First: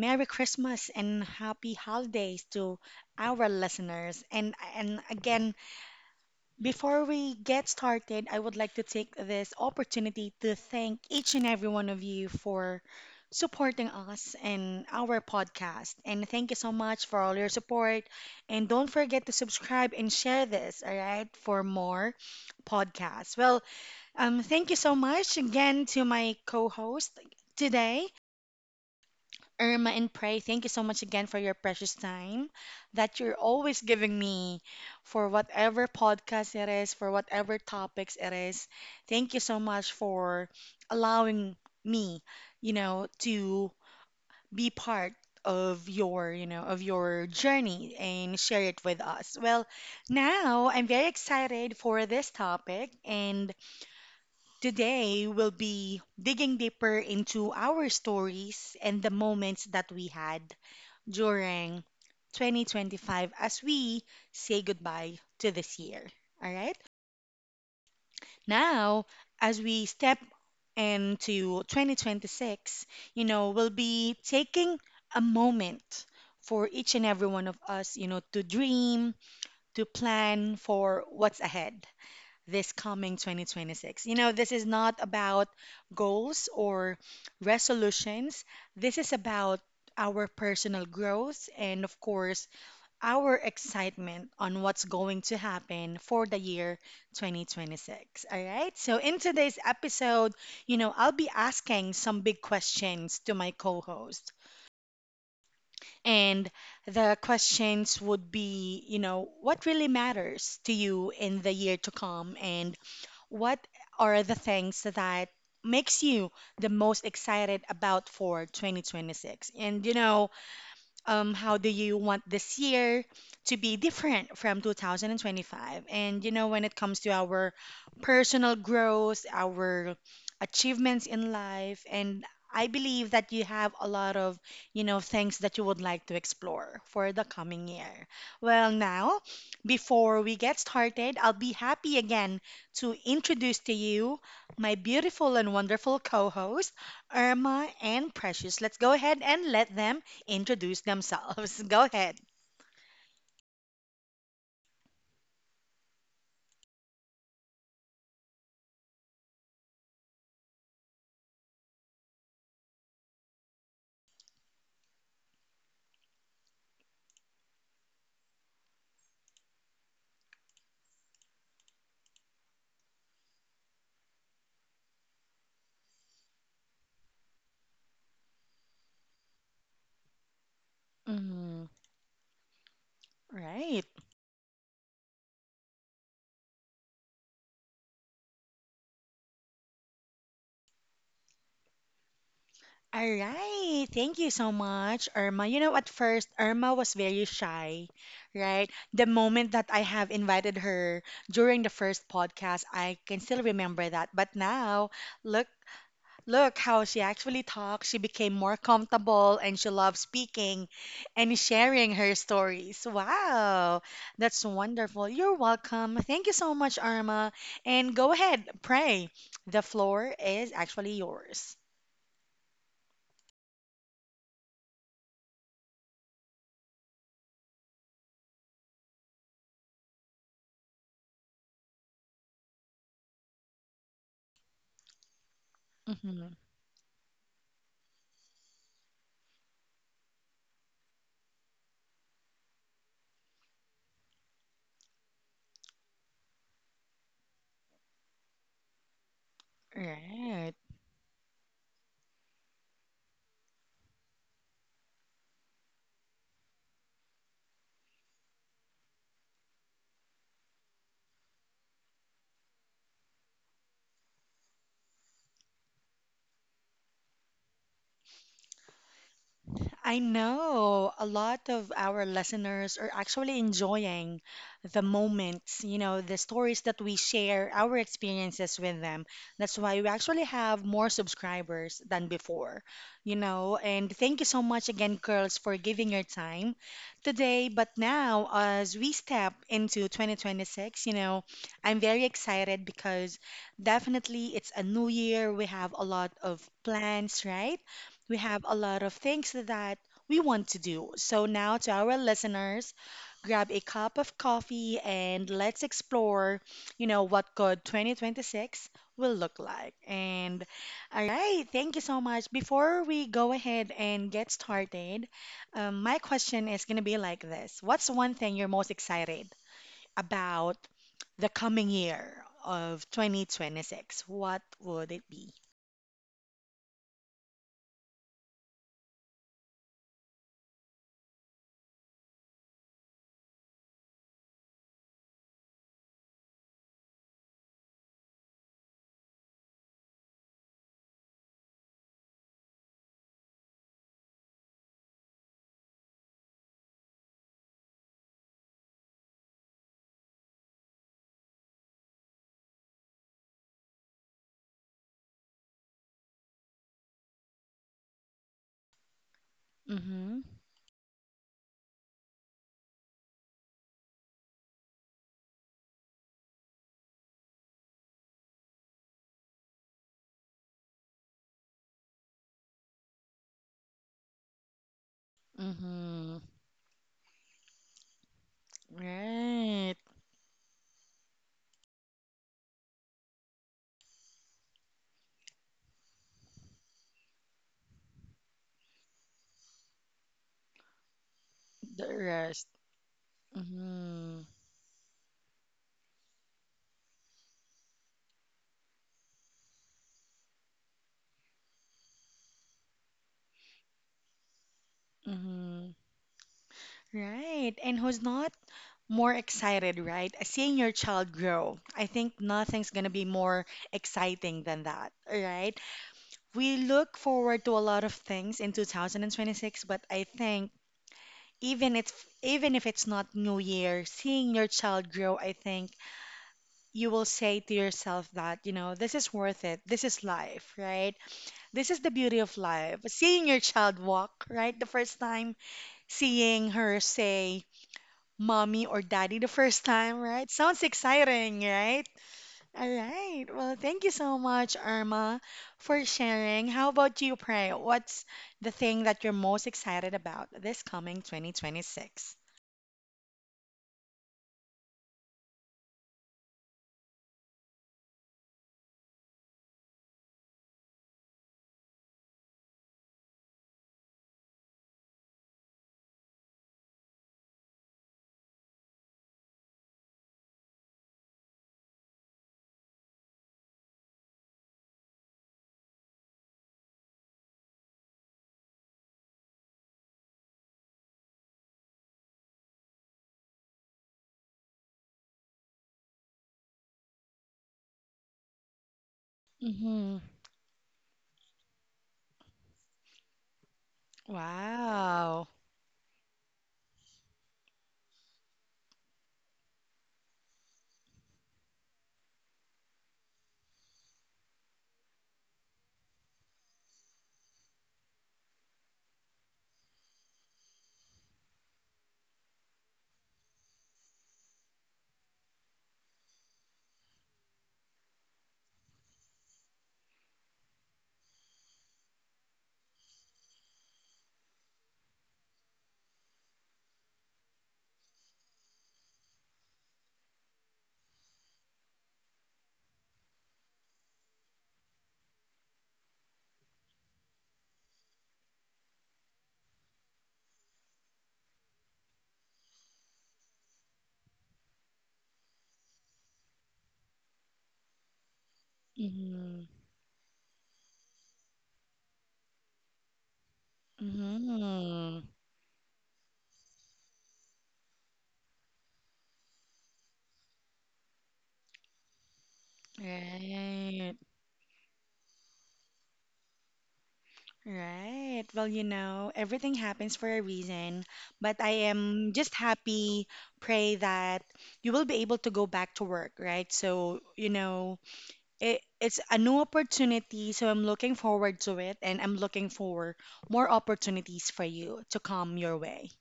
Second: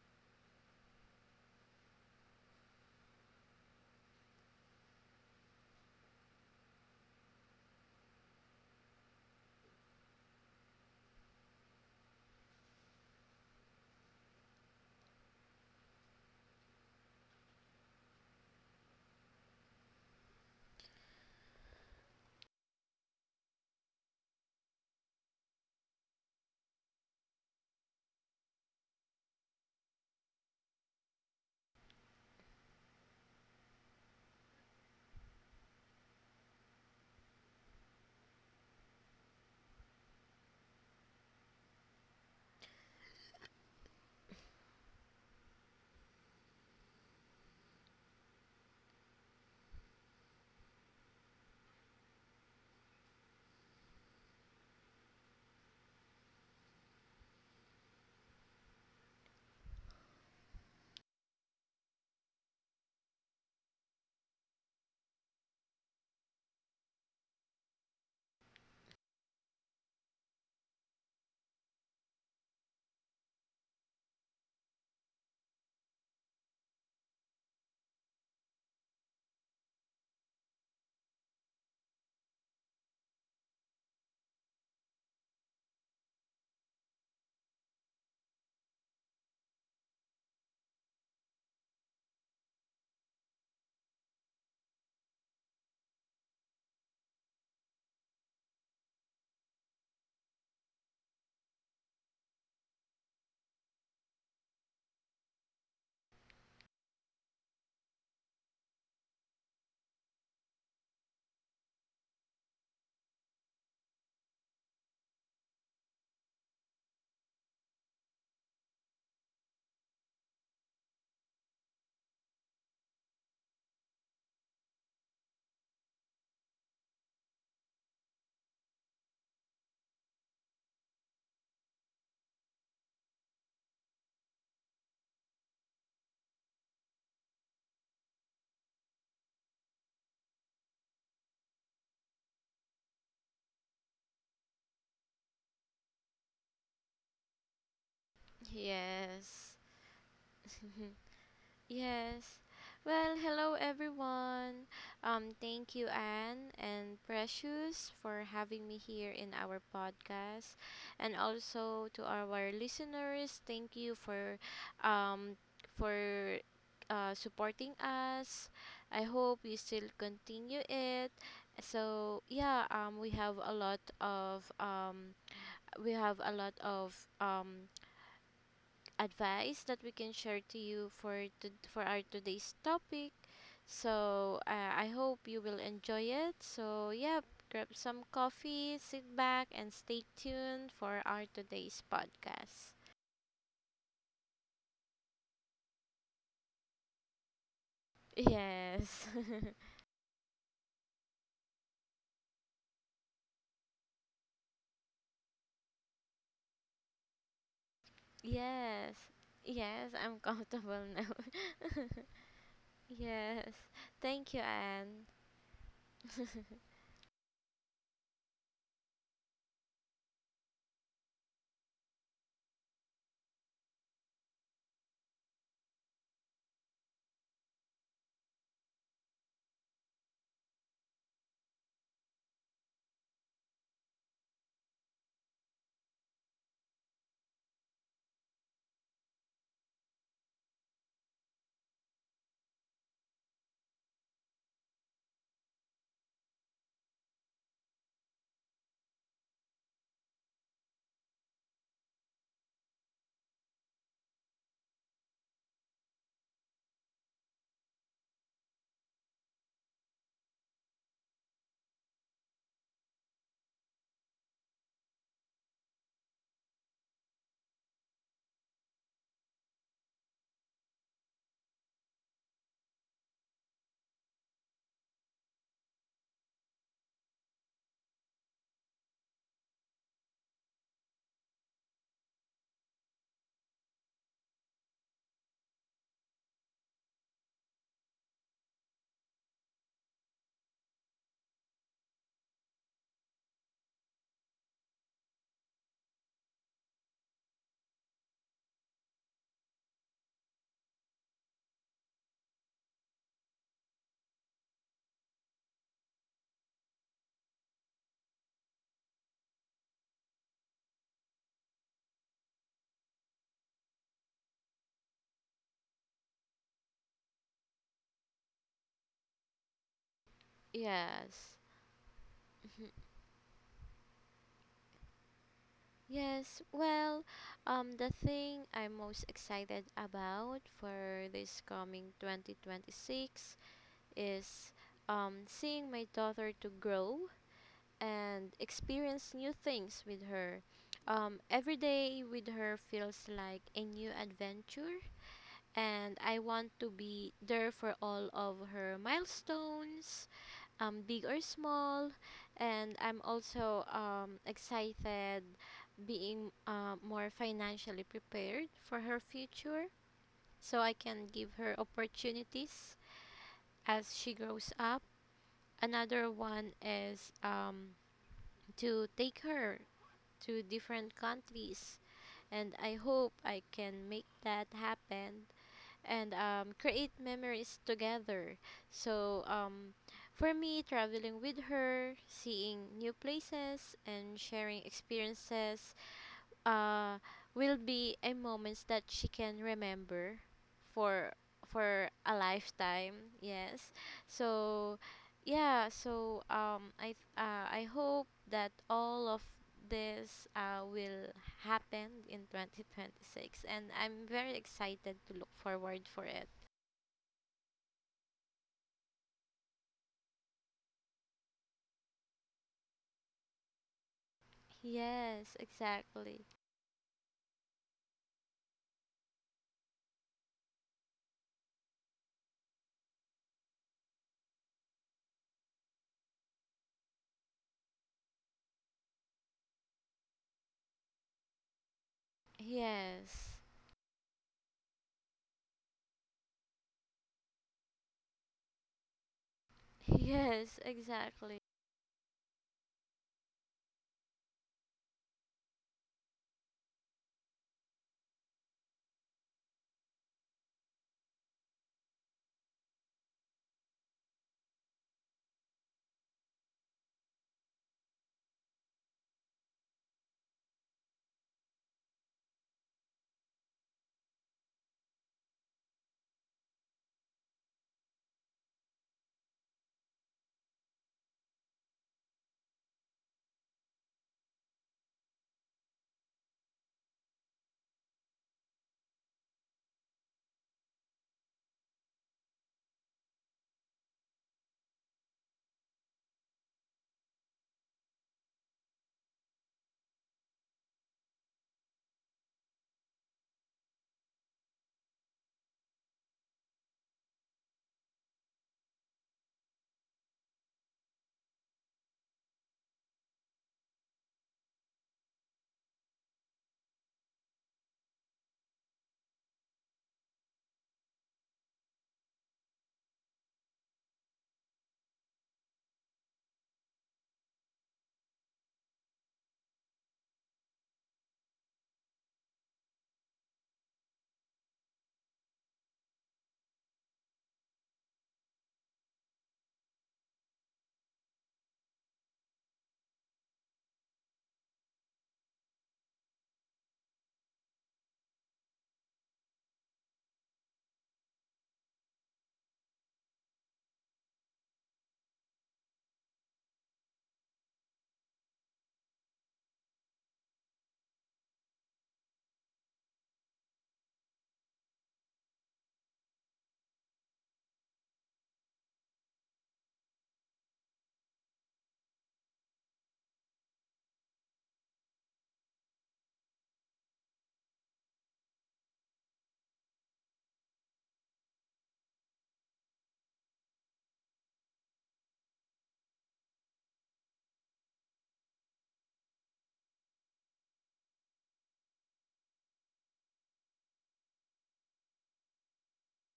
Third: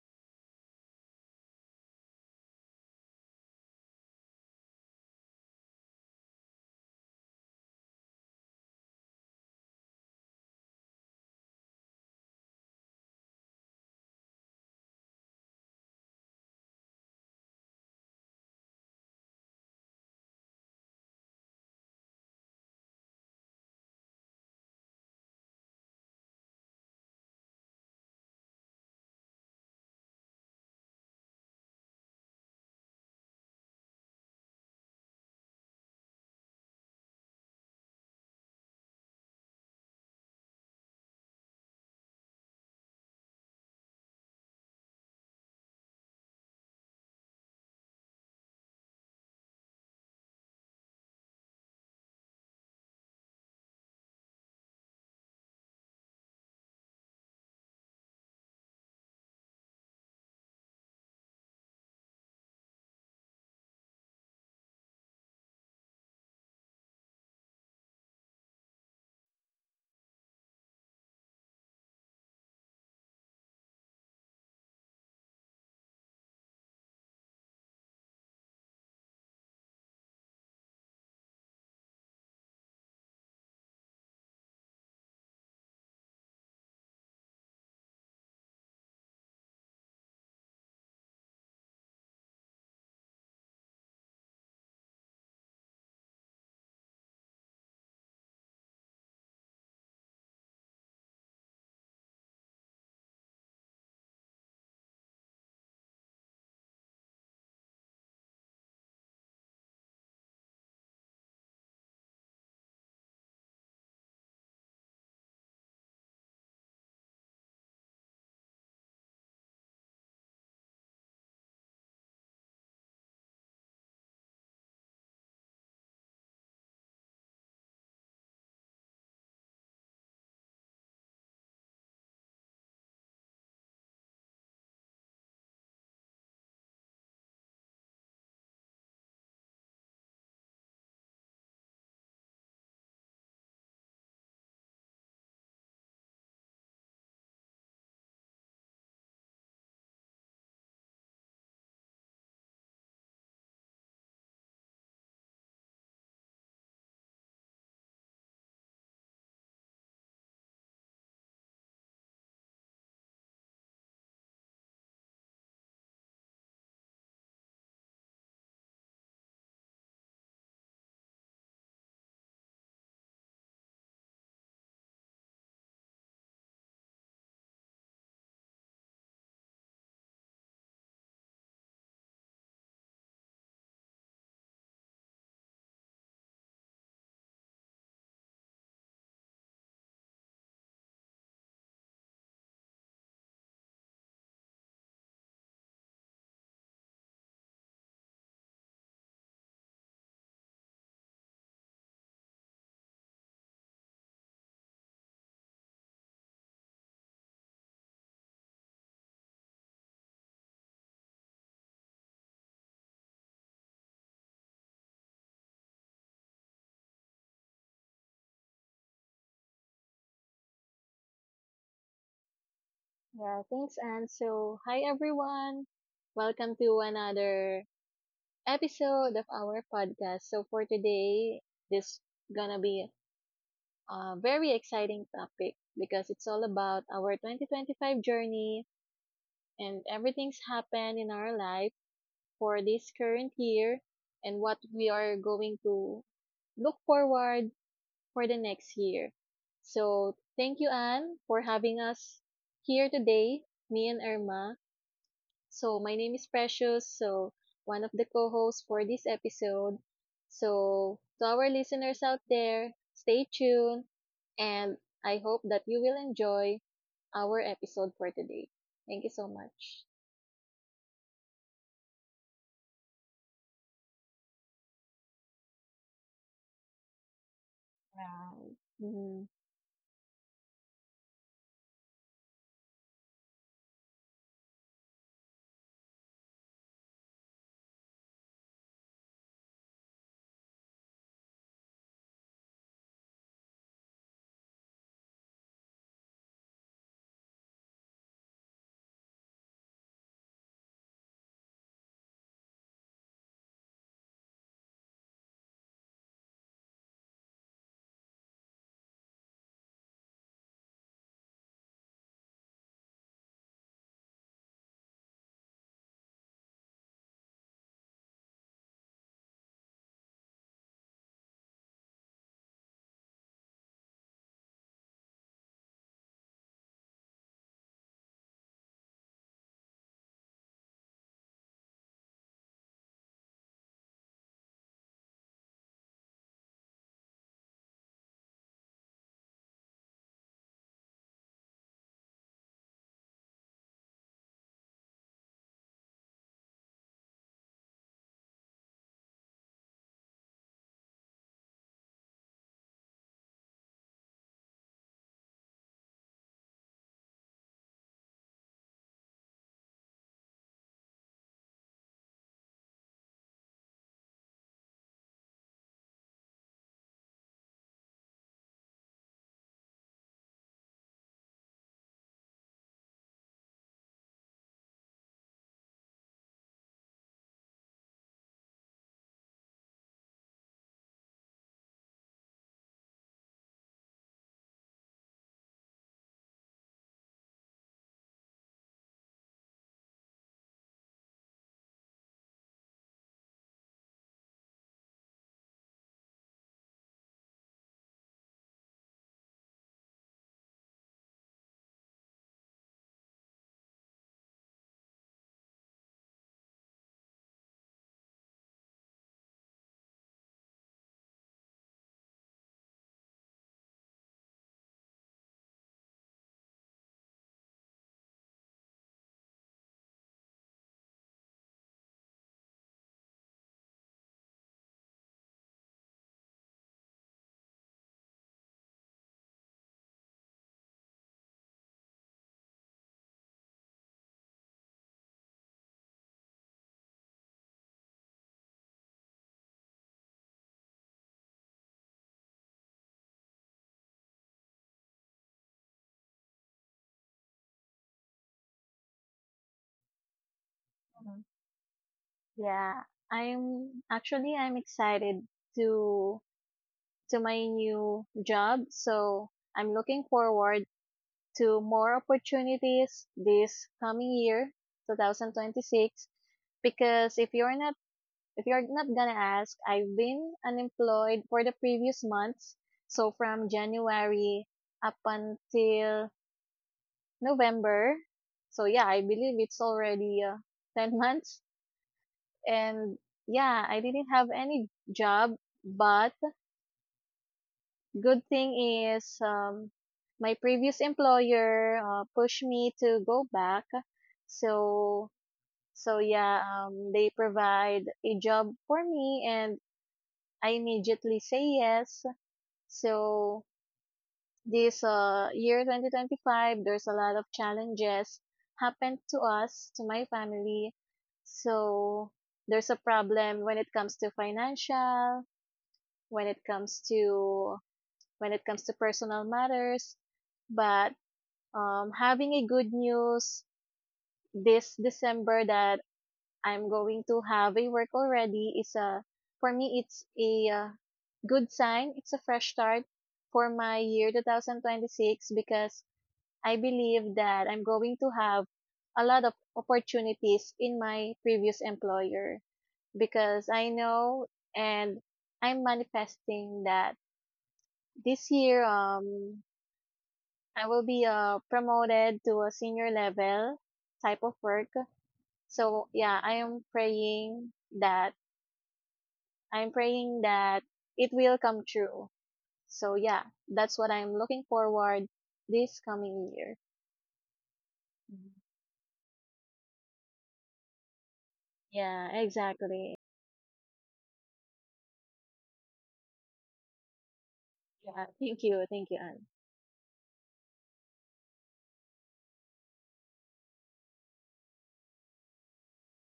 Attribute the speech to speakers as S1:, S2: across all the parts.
S1: Merry Christmas and Happy Holidays to our listeners. And again, before we get started, I would like to take this opportunity to thank each and every one of you for supporting us and our podcast. And thank you so much for all your support. And don't forget to subscribe and share this, all right, for more podcasts. Thank you so much again to my co-host today. Irma and Pray, thank you so much again for your precious time that you're always giving me for whatever podcast it is, for whatever topics it is. Thank you so much for allowing me, you know, to be part of your, you know, of your journey and share it with us. Well, now I'm very excited for this topic and today, we'll be digging deeper into our stories and the moments that we had during 2025 as we say goodbye to this year. All right? Now, as we step into 2026, you know, we'll be taking a moment for each and every one of us, you know, to dream, to plan for what's ahead this coming 2026. You know, this is not about goals or resolutions. This is about our personal growth and, of course, our excitement on what's going to happen for the year 2026. All right. So, in today's episode, you know, I'll be asking some big questions to my co host. And the questions would be, you know, what really matters to you in the year to come? And what are the things that makes you the most excited about for 2026? And how do you want this year to be different from 2025? And you know, when it comes to our personal growth, our achievements in life, and I believe that you have a lot of, you know, things that you would like to explore for the coming year. Well, now, before we get started, I'll be happy again to introduce to you my beautiful and wonderful co-host, Irma and Precious. Let's go ahead and
S2: Yes,
S1: let them introduce themselves. Go ahead.
S2: yes. Well, hello everyone. Thank you, Anne and Precious, for having me here in our podcast, and also to our listeners. Thank you for, um, for supporting us. I hope you still continue it. So yeah, we have a lot of um advice that we can share to you
S1: mm
S2: for our today's topic.
S1: Right.
S2: So I hope you will enjoy it. So yeah, grab some coffee, sit back, and stay tuned for our today's podcast.
S1: All right. Thank you so much, Irma. You know, at first, Irma was very shy, right?
S2: Yes,
S1: The moment that I have invited her during the first podcast, I can still remember that. But now, look look how she actually talks. She became more
S2: yes,
S1: comfortable and she
S2: yes.
S1: loves
S2: I'm
S1: speaking
S2: comfortable
S1: and
S2: now.
S1: sharing her stories.
S2: Yes.
S1: Wow,
S2: Thank you,
S1: that's
S2: Anne.
S1: wonderful. You're welcome. Thank you so much, Arma. And go ahead, pray. The floor is actually yours.
S3: Yeah, thanks, Anne. So, hi everyone. Welcome to another episode of our podcast. So, for today, this gonna be a very exciting topic because it's
S1: Mm-hmm.
S3: all about our 2025 journey and everything's happened in our life for this current year and what we are going to look forward for the next year. So, thank
S1: Right.
S3: you, Anne, for having us here today, me and Irma. So, my name is Precious, so one of the co hosts for this episode. So, to our listeners out there, stay tuned and I hope that you will enjoy our episode for today. Thank you so much.
S1: I know a lot of our listeners are actually enjoying the moments, you know, the stories that we share, our
S3: Right.
S1: experiences with them.
S3: Mhm.
S1: That's why we actually have more subscribers than before, you know. And thank you so much again, girls, for giving your time today. But now, as we step into 2026, you know, I'm very excited because definitely it's a new year. We have a lot of plans, right? We have a lot of things that we want to do. So, now to our listeners, grab a cup of coffee and let's explore, you know, what good 2026 will look like. And all right, thank you so much. Before we go ahead and get started, my question is going to be like this. What's one thing you're most excited about
S2: Yes.
S1: the coming year of 2026? What would it be?
S2: Yes, well, the thing I'm most excited about for this coming 2026 is seeing my daughter to grow and experience new things with her. Every day with her feels like a new adventure, and I want to be there for all of her milestones big or small. And I'm also excited being more financially prepared for her future
S1: Mm-hmm.
S2: so I can give her opportunities as she grows up. Another one is to take her to different countries, and I hope I can make that happen and
S1: Mm-hmm.
S2: create memories together. So
S1: Right.
S2: for me, traveling with her, seeing new places, and sharing experiences uh, will be a moments that she can remember for for
S1: The
S2: a
S1: rest.
S2: lifetime. Yes.
S1: Mm-hmm.
S2: So yeah. So I hope that all of this will happen in 2026, and I'm very excited to look
S1: Mm-hmm.
S2: forward for it.
S1: Right. And who's not more excited, right? Seeing your child grow. I think nothing's going to be more exciting than that,
S2: Yes,
S1: right?
S2: exactly.
S1: We look forward to a lot of things in 2026, but I think even it's even if it's not New Year, seeing your child grow, I think you will say to yourself that, you know, this is worth it. This is life, right? This is the beauty of life.
S2: Yes.
S1: Seeing your child walk, right, the first time. Seeing her say mommy or daddy the first time, right?
S2: Yes,
S1: Sounds
S2: exactly.
S1: exciting, right? All right. Well, thank you so much, Irma, for sharing. How about you, Pray? What's the thing that you're most excited about this coming
S3: Mhm.
S1: 2026?
S3: Yeah, I'm excited to to my new job, so I'm looking forward to more opportunities this coming year, 2026. Because if you're not gonna ask, I've been unemployed for the previous months. So from January up until November. So yeah, I believe it's already 10 months and yeah, I didn't have any job, but good thing is
S1: Mm-hmm.
S3: my previous employer pushed me to go back. So
S1: Wow.
S3: yeah, they provide a job for me and I immediately say yes. So this year 2025, there's a lot of challenges happened to us, to my family. So there's a problem when it comes to financial, when it comes to when it comes to personal matters. But having a good news this December that I'm going to have a work already is a for me it's a good sign. It's a fresh start for my year 2026 because I believe that I'm going to have a lot of opportunities in my previous employer because I know and I'm manifesting that this year
S1: Mm-hmm.
S3: I will be promoted to a senior level type of work.
S1: Mm-hmm.
S3: So yeah, I am praying that I'm praying that it will come true. So yeah, that's what
S1: Right.
S3: I'm looking forward this coming year. Mhm.
S1: Right. Well, you know, everything happens for a reason, but I
S3: Yeah,
S1: am just
S3: exactly.
S1: happy, pray that you will be able to go back to work, right? So, you know,
S3: Yeah, thank you,
S1: it's
S3: Anne.
S1: a new opportunity, so I'm looking forward to it, and I'm looking for more opportunities for you to come your way.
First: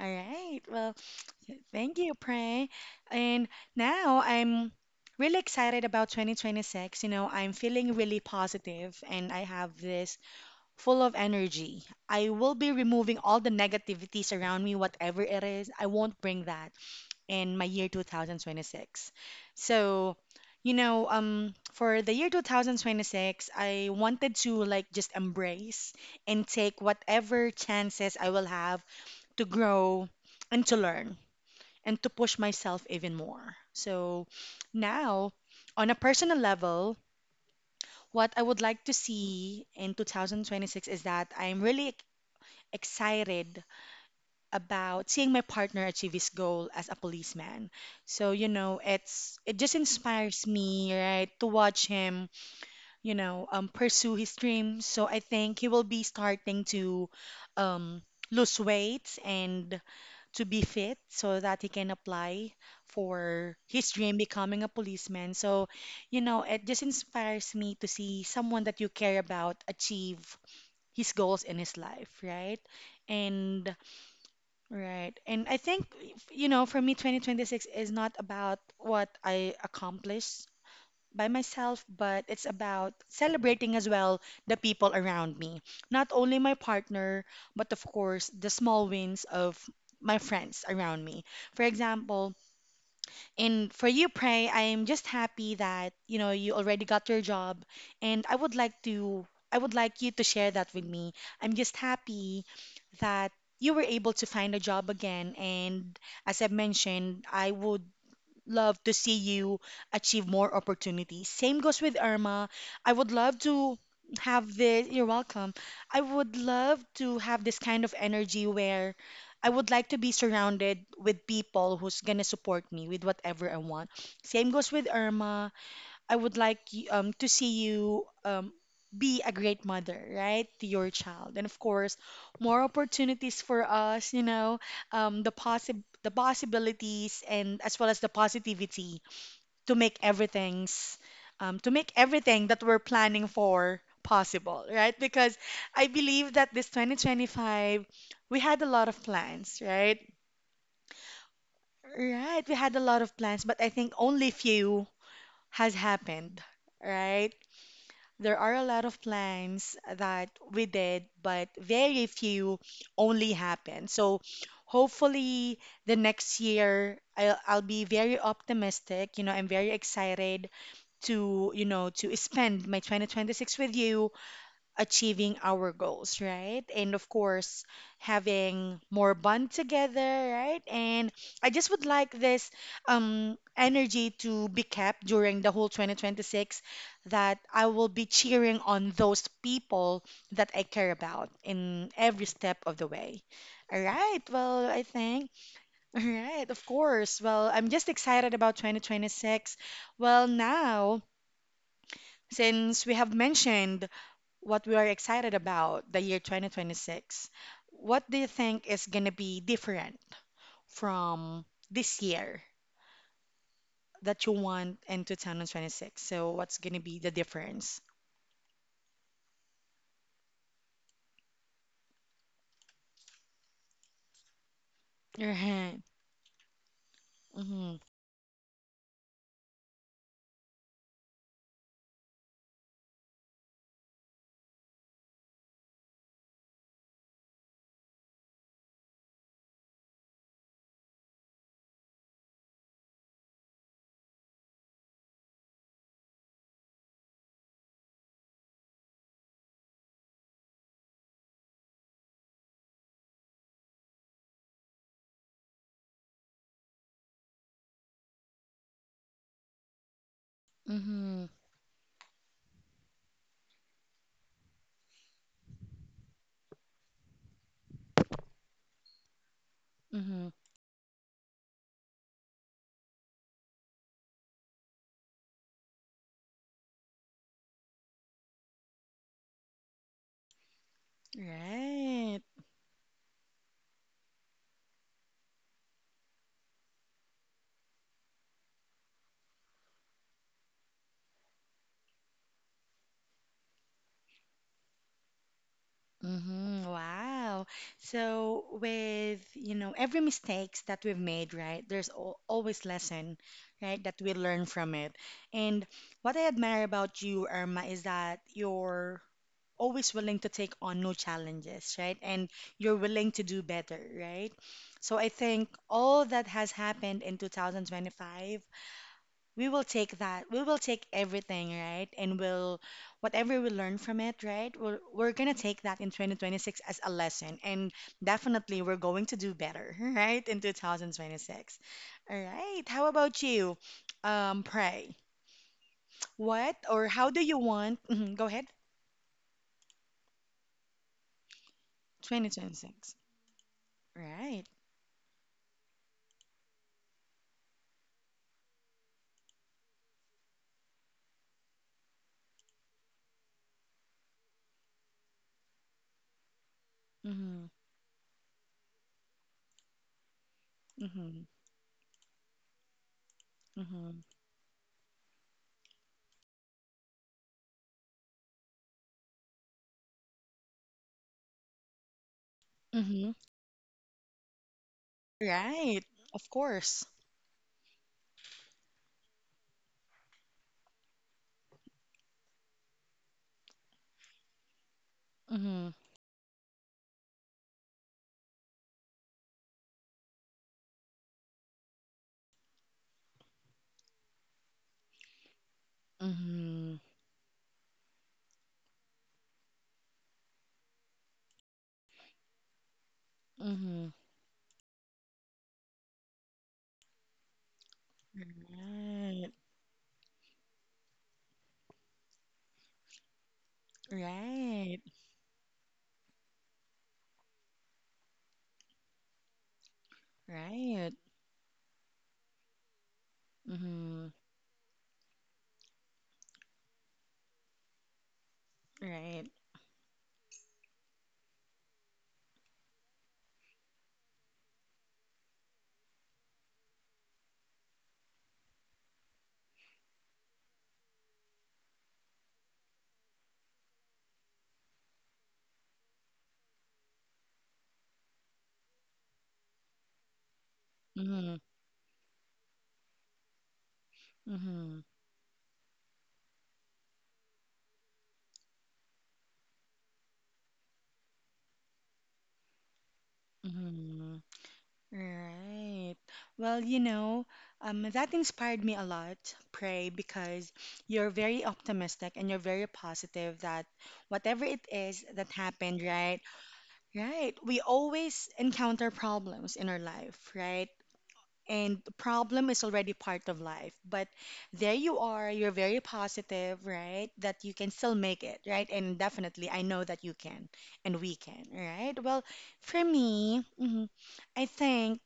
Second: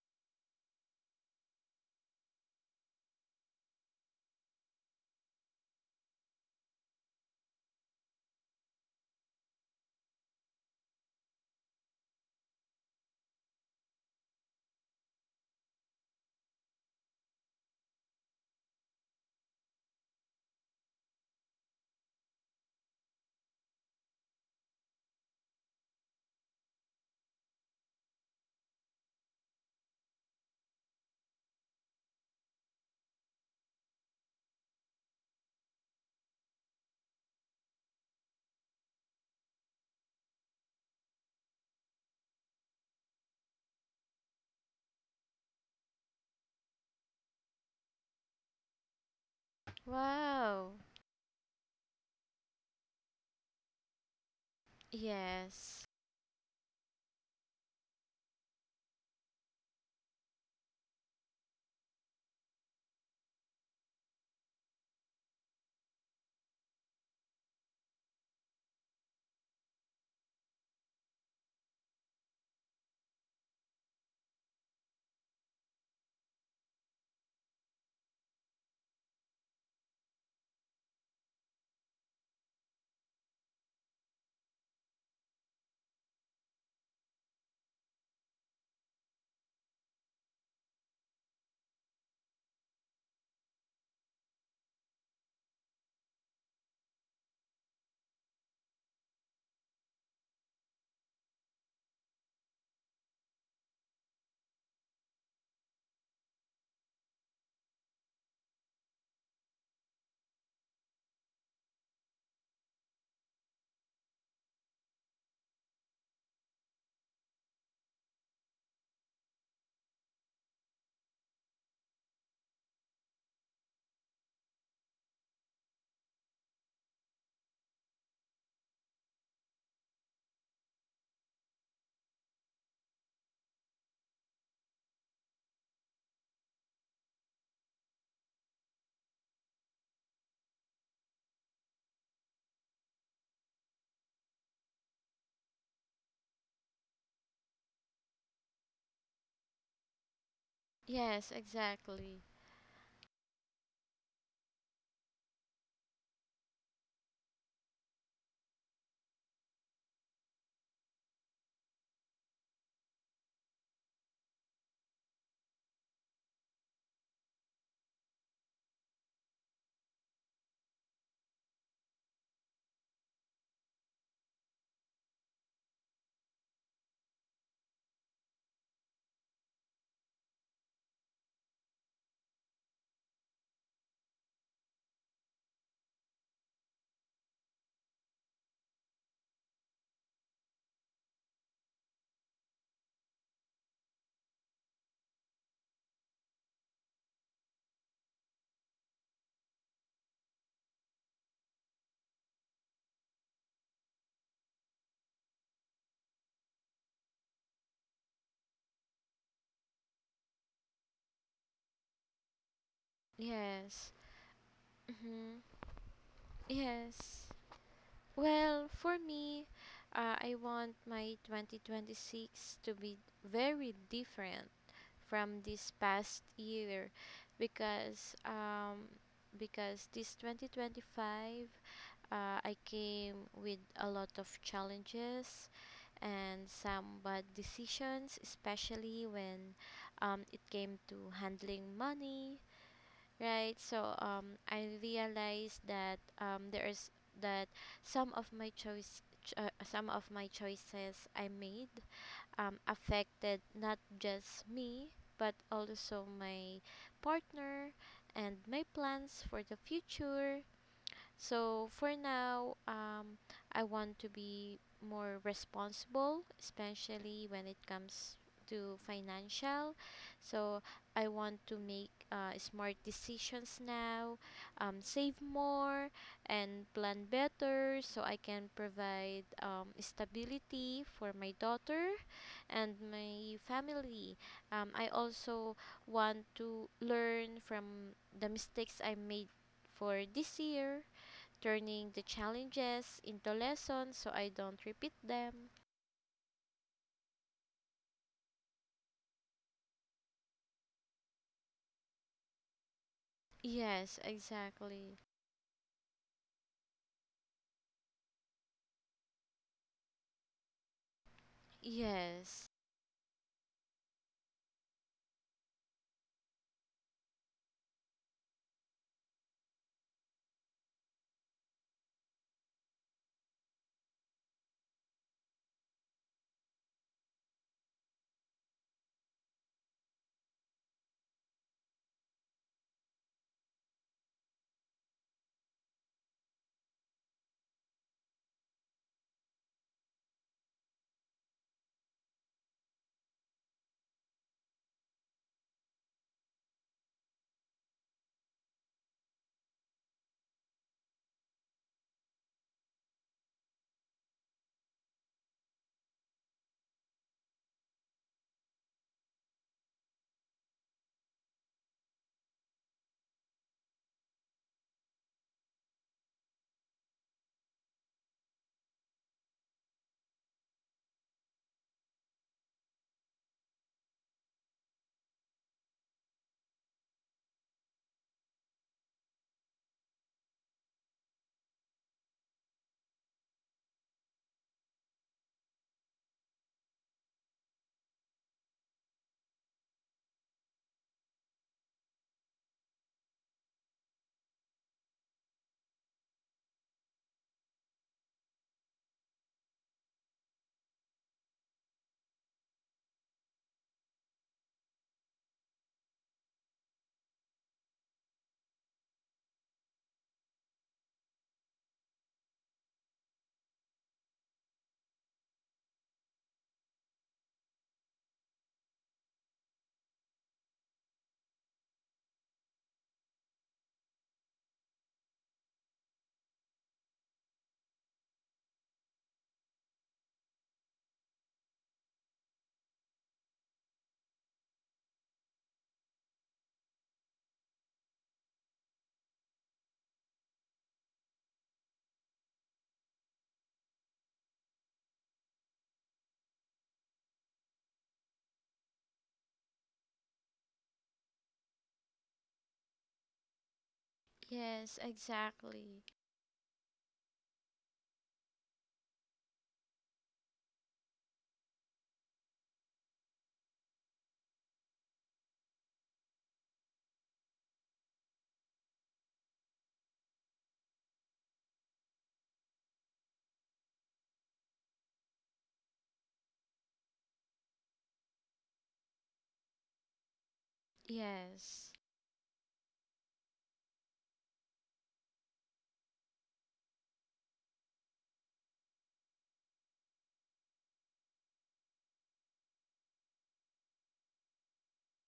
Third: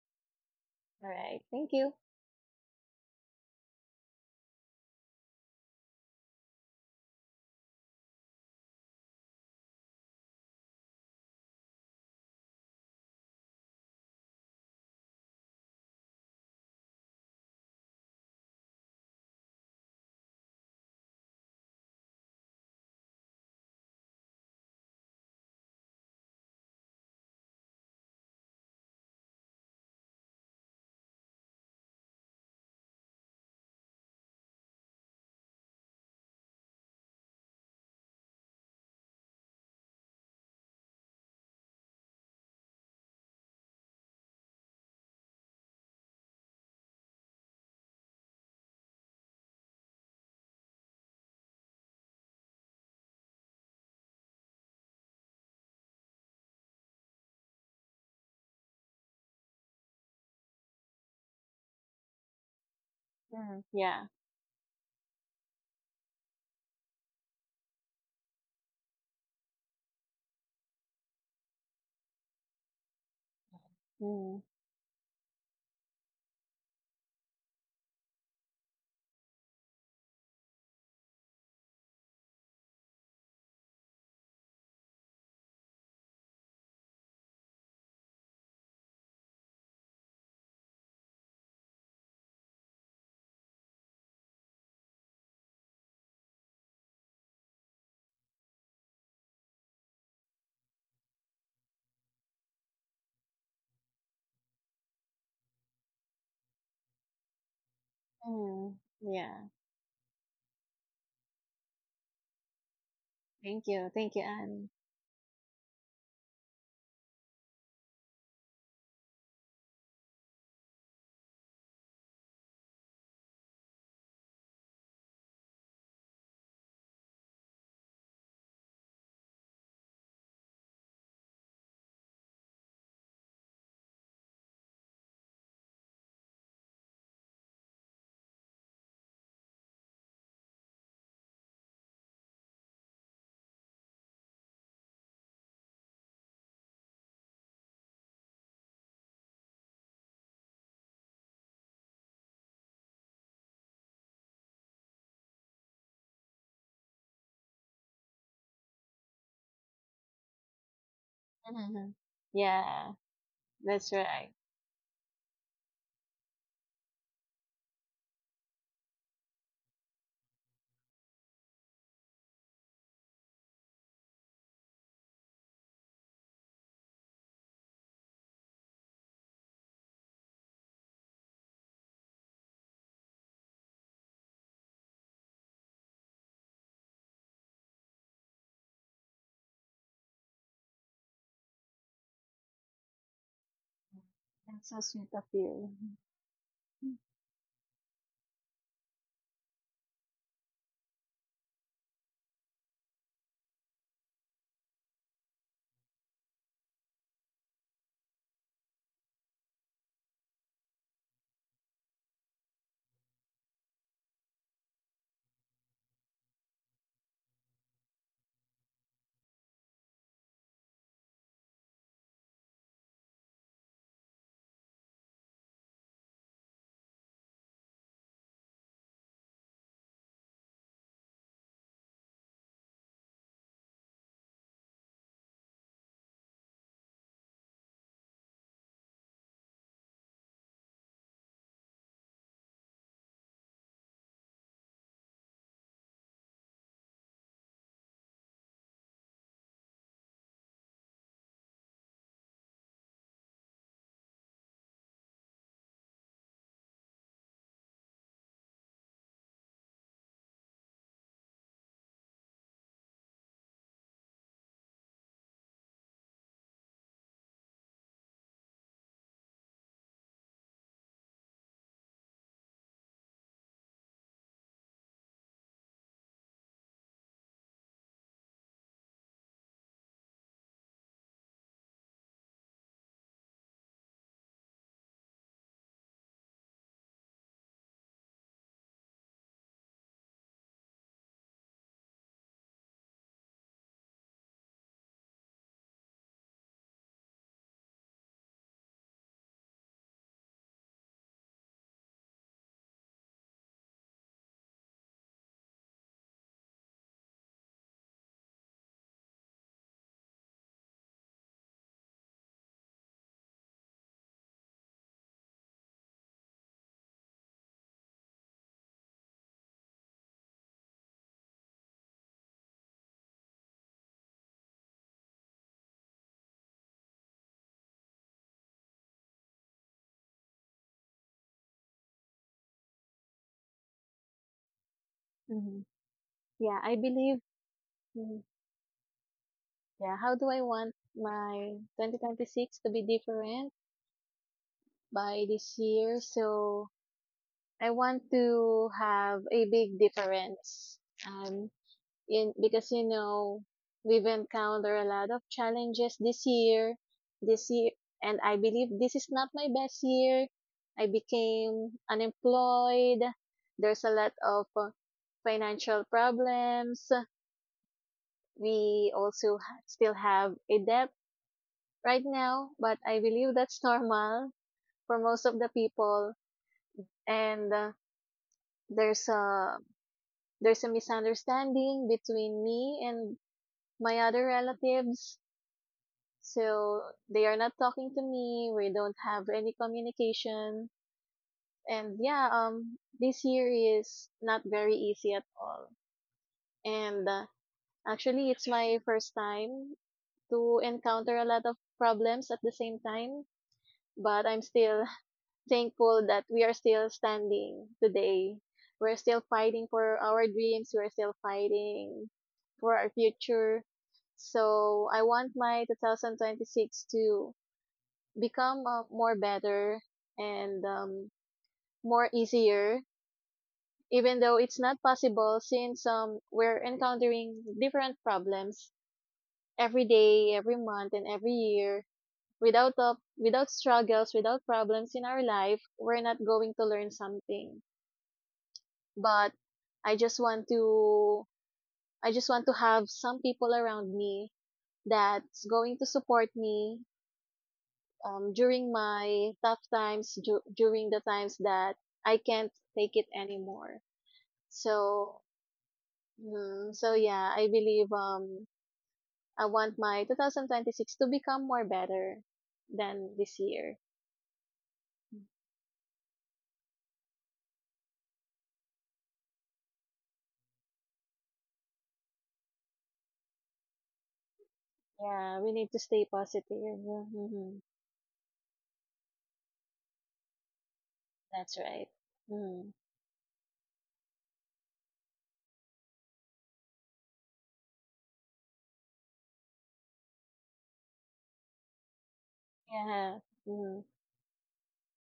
S1: All right. Well,
S3: All right, thank you.
S1: thank you, Pray. And now I'm really excited about 2026. You know, I'm feeling really positive, and I have this full of energy. I will be removing all the negativities around me, whatever it is. I won't bring that in my year 2026. So, for the year 2026, I wanted to like just embrace and take whatever chances I will have to grow and to learn and to push myself even more. So, now on a personal level, what I would like to see in 2026 is that I'm really excited about seeing my partner achieve his goal as a policeman. So, you know, it just inspires
S2: Wow.
S1: me, right, to watch him, pursue his dreams. So I think he will
S2: Yes.
S1: be starting to um lose weight and to be fit so that he can apply for
S3: Mm,
S1: his
S3: yeah.
S1: dream becoming a policeman. So, you know, it just inspires me to see someone that you care about achieve his goals in his life, right? And
S3: Mm,
S1: right. And I think, you know, for me, 2026 is not about what I accomplish by myself, but it's about celebrating as well the people around me. Not only my partner, but of course, the small wins of my friends around me. For example, and for you, Pray, I am just happy that you know you already got your job, and I would like you to share that with me. I'm just happy that you were able to find a job again, and as I've mentioned, I would
S3: mm,
S1: love to see
S3: yeah.
S1: you achieve more opportunities. Same goes with Irma. I would love to
S3: Thank you,
S1: have
S3: Anne.
S1: this. You're welcome. I would love to have this kind of energy where I would like to be surrounded with people who's gonna support me with whatever I want. Same goes with Irma. I would like to see you be a great mother, right, to your child. And of course, more opportunities for us, you know, the possibilities and as well as the positivity to make everything's to make everything that we're planning for possible, right? Because I believe that this 2025, we had a lot of plans, right?
S2: Yes, exactly.
S1: Right, we had a lot of plans, but I think only few has happened, right? There are a lot of plans that we did, but
S3: Mhm.
S1: very few
S3: Yeah,
S1: only happen.
S3: that's
S1: So
S3: right.
S1: hopefully the next year I'll be very optimistic. You know, I'm very excited to, you know, to spend my 2026 with you achieving our goals, right? And of course, having more bond together, right? And I just would like this energy to be kept during the whole 2026 that I will be cheering on those people that I care about in every step of the way. All right. Well,
S3: That's
S1: I
S3: so sweet of
S1: think.
S3: you.
S1: All right. Of course. Well, I'm just excited about 2026. Well, now, since we have mentioned what we are excited about, the year 2026, what do you think is going to be different from this year
S2: Yes.
S1: that you want in
S2: Mm-hmm.
S1: 2026? So, what's going to be the
S2: Yes.
S1: difference?
S2: Well, for me, I want my 2026 to be very different from this
S1: Right.
S2: past year
S1: Mm-hmm.
S2: because um because this 2025 uh, I came with a lot of challenges and some bad decisions, especially when it came to handling money. Right. So I realized that there is that some of my choices I made affected not just me but also my partner and my plans for the future.
S1: Mm-hmm.
S2: So for now, I want to be more responsible, especially when it comes to financial.
S1: Mm-hmm.
S2: So I want to make smart decisions now, save more, and plan better so I can provide stability for my daughter
S1: Right.
S2: and my family. I also want to learn from the mistakes I made for this year, turning the challenges into lessons so I don't repeat them.
S1: Mm-hmm. Wow. So with, you know, every mistakes that we've made, right, there's al always lesson, right,
S2: Yes,
S1: that we learn from it.
S2: exactly.
S1: And what I admire about you, Irma, is that your always willing to take on new challenges, right? And
S2: Yes.
S1: you're willing to do better, right? So I think all that has happened in 2025, we will take that. We will take everything, right? And whatever we learn from it, right? We're going to take that in 2026 as a lesson. And definitely we're going to do better, right? In 2026. All right. How about you, Pray?
S3: Hmm.
S1: What
S3: Yeah, I
S1: or how
S3: believe.
S1: do you want? Mhm, go
S3: mm,
S1: ahead.
S3: Yeah, how do I want my 2026 to be
S1: 2026.
S3: different?
S1: Right.
S3: By this year. So I want to have a big difference. Um, in Because you know we've encountered a lot of challenges this year.
S1: Mm-hmm.
S3: This year, and I believe this is not my best year. I
S1: Mm-hmm.
S3: became unemployed. There's a
S1: Mm-hmm.
S3: lot of financial problems. We also still have a debt right now, but I
S1: Mm-hmm.
S3: believe that's normal for most of the
S1: Right.
S3: people.
S1: Of course.
S3: And there's a there's a misunderstanding between me and my other relatives,
S1: Mm-hmm.
S3: so they are not talking to me. We don't have any communication. And yeah, this year is not very easy at all.
S1: Mm-hmm.
S3: And actually it's my first time to encounter a lot of problems at the same time,
S1: Mm-hmm.
S3: but I'm still thankful that we are still standing today. We're still
S1: Right.
S3: fighting for our dreams. We're still fighting for our future.
S1: Right.
S3: So I want my 2026 to become more better and
S1: Right.
S3: more easier,
S1: Mm-hmm.
S3: even though it's not possible since we're encountering different problems
S1: Right.
S3: every day, every month, and every year. Without struggles, without problems in our life, we're not going to learn something. But I just want to I just want to have some people around me that's going to support me during my tough times, during the
S1: Mm-hmm.
S3: times that I can't take it anymore.
S2: Yes,
S1: Mm-hmm.
S3: So,
S2: exactly.
S3: yeah, I believe I want my 2026 to become more better than this year.
S1: Mm-hmm. Right. Well, you know, that inspired me a lot, Pray, because you're very optimistic and you're very positive that whatever it is that
S3: Yeah, we need to
S1: happened,
S3: stay
S1: right?
S3: positive.
S1: Right. We
S3: Mm-hmm.
S1: always encounter problems in our life, right?
S3: That's
S2: Yes.
S1: And
S3: right.
S1: the problem is
S3: Mm.
S1: already part of life. But there you are, you're very positive, right? That you can still make it, right? And definitely, I know that you can and we can, right? Well, for
S3: Yeah.
S1: me,
S3: Mm.
S1: I think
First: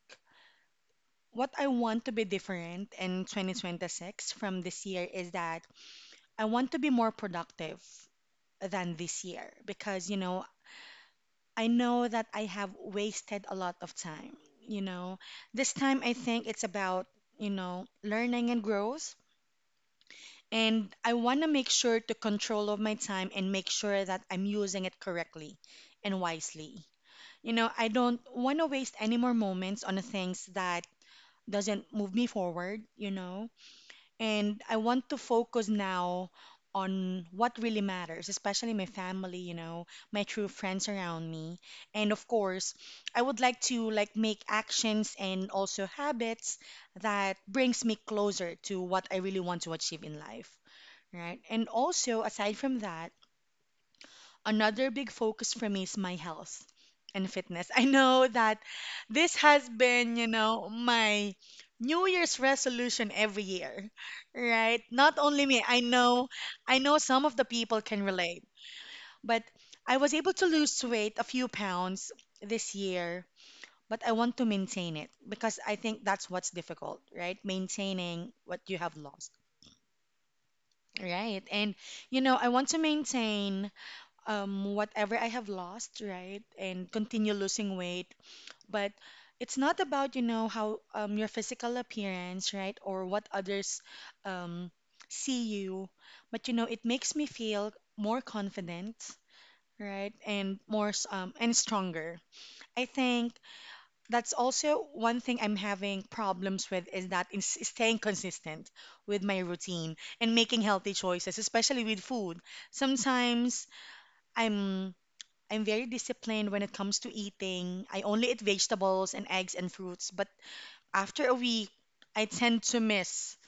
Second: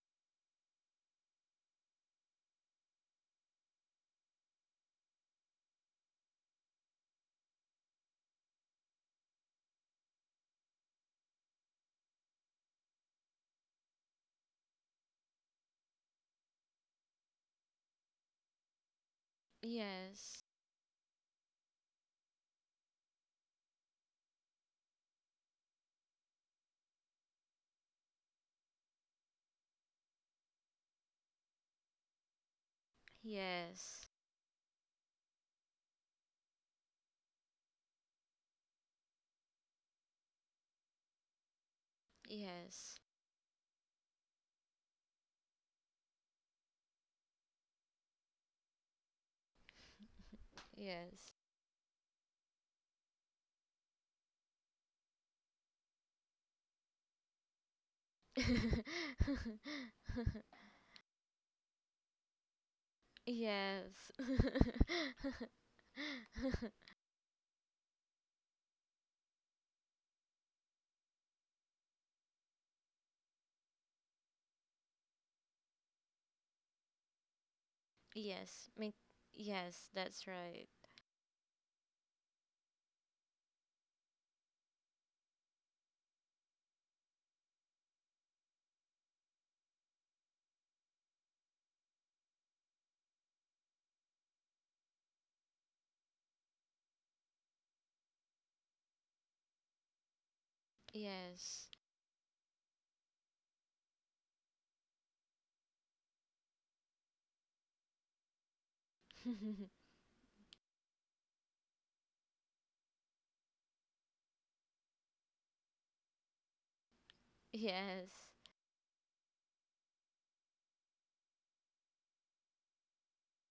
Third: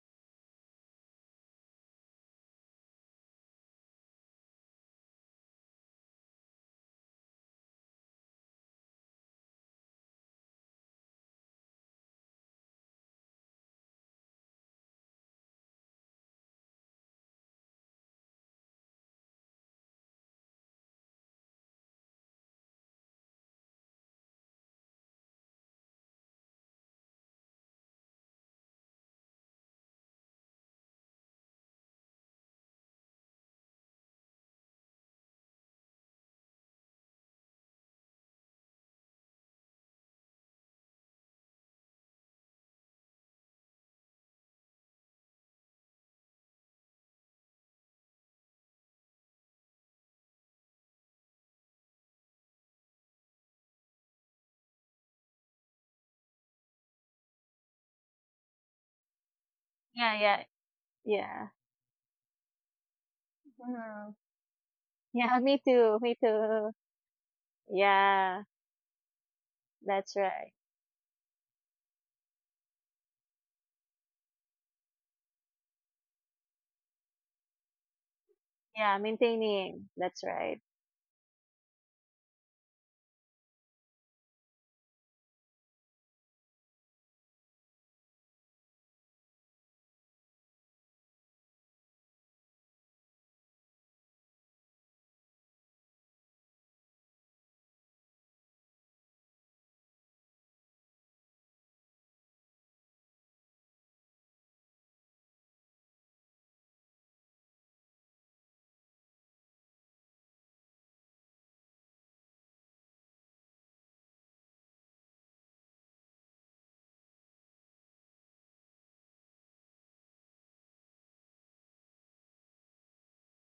S1: what I want to be different in 2026 from this year is that I want to be more productive than this year because, I know that I have wasted a lot of time, you know. This time I think it's about, learning and growth.
S2: Yes.
S1: And I want to make sure to control of my time and make sure that I'm using it correctly and wisely. You know, I don't want to waste any more moments on the things that doesn't move me forward,
S2: Yes.
S1: And I want to focus now on what really matters, especially my family, my true friends around me. And of course,
S2: Yes.
S1: I would like to like make actions and also habits that brings me closer to what I really want to achieve in life,
S2: Yes.
S1: right? And also aside from that, another big focus for me is my health and fitness. I know that this has
S3: Yeah,
S1: been,
S3: yeah.
S1: my
S3: Yeah.
S1: New Year's resolution every year,
S2: Yes.
S3: Mm-hmm.
S1: right? Not
S3: Yeah,
S1: only me,
S3: Me too.
S1: I know some of the people can
S3: Yeah,
S1: relate, but I
S3: that's
S1: was able to
S3: right.
S1: lose weight a few pounds this year, but I want to maintain it because I think that's what's difficult, right? Maintaining what
S2: Yes.
S1: you
S2: Make
S3: Yeah,
S1: have lost.
S2: yes,
S3: maintaining. That's
S2: that's
S3: right.
S2: right.
S1: Right. And you know, I want to maintain whatever I have lost, right, and continue losing weight. But it's not about, you know, how your physical appearance, right, or what others um, see you. But, you know, it makes me feel more confident, right, and and
S2: Yes.
S1: stronger. I think that's also one thing I'm having problems with is that in staying consistent with my routine and making healthy choices, especially with food. Sometimes I'm I'm very disciplined when it comes to eating. I
S2: Yes.
S1: only eat vegetables and eggs and fruits, but after a week, I tend to miss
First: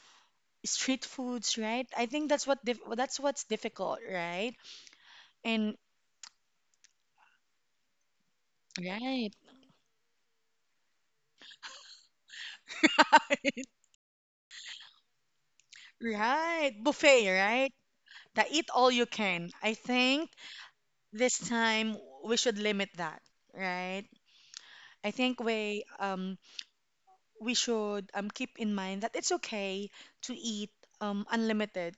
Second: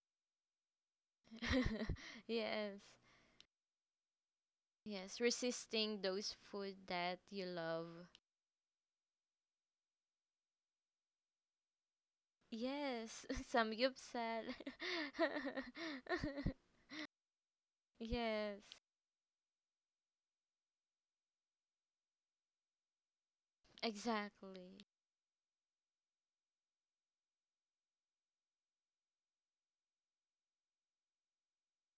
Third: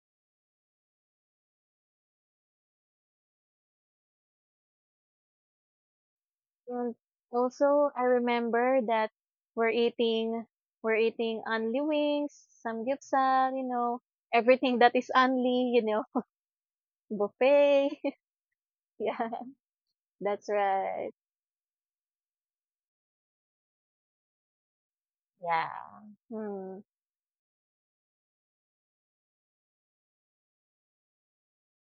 S1: street foods, right? I think
S2: Yes.
S1: that's what's difficult, right?
S2: Yes,
S1: And
S2: resisting those food
S3: And
S2: that you
S3: also, I
S2: love.
S3: remember that
S1: right.
S3: we're eating, we're eating only wings,
S2: Yes,
S3: samgyeopsal, you know,
S2: samgyeopsal.
S3: everything that is only, you know,
S1: Right, buffet, right?
S3: buffet.
S1: That
S2: Yes,
S1: eat all you
S3: Yeah,
S1: can. I think
S3: that's right.
S1: this time we should limit that, right?
S2: exactly.
S1: I think
S3: Yeah. Hmm.
S1: we should keep in mind that it's okay to eat unlimited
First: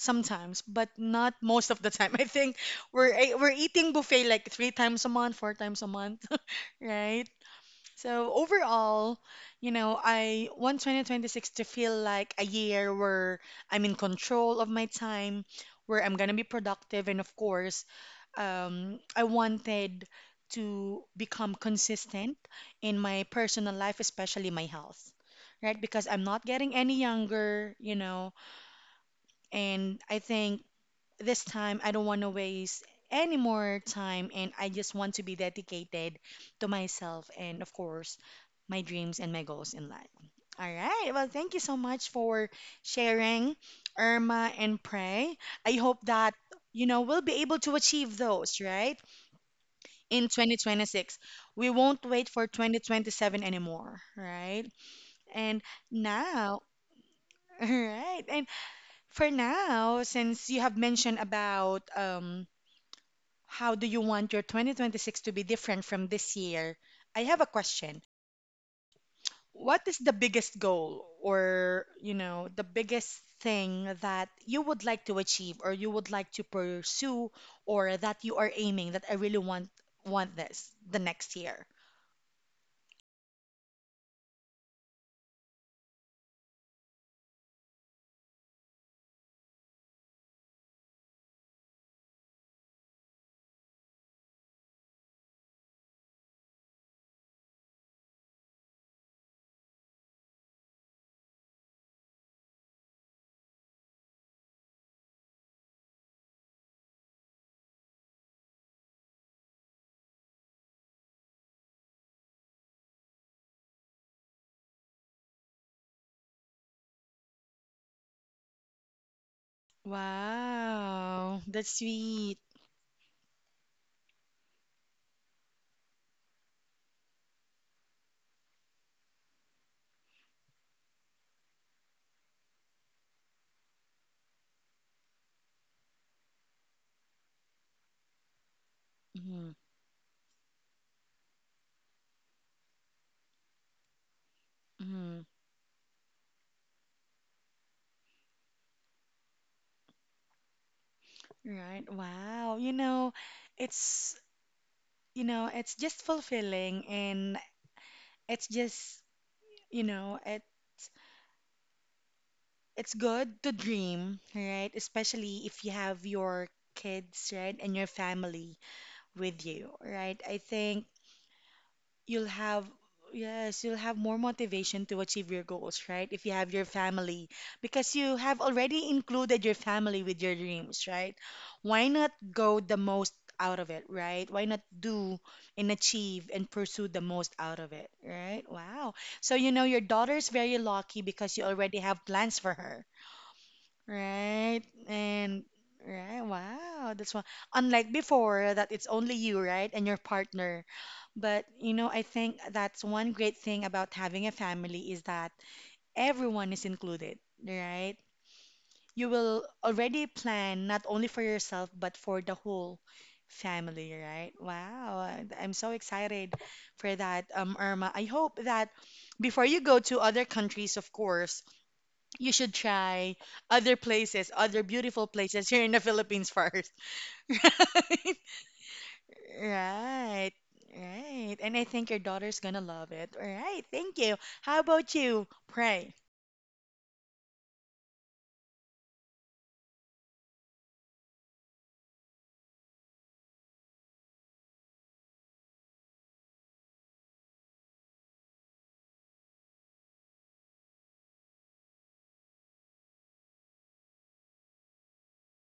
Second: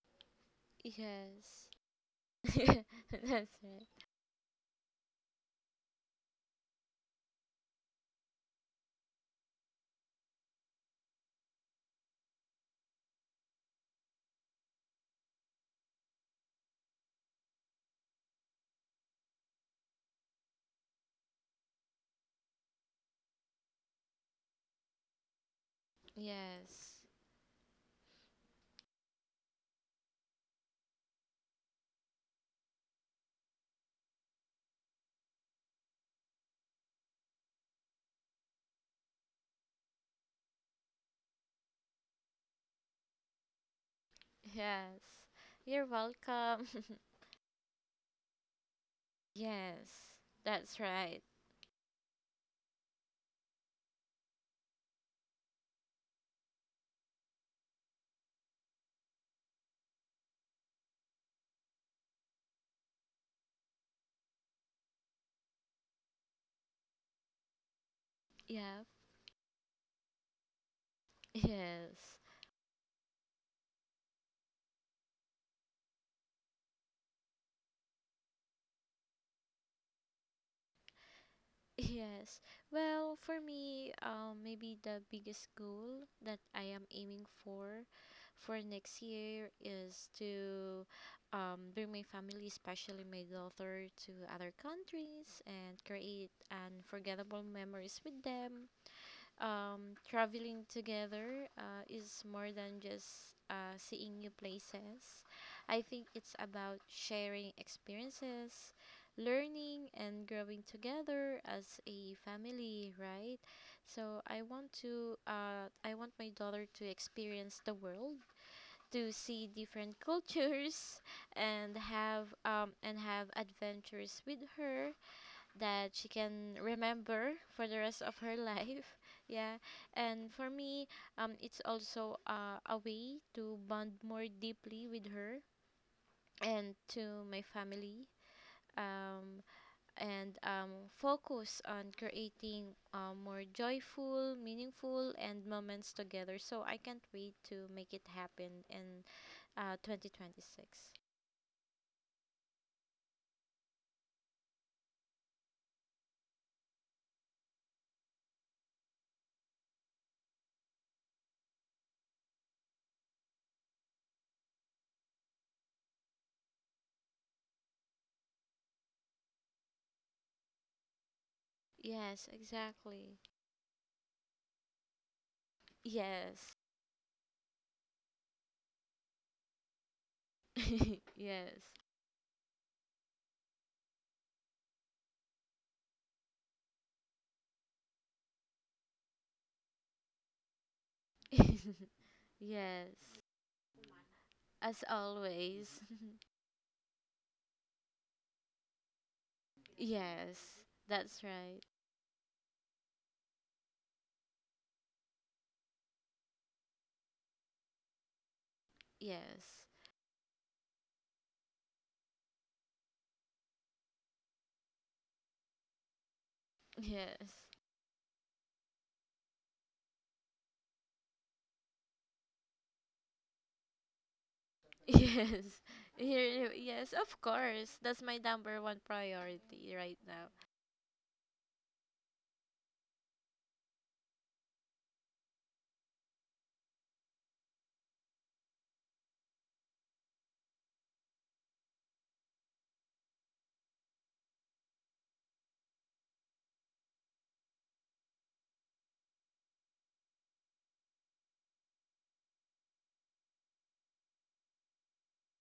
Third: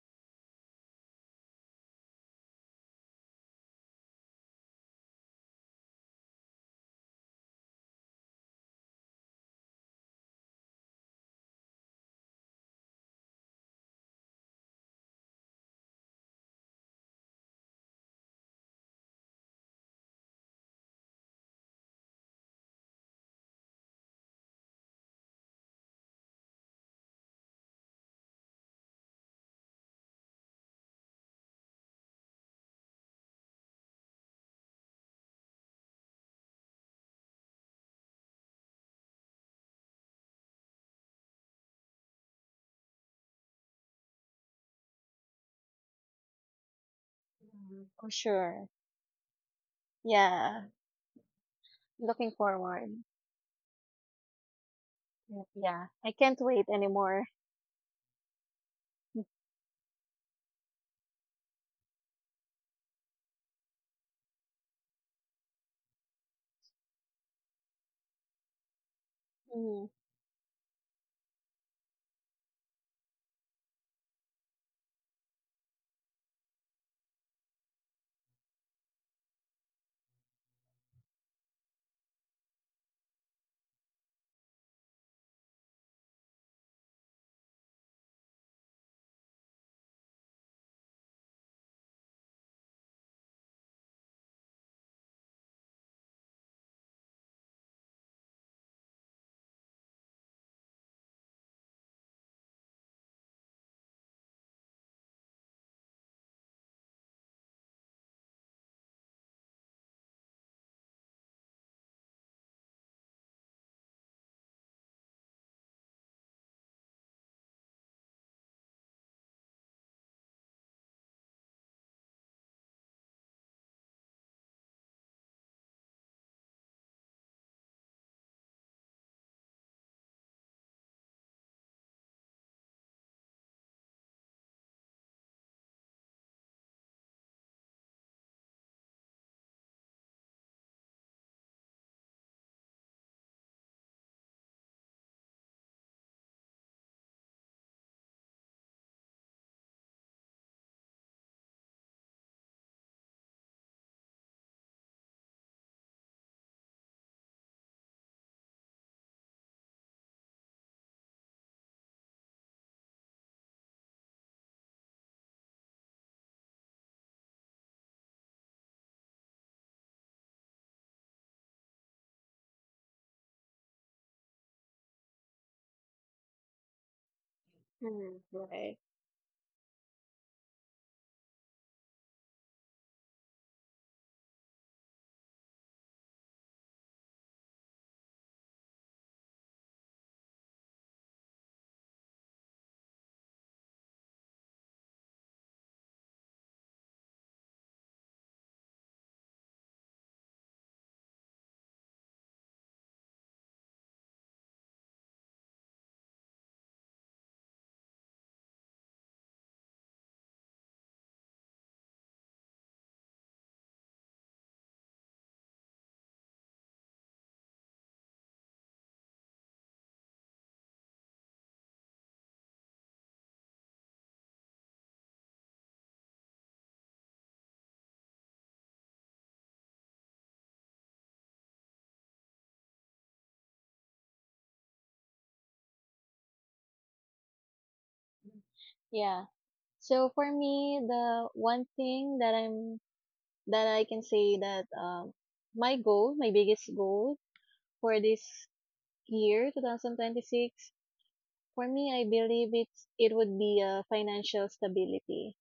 S1: sometimes, but not
S2: Yes.
S1: most of the time. I think we're
S2: That's right.
S1: eating buffet like three times a month, four times a month, right? So overall, you know, I want 2026 to feel like a year where I'm in control of my time, where I'm gonna be productive, and of course, I wanted to become consistent in my personal life, especially my health. Right, because I'm not getting any
S2: Yes.
S1: younger, you know, and I think this time I don't want to waste any more time and I just want to be dedicated to myself and of course my dreams and my goals in life. All right. Well, thank you so much for sharing, Irma and
S2: Yes.
S1: Prey. I
S2: You're
S1: hope that
S2: welcome.
S1: you know we'll be able to
S3: Mhm. For
S1: achieve those,
S3: sure.
S1: right?
S2: Yes.
S1: In
S3: Yeah.
S2: That's
S1: 2026.
S2: right.
S1: We won't wait
S3: Looking
S1: for
S3: forward.
S1: 2027 anymore, right? And
S3: Yeah. I can't
S1: now,
S3: wait anymore.
S1: all right. And for now, since you have mentioned about how do you want your 2026 to be different from this year? I have a question.
S2: Yeah.
S1: What
S3: Mm-hmm.
S1: is the biggest goal or, you
S2: Yes.
S1: know, the biggest thing that you would like to achieve or you would like to pursue or that you are aiming that I really want this the next year?
S2: Yes. Well, for me, maybe the biggest goal that I am aiming for next year is to bring my family, especially my daughter, to other countries and create unforgettable memories with them. Traveling together is more than just seeing new places. I think it's about sharing experiences, learning, and growing together as a family, right? So I want my daughter to experience the world, to see different cultures,
S1: Wow, that's sweet.
S2: and have adventures with her that she can remember for the rest of her life. Yeah. And for me, it's also a way to bond more deeply with her and to my family. Um,
S1: Mhm,
S2: and focus on creating more joyful, meaningful,
S1: mhm.
S2: and moments together. So I can't wait to make it happen in 2026.
S1: Right. Wow. It's you know, it's just fulfilling and it's just you know, it's good to dream, right? Especially if you have your kids, right, and your family with you, right? I think
S2: Yes,
S1: you'll have
S2: exactly.
S1: yes, you'll have more motivation to achieve your goals, right? If you have
S2: Yes.
S1: your family, because you
S3: Mm-hmm,
S1: have
S3: right.
S1: already included your family with your dreams, right?
S2: Yes.
S1: Why not go the most out of it, right? Why not do and achieve and pursue the most out of it, right? Wow. So, you know, your daughter's very lucky because you already have plans for her.
S2: Yes,
S1: Right.
S2: as
S1: And
S2: always.
S1: right. Wow. That's why unlike before that it's only you, right? And your
S2: Yes,
S1: partner.
S2: that's
S1: But
S2: right.
S1: you know, I think that's one great thing about having a family is that everyone is included, right? You will
S2: Yes,
S1: already plan not only for yourself but for the whole family, right? Wow. I'm so excited for that,
S2: yes,
S1: Irma. I hope that before you go to other countries, of course, you should try other places, other beautiful places
S2: yes.
S1: here in the Philippines
S2: Here,
S1: first.
S2: yes, of course. That's my number one
S1: Right.
S2: priority right now.
S1: Right. Right. And I think your daughter's gonna love it. All right. Thank you. How about you? Pray.
S3: Yeah. So for me, the one thing that I can say that my goal, my biggest goal for this year, 2026, for me, I believe it would be financial stability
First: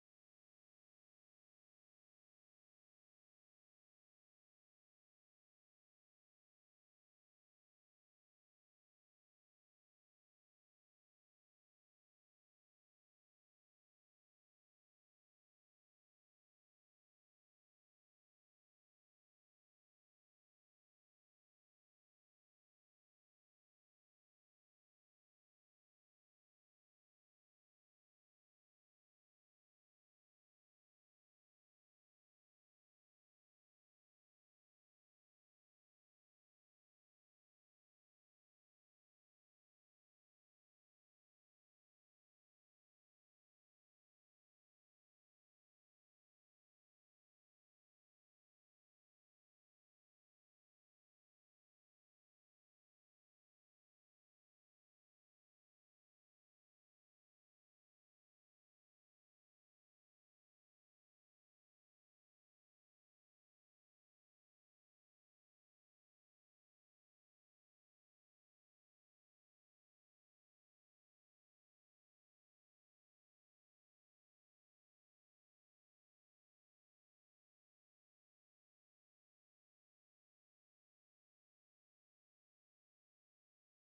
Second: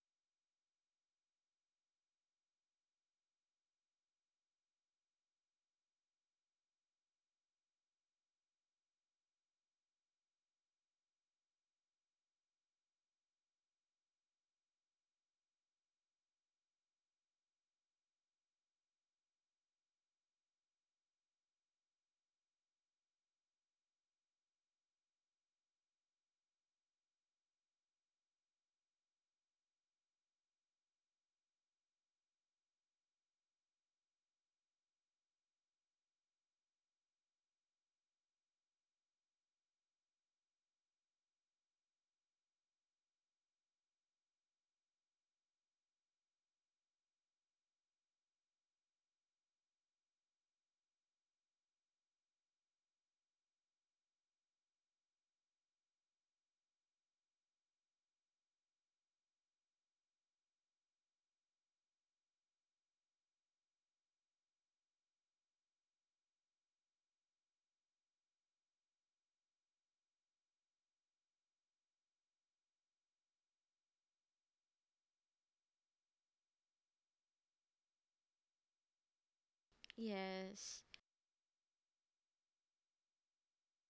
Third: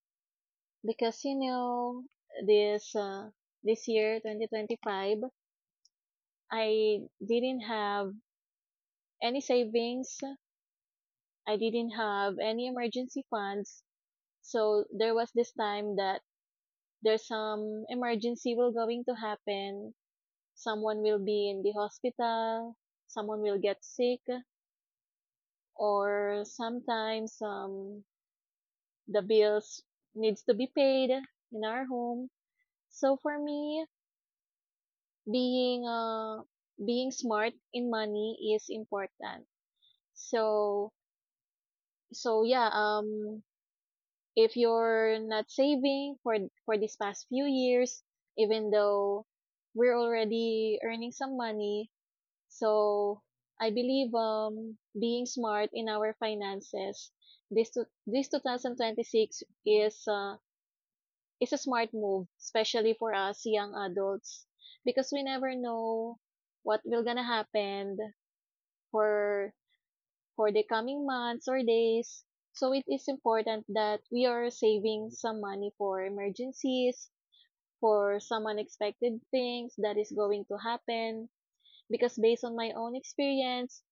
S3: because you know this uh, this year, 2025, I didn't have any savings, I didn't have any emergency funds, so there was this time that there's some emergency will going to happen, someone will be in the hospital, someone will get sick, or sometimes the bills needs to be paid in our home. So for me, being uh, being smart in money is important. So yeah, if you're not saving for these past few years, even though we're already earning some money. So, I believe being smart in our finances this 2026 is a smart move, especially for us young adults, because we never know what will gonna happen for for the coming months or days. So it is important that we are saving some money for emergencies, for some unexpected things that is going to
S2: Yes,
S3: happen. Because based on my own experience,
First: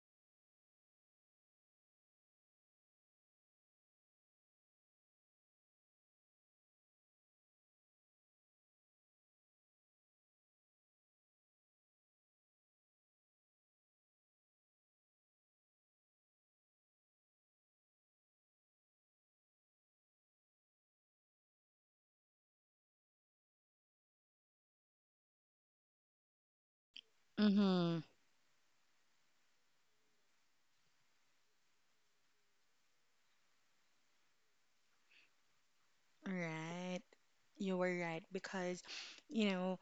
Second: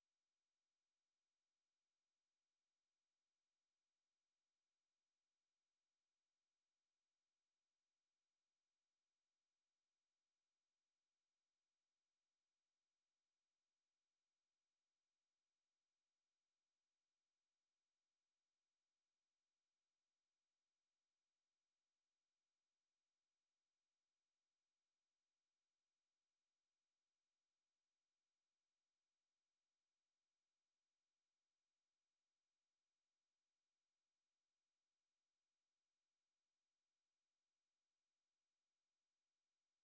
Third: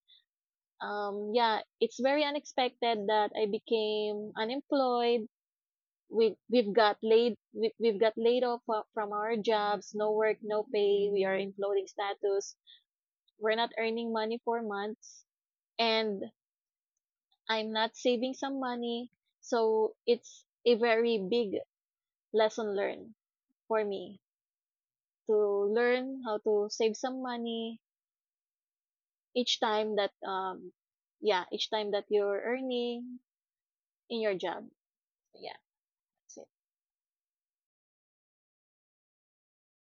S3: yeah, it's very unexpected that I became unemployed. We, we've got laid off from our jobs. No work, no pay. We are in floating status. We're not earning money for months, and I'm not saving some money. So it's a very big lesson learned for me to learn how to save some money
S1: Mm-hmm.
S3: each time that yeah each time that you're earning in your job. So, yeah, that's it.
S1: Right. You were right because, you know,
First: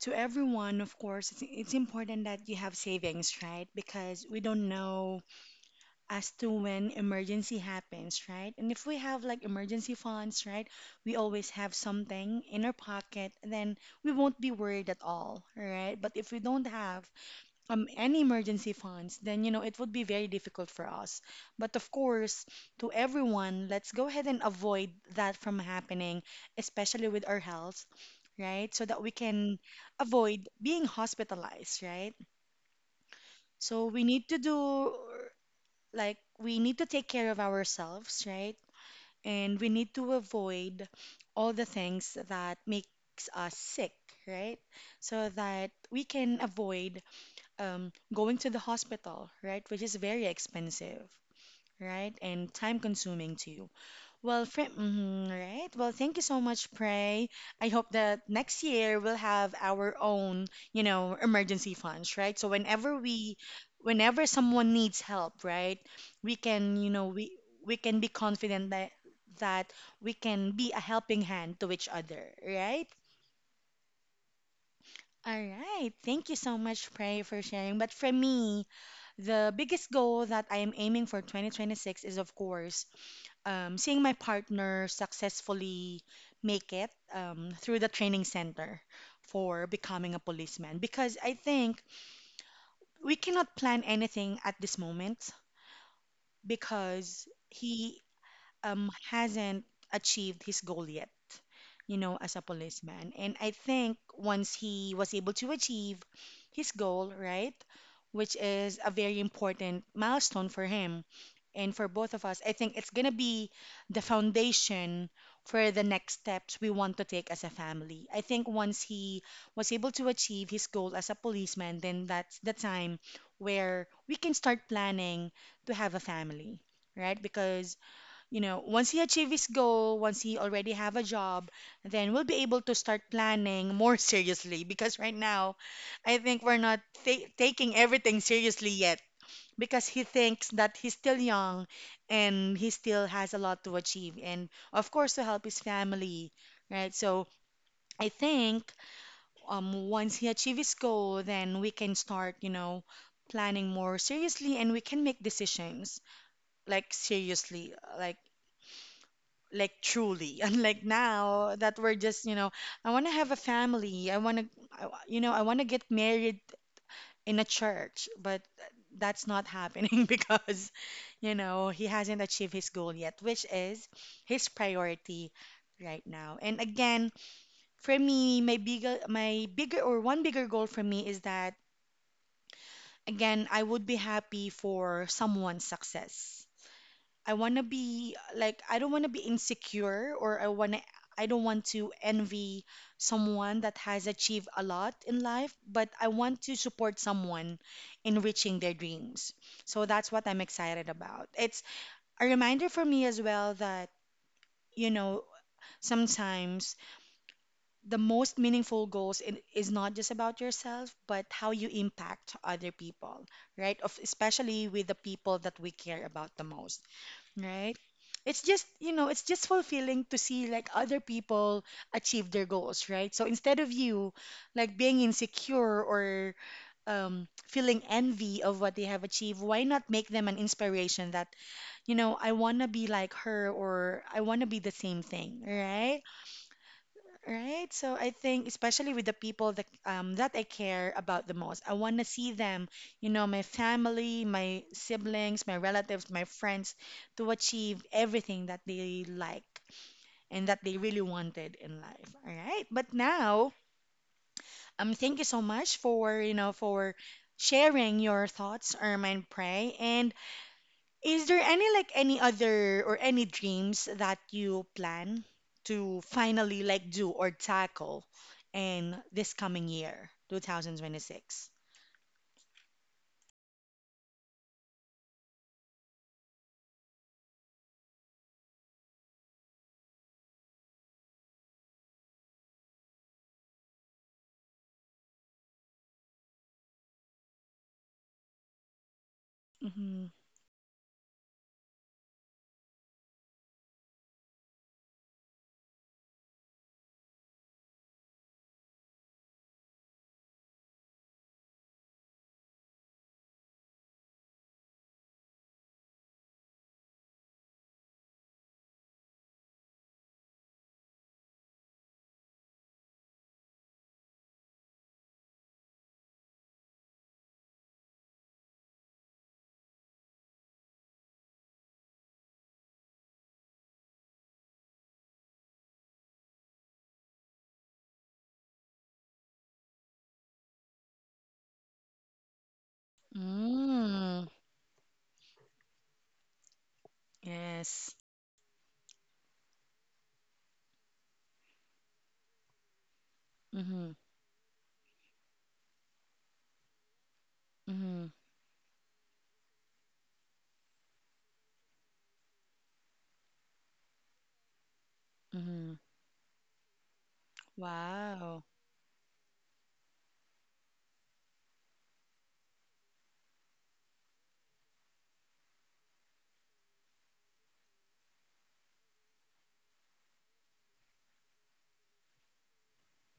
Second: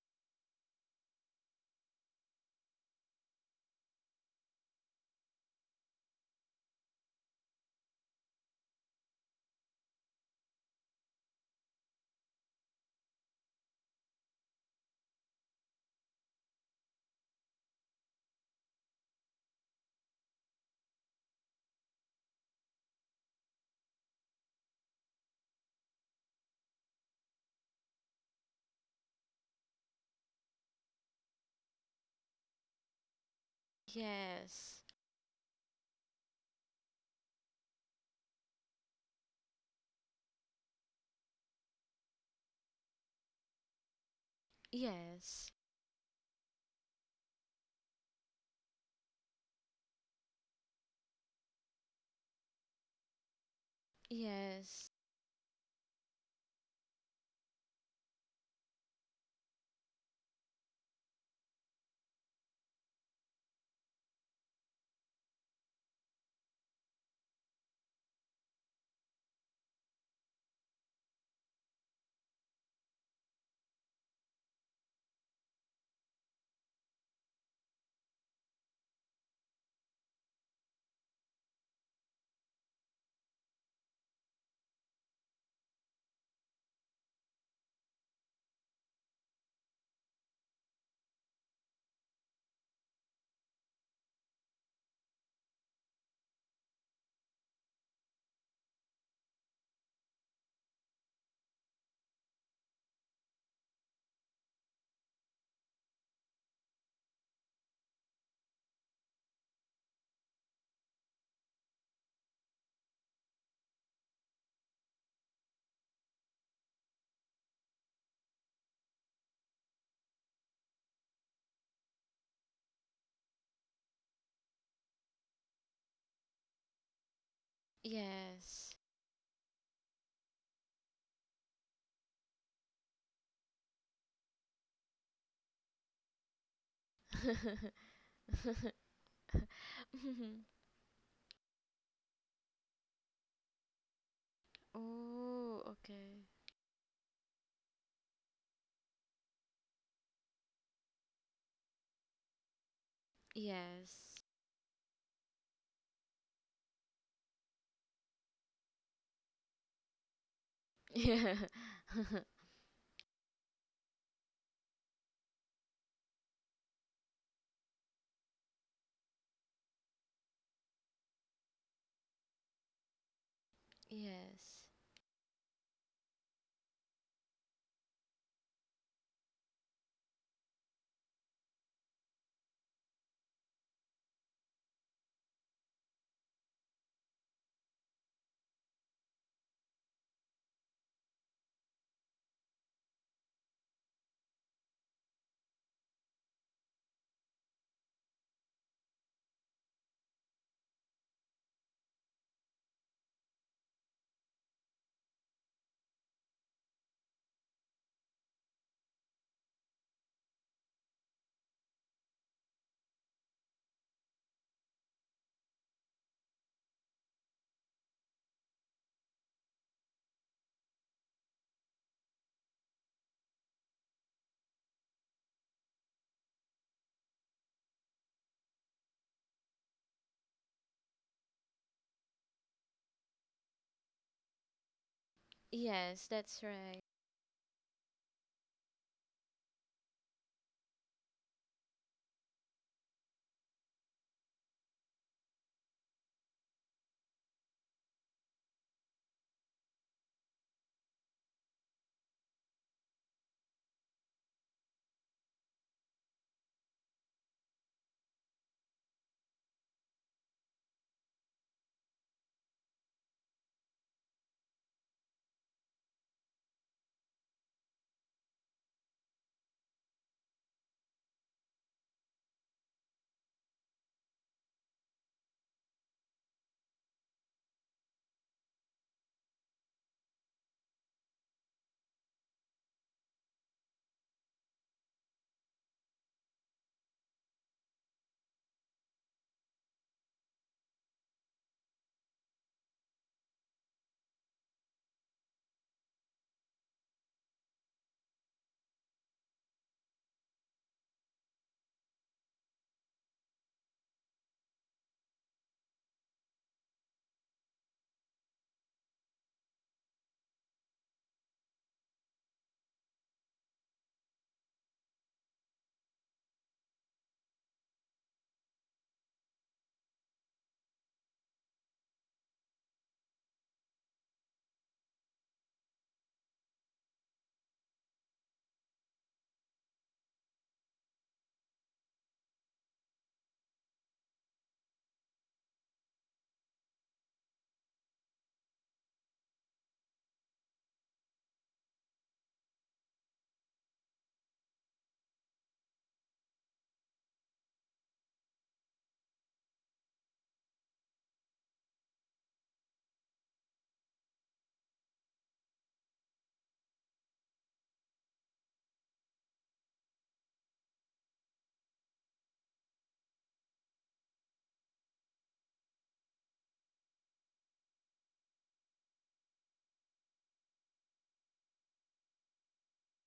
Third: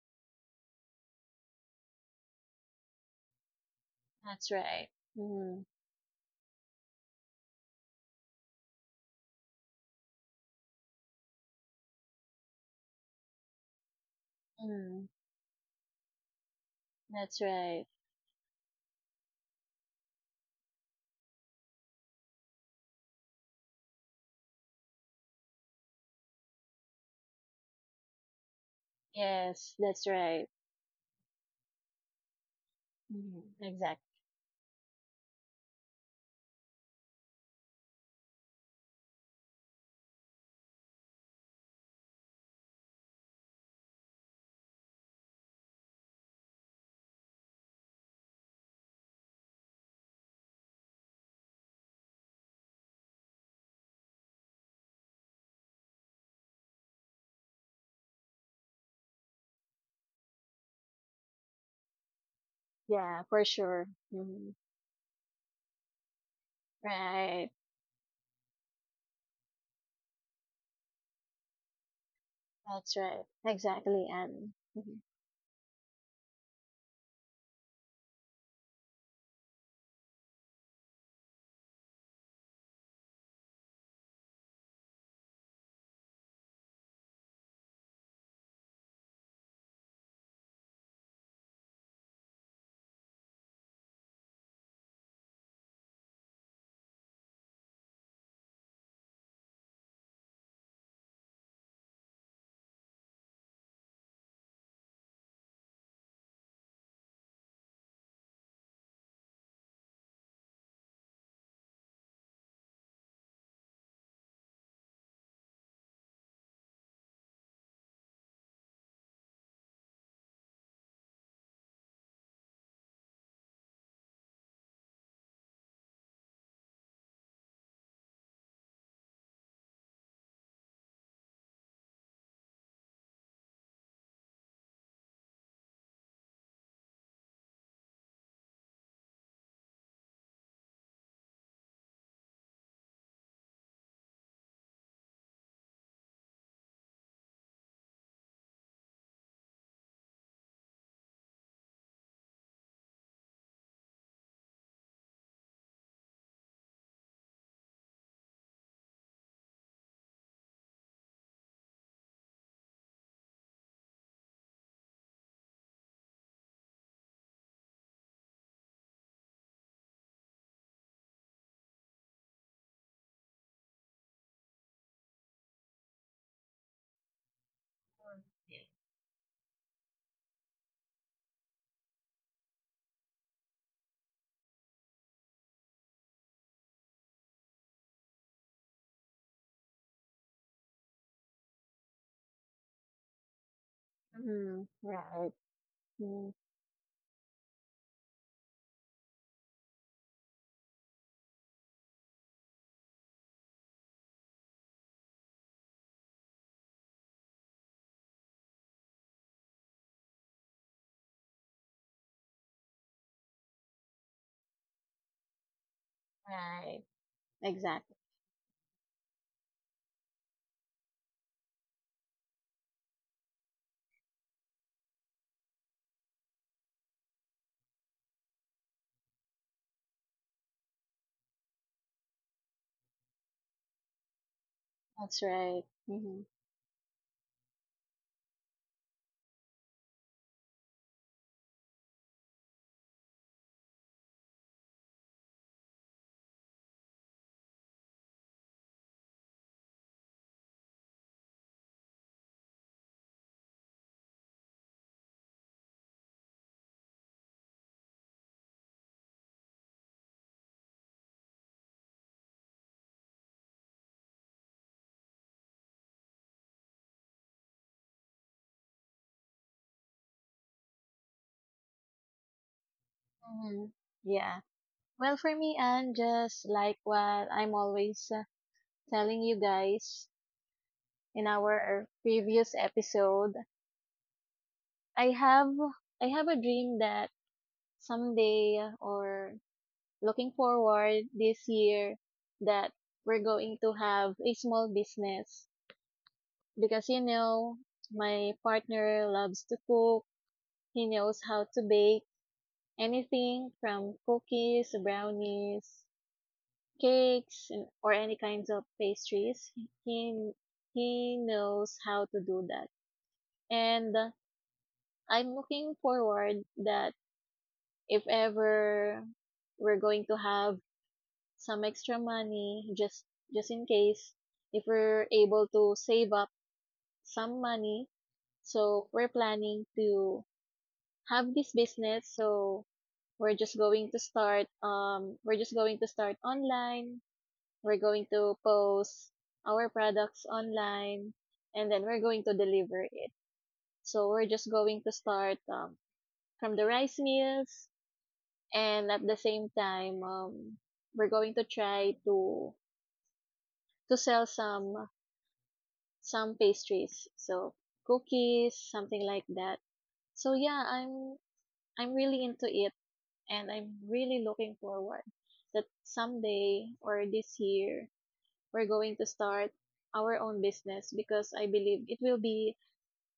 S1: to everyone, of course, it's important that you have savings, right? Because we
S3: That's
S1: don't
S3: right.
S1: know
S3: Mm,
S1: as to when emergency happens, right? And if we have like emergency funds, right, we always have something in our pocket, then we won't be worried at
S3: mm,
S1: all, right? But if we don't have
S3: that's right.
S1: any emergency funds, then you know it would be very difficult for us. But of course, to everyone, let's go ahead and avoid that from happening, especially with our health, right? So that we can
S3: Yes, that's right.
S1: avoid being hospitalized, right?
S3: Mm,
S1: So we
S3: exactly.
S1: need to
S2: yes,
S1: do like we need to take care of ourselves, right? And we need to avoid all the things that makes us sick, right? So
S2: yes,
S1: that we can avoid going to the hospital, right? Which is very expensive, right? And time consuming too. Well,
S2: yes,
S1: right. Well, thank you so much, Pray. I hope that next year we'll have our own, you know, emergency funds, right? So
S3: Yeah, for sure.
S1: whenever
S3: Mm,
S1: someone needs help, right, we can, you know, we
S3: right.
S1: we can be confident that that we can be a helping hand to each other, right?
S3: That's right. Exactly, and mm,
S1: All right. Thank you so much, Pray, for sharing. But for me, the biggest goal that I am aiming for 2026 is, of course, seeing my partner successfully make it through the training center for becoming a policeman because I think we cannot plan anything at this moment because he hasn't achieved his goal yet, you know, as a policeman. And I think once he was able to achieve his goal, right, which is a very important milestone for him and for both of us, I think it's going to be the foundation for the next steps we want to take as a family. I think once he was able to achieve his goal as a policeman, then that's the time where we can start planning to have a family, right? Because you know
S2: yes.
S1: once he achieve his goal, once he already have a job, then we'll be able to start planning more seriously because right now I think we're not taking everything seriously yet because he thinks that he's still young and he still has a lot to achieve and of course to help his
S2: Oh, okay.
S1: family, right? So I think once he achieves his goal then we can start you know planning more
S2: Yes.
S1: seriously and we can make decisions like seriously like like truly unlike
S2: Yeah.
S1: now that we're just you know. I want to have a family, I want to you know I want to get married in a church but that's not happening because you know he hasn't achieved his goal yet which is his
S2: Yes.
S1: priority right now. And again, for me my bigger or one bigger goal for me is that again I would be happy for someone's success. I don't want to be insecure or I don't want to envy someone that has achieved a lot in
S3: right.
S1: life, but I
S3: Mm,
S1: want to support someone in reaching their dreams. So that's what I'm excited about. It's a reminder for me as well that you know sometimes the most meaningful is not just about yourself but how you impact other people, right, of especially with the people that we care about the most.
S3: right.
S1: Right?
S3: Exactly.
S1: It's just, you know, it's just fulfilling to see like other people achieve their goals, right? So instead of you like being insecure or feeling envy of what they have achieved, why not make them an inspiration that, you know, I want to be like her or I want to be the same
S3: That's
S1: thing,
S3: right.
S1: right?
S2: Yes,
S3: Mm-hmm.
S2: that's right.
S1: Right. So I think, especially with the people that that I care about the most, I want to see them, you know, my family, my siblings, my relatives, my friends, to achieve everything that they like and that they really wanted in life. All right. But now, thank you so much for, you know, for sharing your thoughts, Irma and Pray. And is there any like any other or any dreams that you plan to finally like do or tackle in this coming year, 2026?
S3: Mm-hmm. Yeah. Well, for me, and just like what I'm always telling you guys in our previous episode, I have I have a dream that someday or
S1: Mm-hmm.
S3: looking forward this year that we're going to have a small business because you know my partner loves to cook, he knows how to bake anything from cookies, brownies, cakes, or any kinds of pastries. he he knows how to do that. And I'm looking forward that if ever we're going to have some extra money, just in case if we're able to save up some money. So we're planning to have this business. So
S1: Mm,
S3: we're just going to start online. We're
S1: yes.
S3: going to post our products online and then we're going to deliver it.
S1: Mm-hmm.
S3: So we're just going to start from the rice meals,
S1: Mm-hmm.
S3: and at the same time we're going to try to sell
S1: Mm-hmm.
S3: some pastries, so
S1: Wow.
S3: cookies, something like that. So yeah, I'm really into it and I'm really looking forward that someday or this year we're going to start our own business because I believe it will be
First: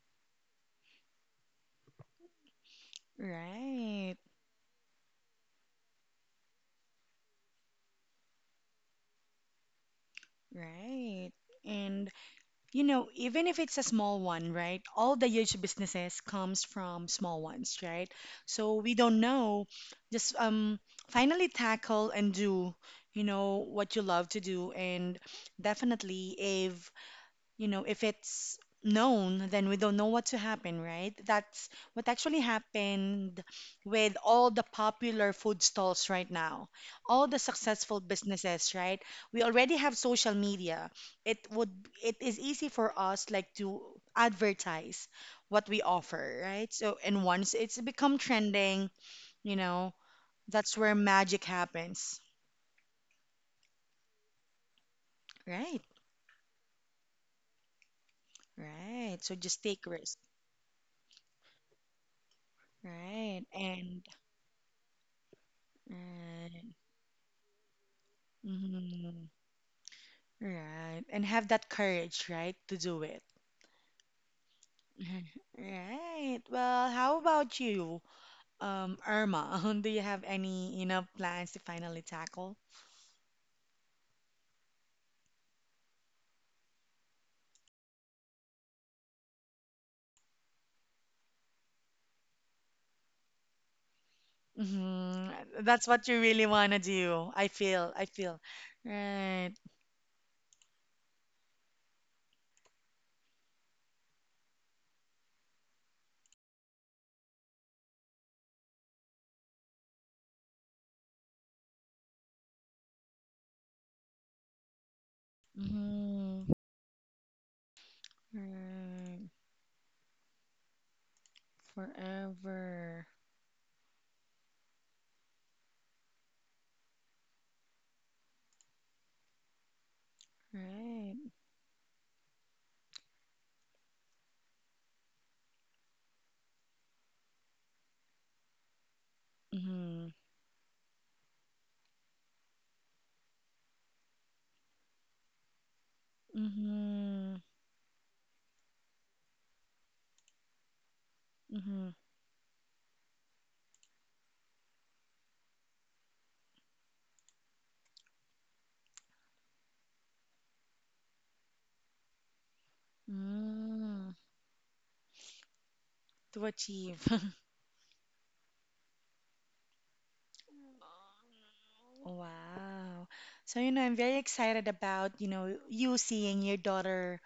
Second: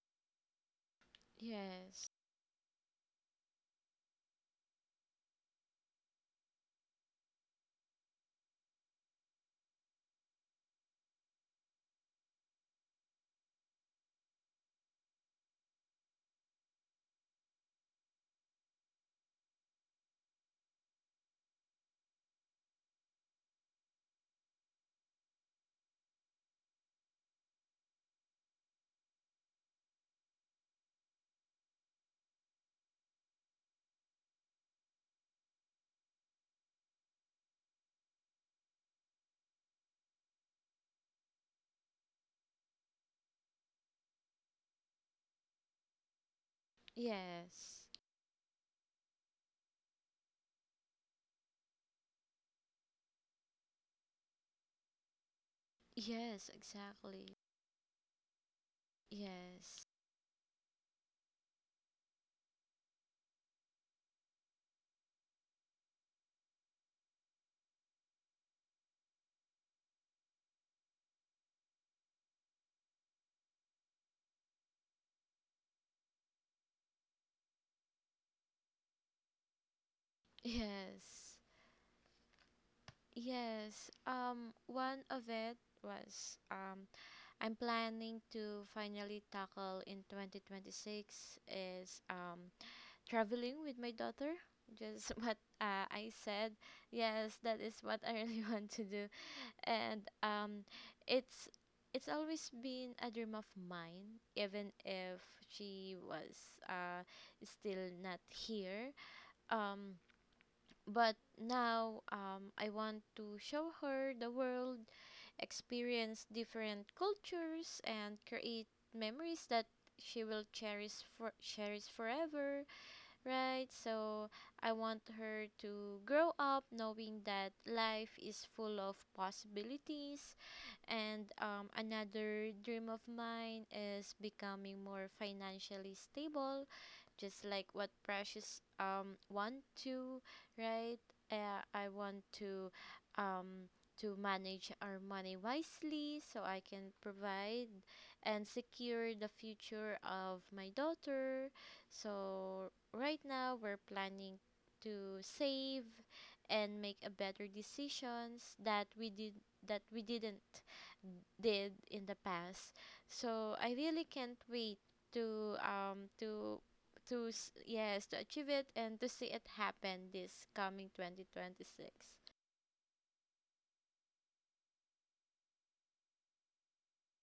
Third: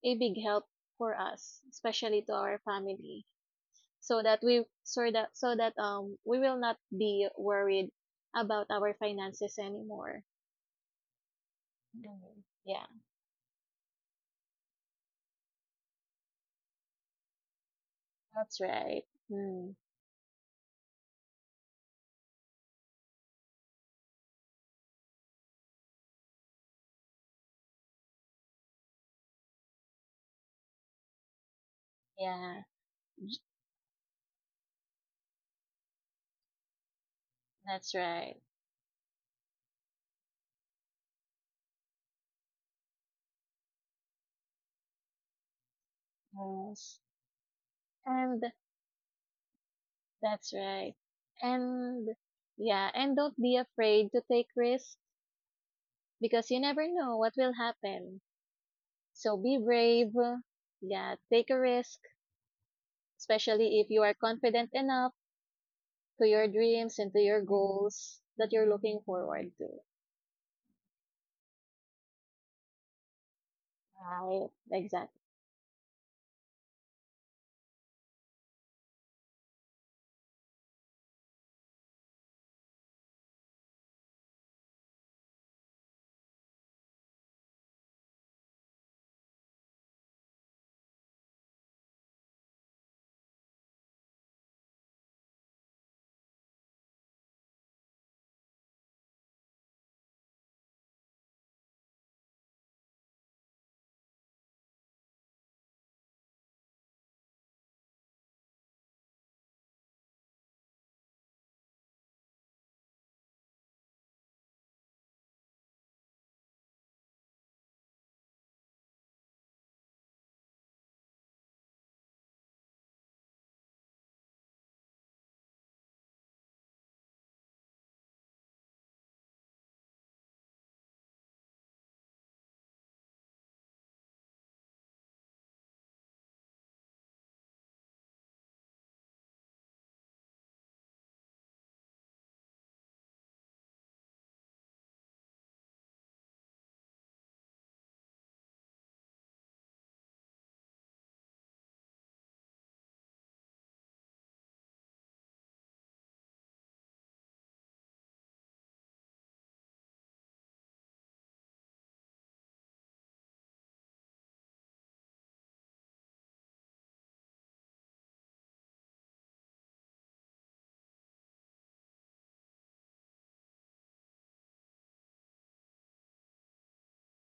S3: a big help for us,
S2: Yes.
S3: especially to our family,
S1: Right.
S3: so that we will not be worried about our finances anymore.
S1: Right. And
S3: Mhm.
S1: You
S3: Yeah,
S1: know, even if it's a small one, right? All the huge businesses comes from small ones, right?
S3: that's
S1: So we
S3: right.
S1: don't know.
S3: Mm,
S1: Just finally tackle and do, what you love to do. And definitely, if if it's known, then we don't know what to happen, right? That's what actually
S3: yeah.
S1: happened with all the popular food stalls right now, all the
S3: That's
S1: successful
S3: right.
S1: businesses, right? We already have social media. It would it is easy for us like to advertise what we offer, right? So
S3: Yes.
S1: and once it's
S2: Yes.
S1: become
S3: And
S1: trending, you know,
S3: that's
S1: that's where
S3: right.
S1: magic
S3: And
S1: happens.
S3: yeah, and don't be afraid to take risks
S1: Right.
S3: because
S2: Yes,
S3: you never know what
S2: exactly.
S3: will happen.
S1: Right. So
S3: So be
S1: just take
S2: Yes.
S3: brave.
S1: risk.
S3: Yeah, take a risk,
S1: Right.
S3: especially if you
S1: And
S3: are confident enough to your
S1: right.
S3: dreams and to your goals that you're looking
S1: Mm-hmm.
S3: forward to.
S1: Right. And have that courage, right, to do it.
S3: Right. Exactly.
S1: Mhm. Right. Well, how about you, Irma? Do you have any,
S2: Yes.
S1: plans to finally tackle?
S2: Yes. One of it was I'm planning to finally tackle in 2026 is traveling with my daughter. Just
S1: Hmm.
S2: what
S1: That's what
S2: I
S1: you really
S2: said.
S1: want to do.
S2: Yes,
S1: I
S2: that is
S1: feel,
S2: what
S1: I
S2: I
S1: feel.
S2: really want to do.
S1: Right.
S2: And it's it's always been a dream of mine even if she was still not here, um but now, I want to show her the world, experience
S1: Mm-hmm.
S2: different cultures and create
S1: Right.
S2: memories that she will cherish for cherish forever,
S1: Forever.
S2: right? So I want her to grow up knowing that life is full of possibilities.
S1: Right.
S2: And another dream of mine is becoming more financially stable, just like what Precious want
S1: Mm-hmm.
S2: to, right? I want um to manage our money wisely so I can
S1: Mm-hmm.
S2: provide and secure the future of my daughter.
S1: Mm-hmm.
S2: So right now we're planning to save and make a better decisions that we didn't did in the past. So I really
S1: Mm.
S2: can't wait to um
S1: To
S2: to
S1: achieve.
S2: yes to achieve it and to see it happen this coming 2026.
S1: Wow. So, I'm very excited about, you seeing your daughter,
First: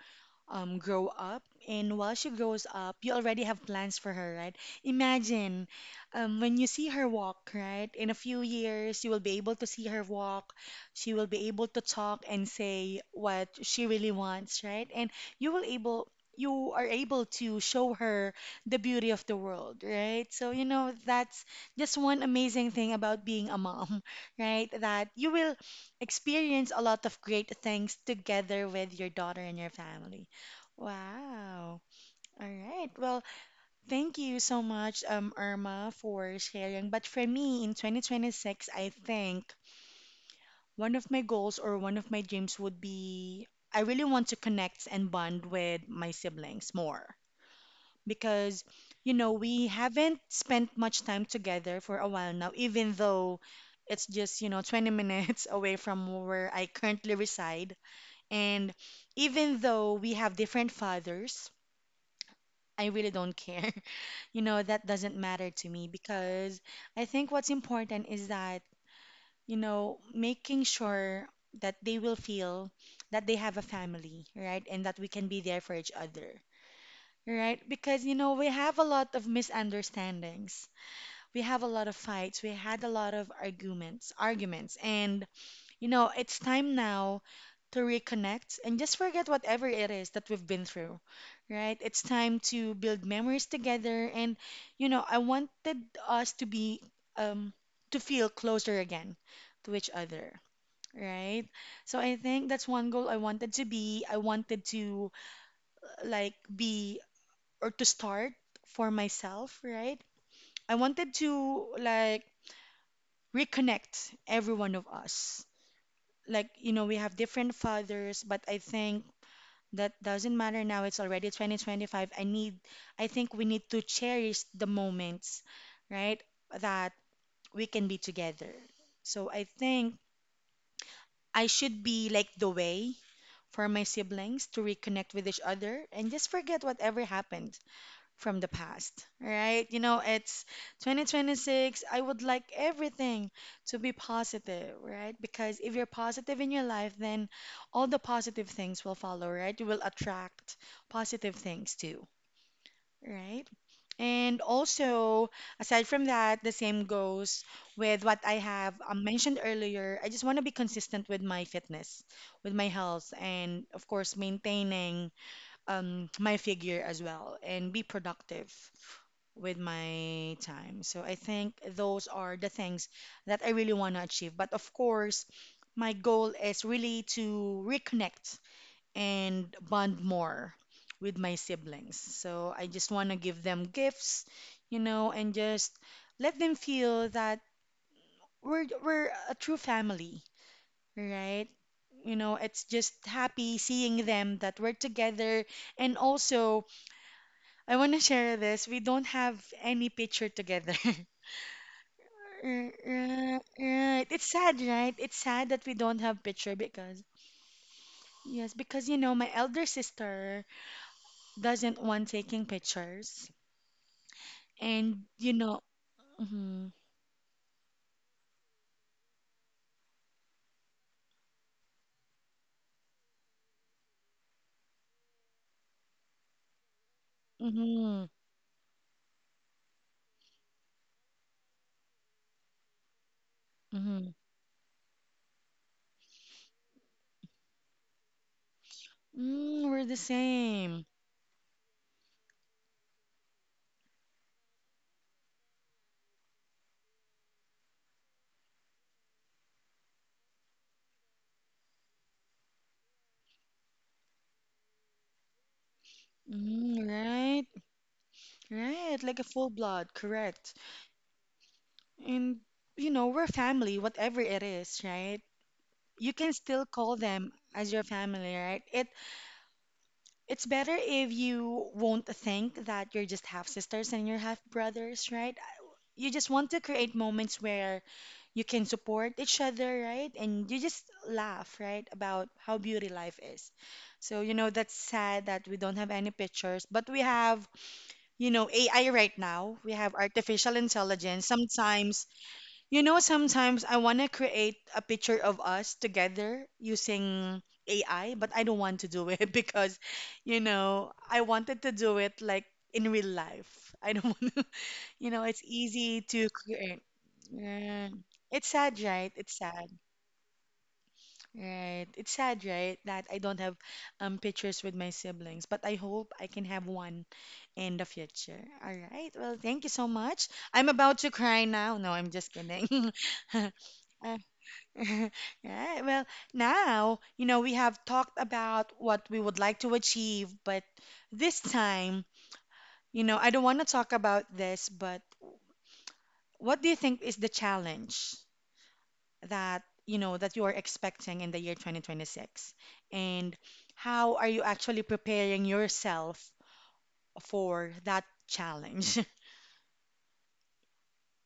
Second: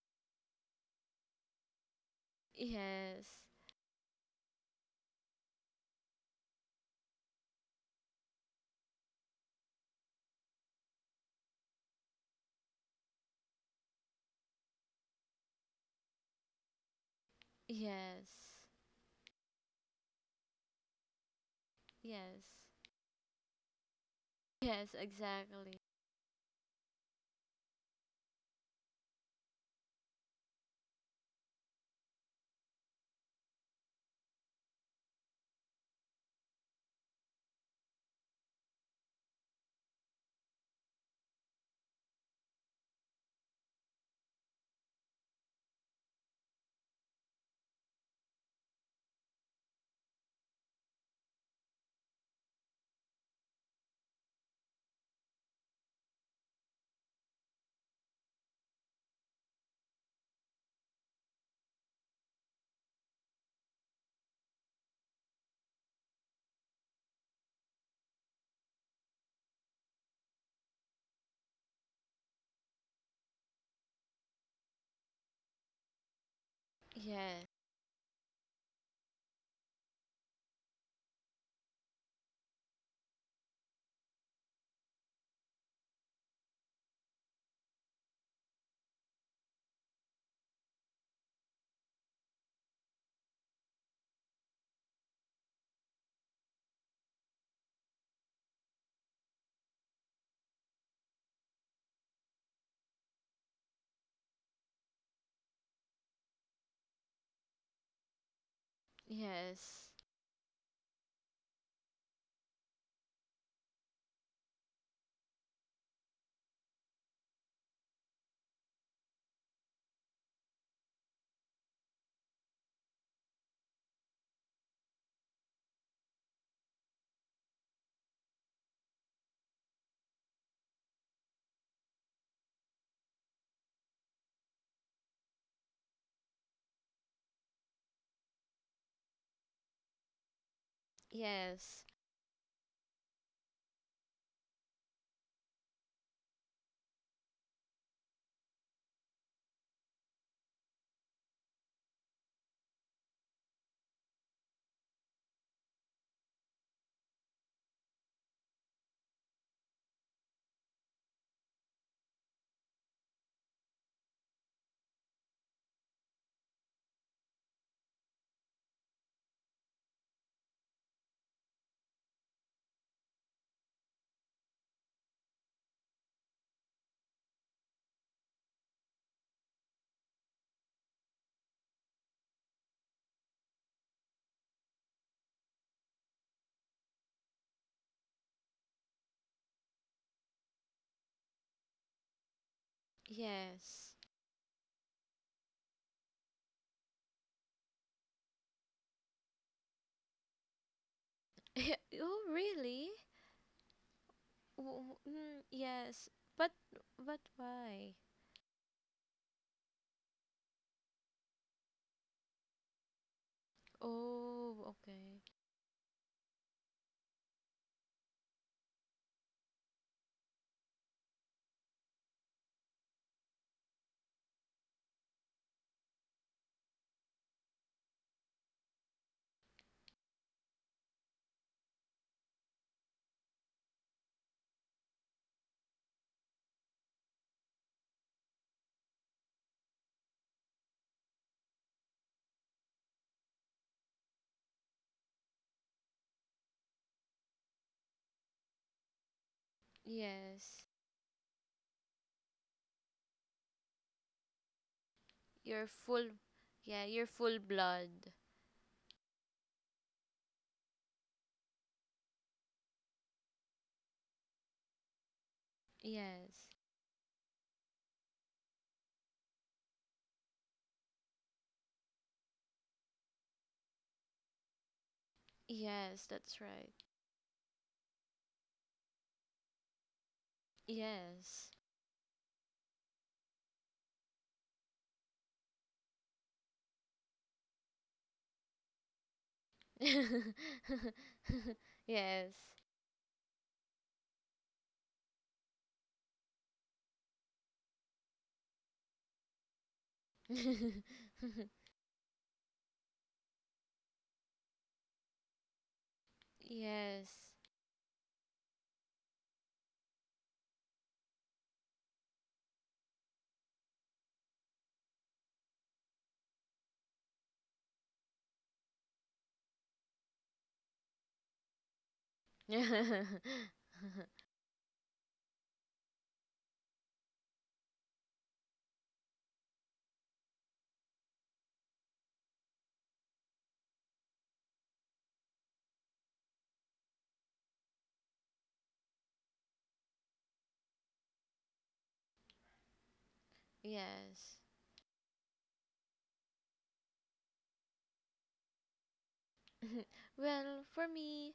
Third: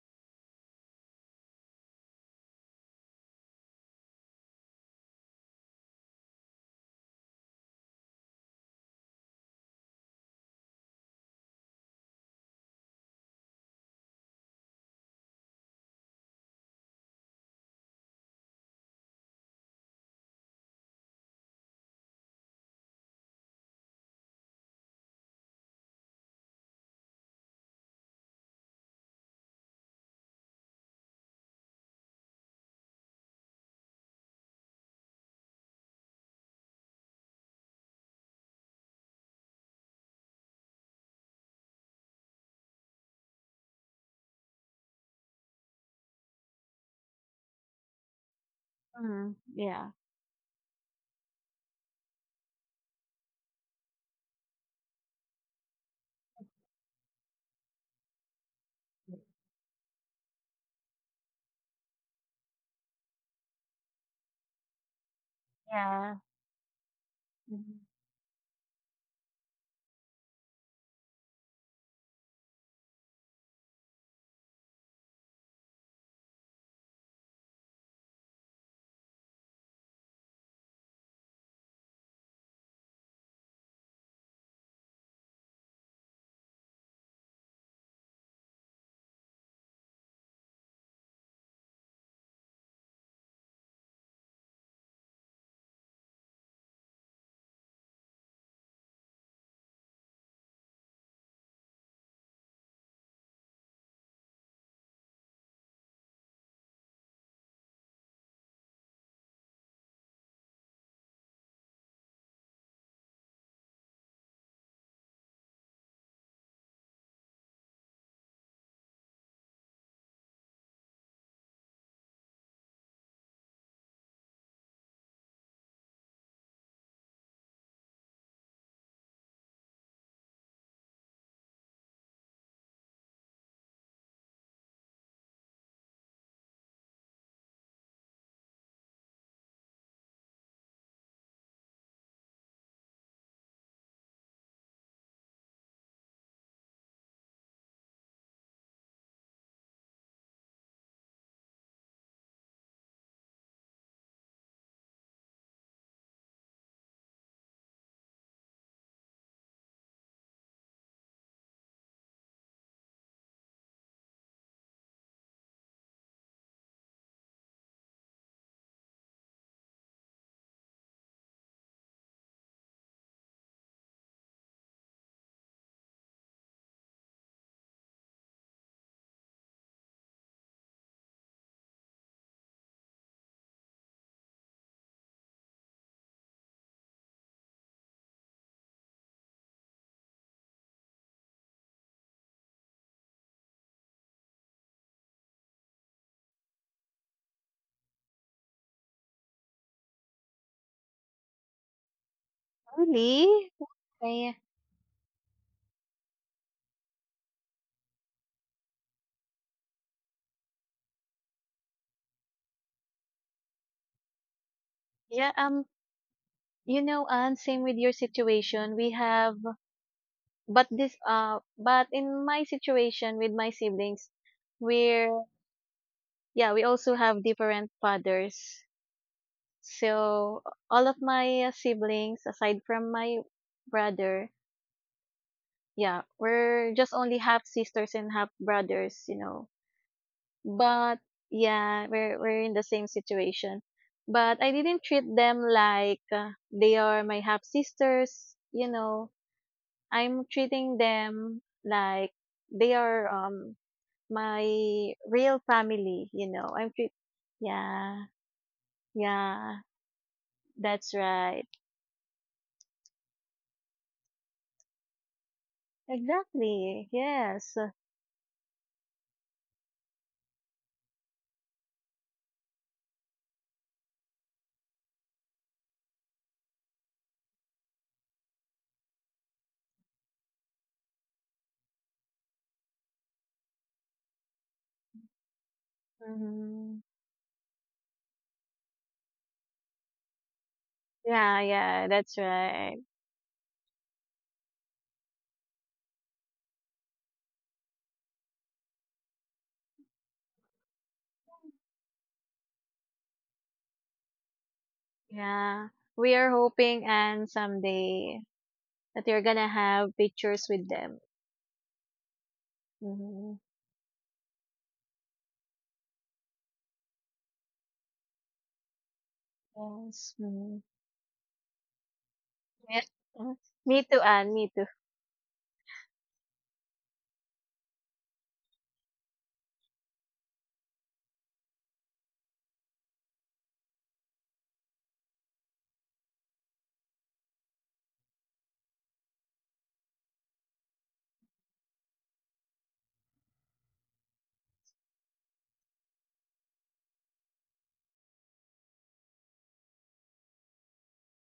S1: grow up. And while she grows up, you
S2: Yes.
S1: already have plans for her, right? Imagine when you see her walk, right? In a few years, you will be able to see her walk. She will be able to talk and say what she really wants, right? And you will able you are able to show her
S2: Yes.
S1: the beauty of the world, right? So, that's just one
S2: Yes.
S1: amazing thing about being a mom, right?
S2: Yes,
S1: That you will
S2: exactly.
S1: experience a lot of great things together with your daughter and your family. Wow. All right. Well, thank you so much, Irma, for sharing. But for me, in 2026, I think one of my goals or one of my dreams would be I really want to connect and bond with my siblings more because,
S3: Mm,
S1: we
S3: yeah.
S1: haven't spent much time together for a while now, even though it's just, 20 minutes away from where I currently reside. And even though we have different fathers, I really don't care that doesn't matter to me
S3: Yeah.
S1: because I think what's
S3: Mhm.
S1: important is that, making sure that they will feel that they have a family, right? And that we can be there for each other,
S2: Yes.
S1: right? Because, we have a lot of misunderstandings. We have a lot of fights. We had a lot of arguments, arguments. And it's time now to reconnect and just forget whatever it is that we've been through, right? It's time to build memories together. And, I wanted us to be, um, to feel closer again to each other, right? So I think that's one goal I wanted to be. I wanted to, like, be or to start for myself,
S2: Yes.
S1: right? I wanted to, like, reconnect every one of us like we have different fathers but I think that doesn't matter now it's already 2025 I think we need to cherish the moments right that we can be together so I think I should be like the way for my siblings to reconnect with each other and just forget whatever happened from the past, right? You know, it's
S2: Yes.
S1: 2026. I would like everything to be positive, right? Because if you're positive in your life, then all the positive things will follow, right? You will attract positive things too, right? And also, aside from that, the same goes with what I have mentioned earlier. I just want to be consistent with my fitness, with my health, and of course, maintaining my figure as well and be productive with my time. So I think those are the things that I really want to achieve. But of course, my goal is really to reconnect and bond more with my siblings. So I just want to give them gifts, and just let them feel that we're a true family, right? You know, it's just happy
S2: Yes.
S1: seeing them that we're together and also I want to share this. We don't have any picture together.
S2: Oh,
S1: R-
S2: really?
S1: Right,
S3: Really?
S1: right. It's
S3: Okay.
S1: sad, right? It's sad that we don't
S2: Yes.
S1: have
S2: But
S1: picture because
S2: but why?
S1: yes, because my elder sister doesn't want taking pictures,
S2: Oh,
S1: and
S2: okay.
S3: Yeah,
S1: mm-hmm,
S3: you know, and same with your situation. We have but this but in my situation with my siblings, we're yeah, we also have different
S1: mm-hmm,
S3: fathers, so all of my siblings aside from my
S1: mm-hmm.
S3: brother, yeah, we're just only half sisters and half brothers, you know.
S1: Mm, we're the same.
S3: But yeah, we're in the same situation, but I didn't treat them like they are my half sisters, you know. I'm
S2: Yes.
S3: treating them like they are my real
S2: You're full.
S3: family, you know. I'm
S2: Yeah,
S1: Mm,
S3: treat—
S2: you're full
S1: right,
S2: blood.
S3: yeah,
S1: right. Like a full
S3: yeah,
S1: blood, correct.
S3: that's right.
S1: And we're family, whatever it is, right? You can
S2: Yes.
S1: still
S3: Exactly.
S1: call them
S3: Yes.
S1: as your family, right? It It's better if you won't think that you're just half sisters and you're half brothers, right?
S2: Yes,
S1: You just
S2: that's
S1: want to
S2: right.
S1: create moments where you can support each other, right? And you just
S2: Yes.
S1: laugh, right, about how beauty life is. So, that's sad that we don't have any pictures,
S3: Hmm.
S1: but we have, AI right now. We have artificial intelligence.
S3: Yeah,
S1: Sometimes
S3: that's
S2: Yes.
S3: right.
S1: sometimes I want to create a picture of us together using AI, but I don't want to do it because, I wanted to do it like in real life. I don't want to, it's
S3: Yeah.
S1: easy
S3: We
S1: to
S3: are
S1: create.
S3: hoping
S2: Yes.
S3: and
S1: Yeah.
S3: someday
S1: It's sad,
S3: that
S1: right?
S3: you're
S1: It's
S3: gonna
S1: sad.
S3: have pictures with them.
S1: Right. It's sad, right? That I don't
S3: Hmm.
S1: have pictures with my siblings, but I hope I can have one in the future. All right. Well, thank you so
S3: Yes.
S1: much.
S3: Hmm.
S1: I'm about to cry now. No, I'm just
S3: Yes.
S1: kidding.
S3: Uh,
S1: All
S3: Anne, me too,
S1: Right. Well, now, we have talked about what we would like to achieve, but this time, I don't want to talk about this, but what do you think is the challenge that, that you are expecting in the year 2026? And how are
S2: Yes.
S1: you actually preparing yourself for that challenge?
S2: Well, for me,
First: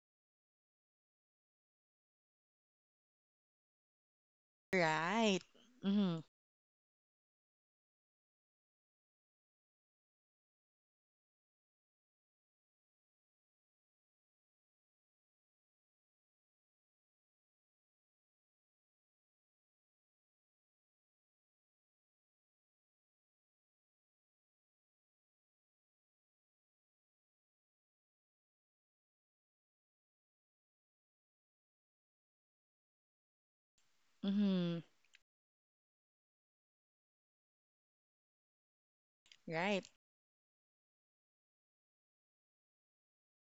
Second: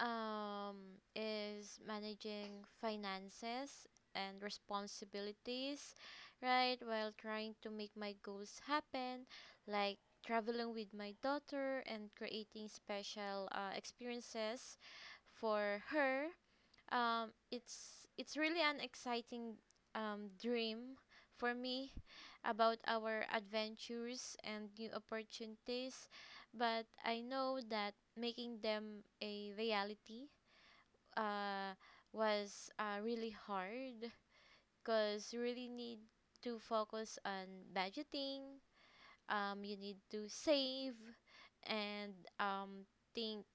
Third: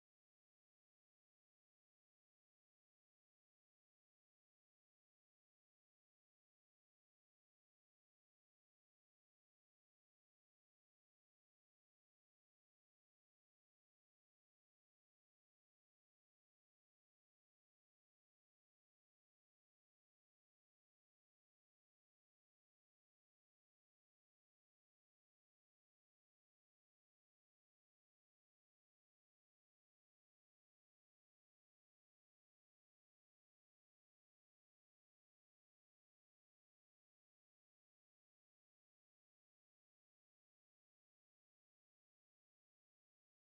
S2: is managing finances and
S1: Right.
S2: responsibilities,
S1: Mm-hmm.
S2: right? While trying to make my goals happen, like traveling with my daughter and creating special experiences for her, it's really an exciting dream for me about our adventures and new opportunities, but I know that making them a reality uh, was really hard
S1: Mm-hmm.
S2: because you really need to focus on budgeting. You
S1: Right.
S2: need to save and um, think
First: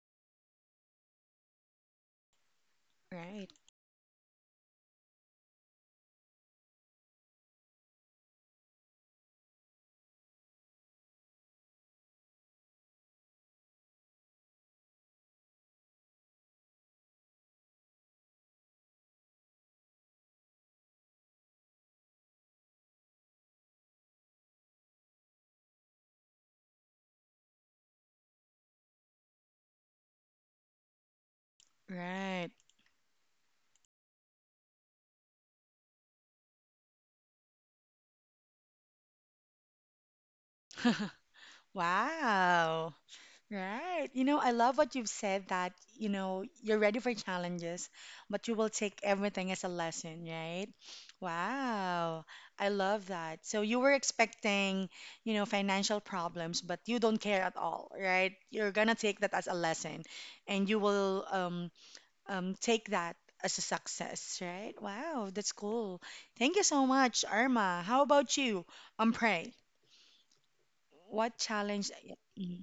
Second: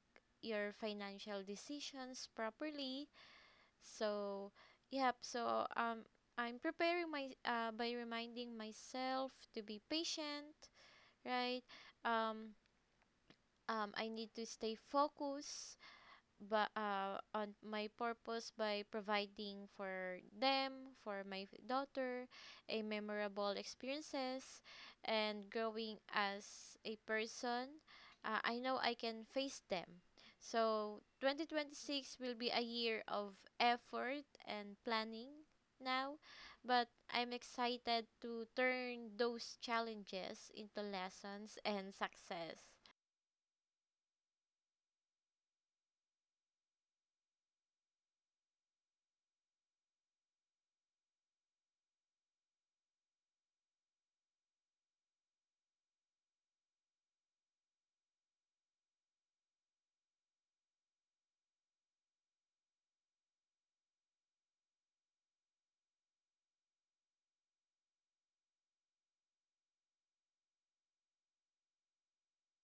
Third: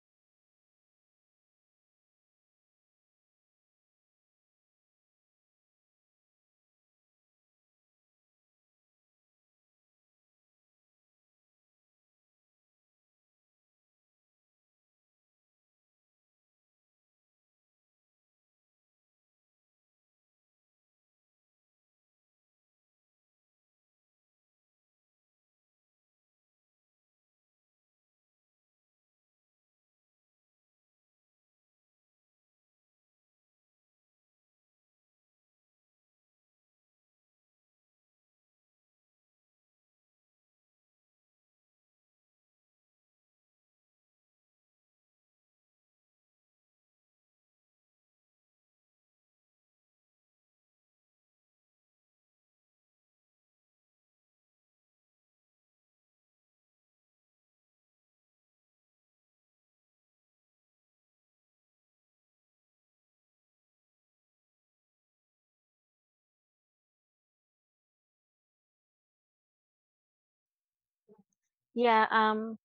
S2: your financial decisions properly,
S1: Right.
S2: so, yep. So, I'm preparing my by reminding myself to be patient, right? Um, um, I need to stay focused but on my purpose by providing for them, for my daughter, a memorable experiences, and growing as a person. I know I can face them. So 2026 will be
S1: Right.
S2: a year of effort and planning now, but I'm excited to turn those challenges into lessons and success.
S1: Wow. Right. You know, I love what you've said that, you're ready for challenges, but you will take everything as a lesson, right? Wow. I love that. So you were expecting, financial problems, but you don't care at all, right? You're gonna take that as a lesson and you will take that as a success, right? Wow, that's cool. Thank you so much, Irma. How about you? Pray. What challenge?
S3: Yeah, um,
S1: Yeah.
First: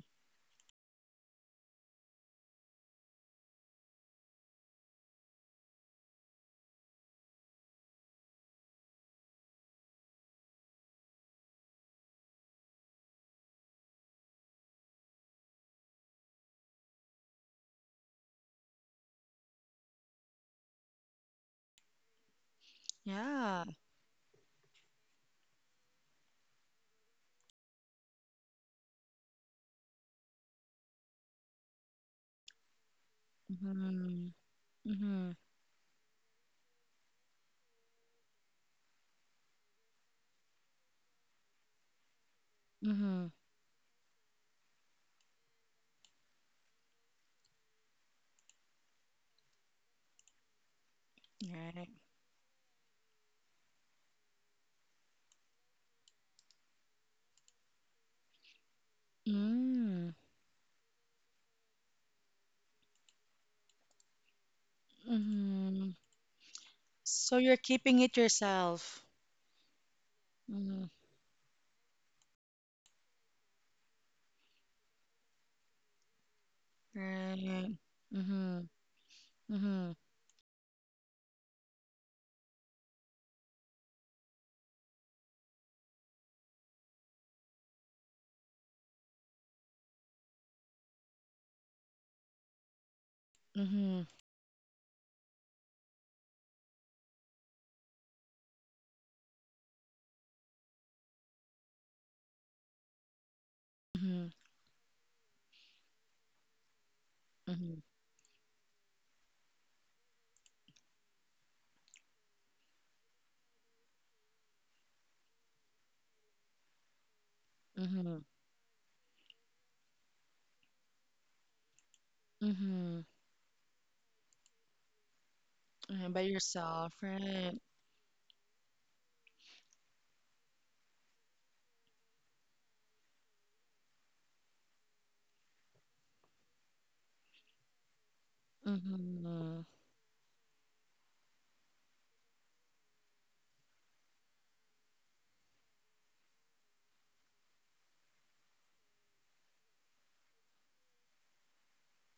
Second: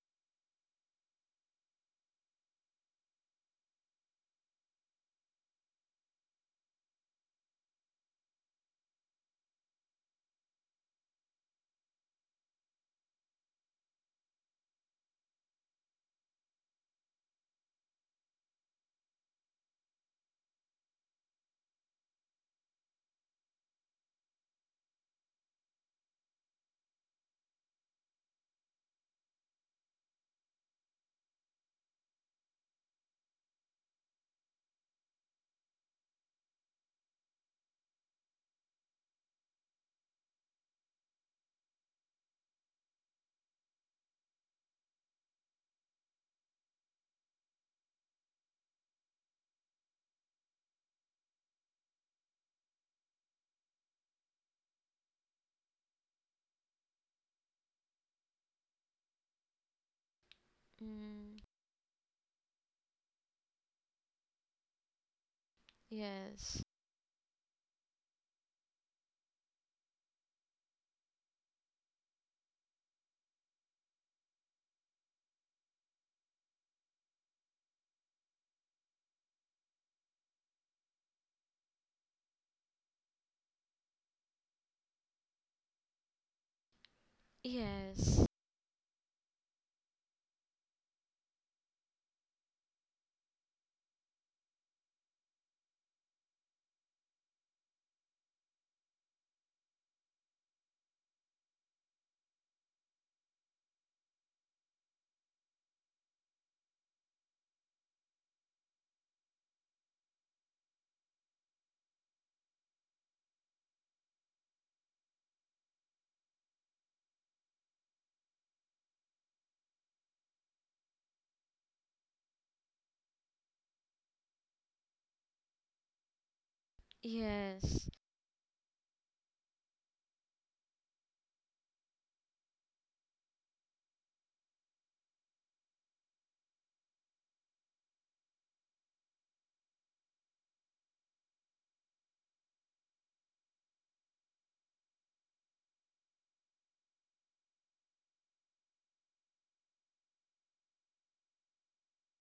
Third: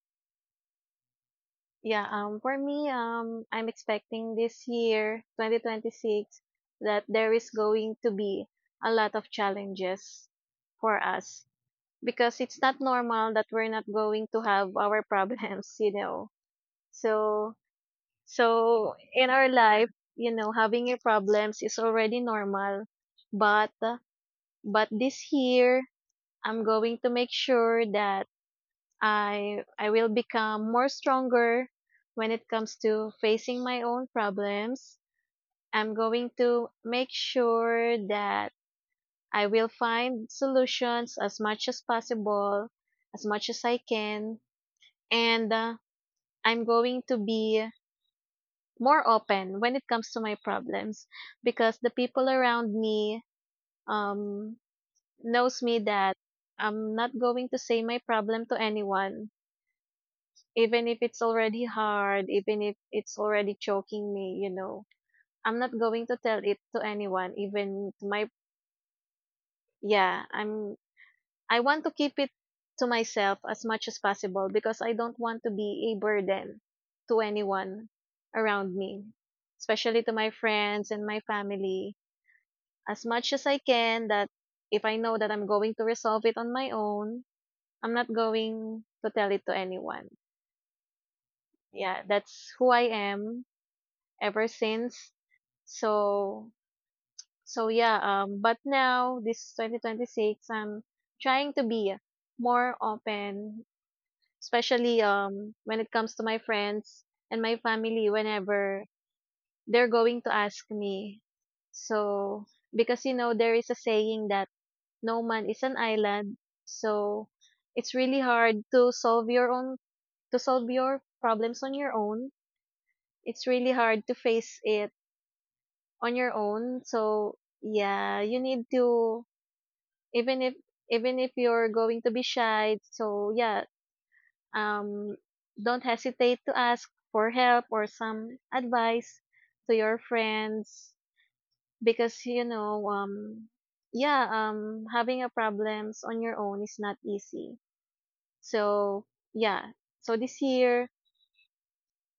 S3: Yeah, for me, I'm expecting this year, 2026, that there is going to be a lot of challenges for us because it's not normal that we're not going to have our problems, you know. So, in our life, you know, having your problems is already normal,
S1: Yeah.
S3: but this year, I'm going to make sure that I will become more stronger when it comes to facing my own
S1: Mm-hmm.
S3: problems.
S1: Mhm.
S3: I'm going to make sure that I will find solutions as much as possible, as
S1: Mhm.
S3: much as I can, and I'm going to be more open when it comes to my problems because the
S1: Right.
S3: people around me um knows me that I'm not going to say my problem to anyone
S1: Mm.
S3: even if it's
S2: Mm,
S3: already hard, even if it's already choking me. I'm not
S1: Mhm.
S3: going to tell it
S2: yes.
S3: to anyone,
S1: So you're
S3: even
S1: keeping
S3: to
S1: it
S3: my,
S1: yourself.
S3: yeah, I'm,
S1: Mhm.
S3: I want to keep it to myself as much as possible because I don't want to be a burden to
S1: Right.
S3: anyone
S1: Mhm.
S3: around me,
S1: Mhm.
S3: especially to my friends and my family, as much as I can that if I know that I'm going to resolve it on my own, I'm not
S2: Yes.
S3: going to tell it to anyone. Yeah, that's who I am
S1: Mhm.
S3: ever since. So so yeah, but now this 2026 I'm trying to be more open,
S1: Mhm.
S3: especially when it comes to my friends and my
S1: Mhm.
S3: family whenever they're going to ask me. So because you know there is a saying that no man is an island. So it's really
S1: Mhm.
S3: hard to solve your own to solve your problems on your own.
S1: Mhm.
S3: It's really hard to face it
S1: Mhm.
S3: on
S1: By
S3: your own.
S1: yourself,
S3: So
S1: right?
S2: Yes,
S3: yeah, you need to, even if even if you're going to be shy, so yeah, um don't hesitate to ask for help or some advice
S1: Mhm.
S3: to your friends because you know yeah, having a problems on your own is not easy. So yeah, so this year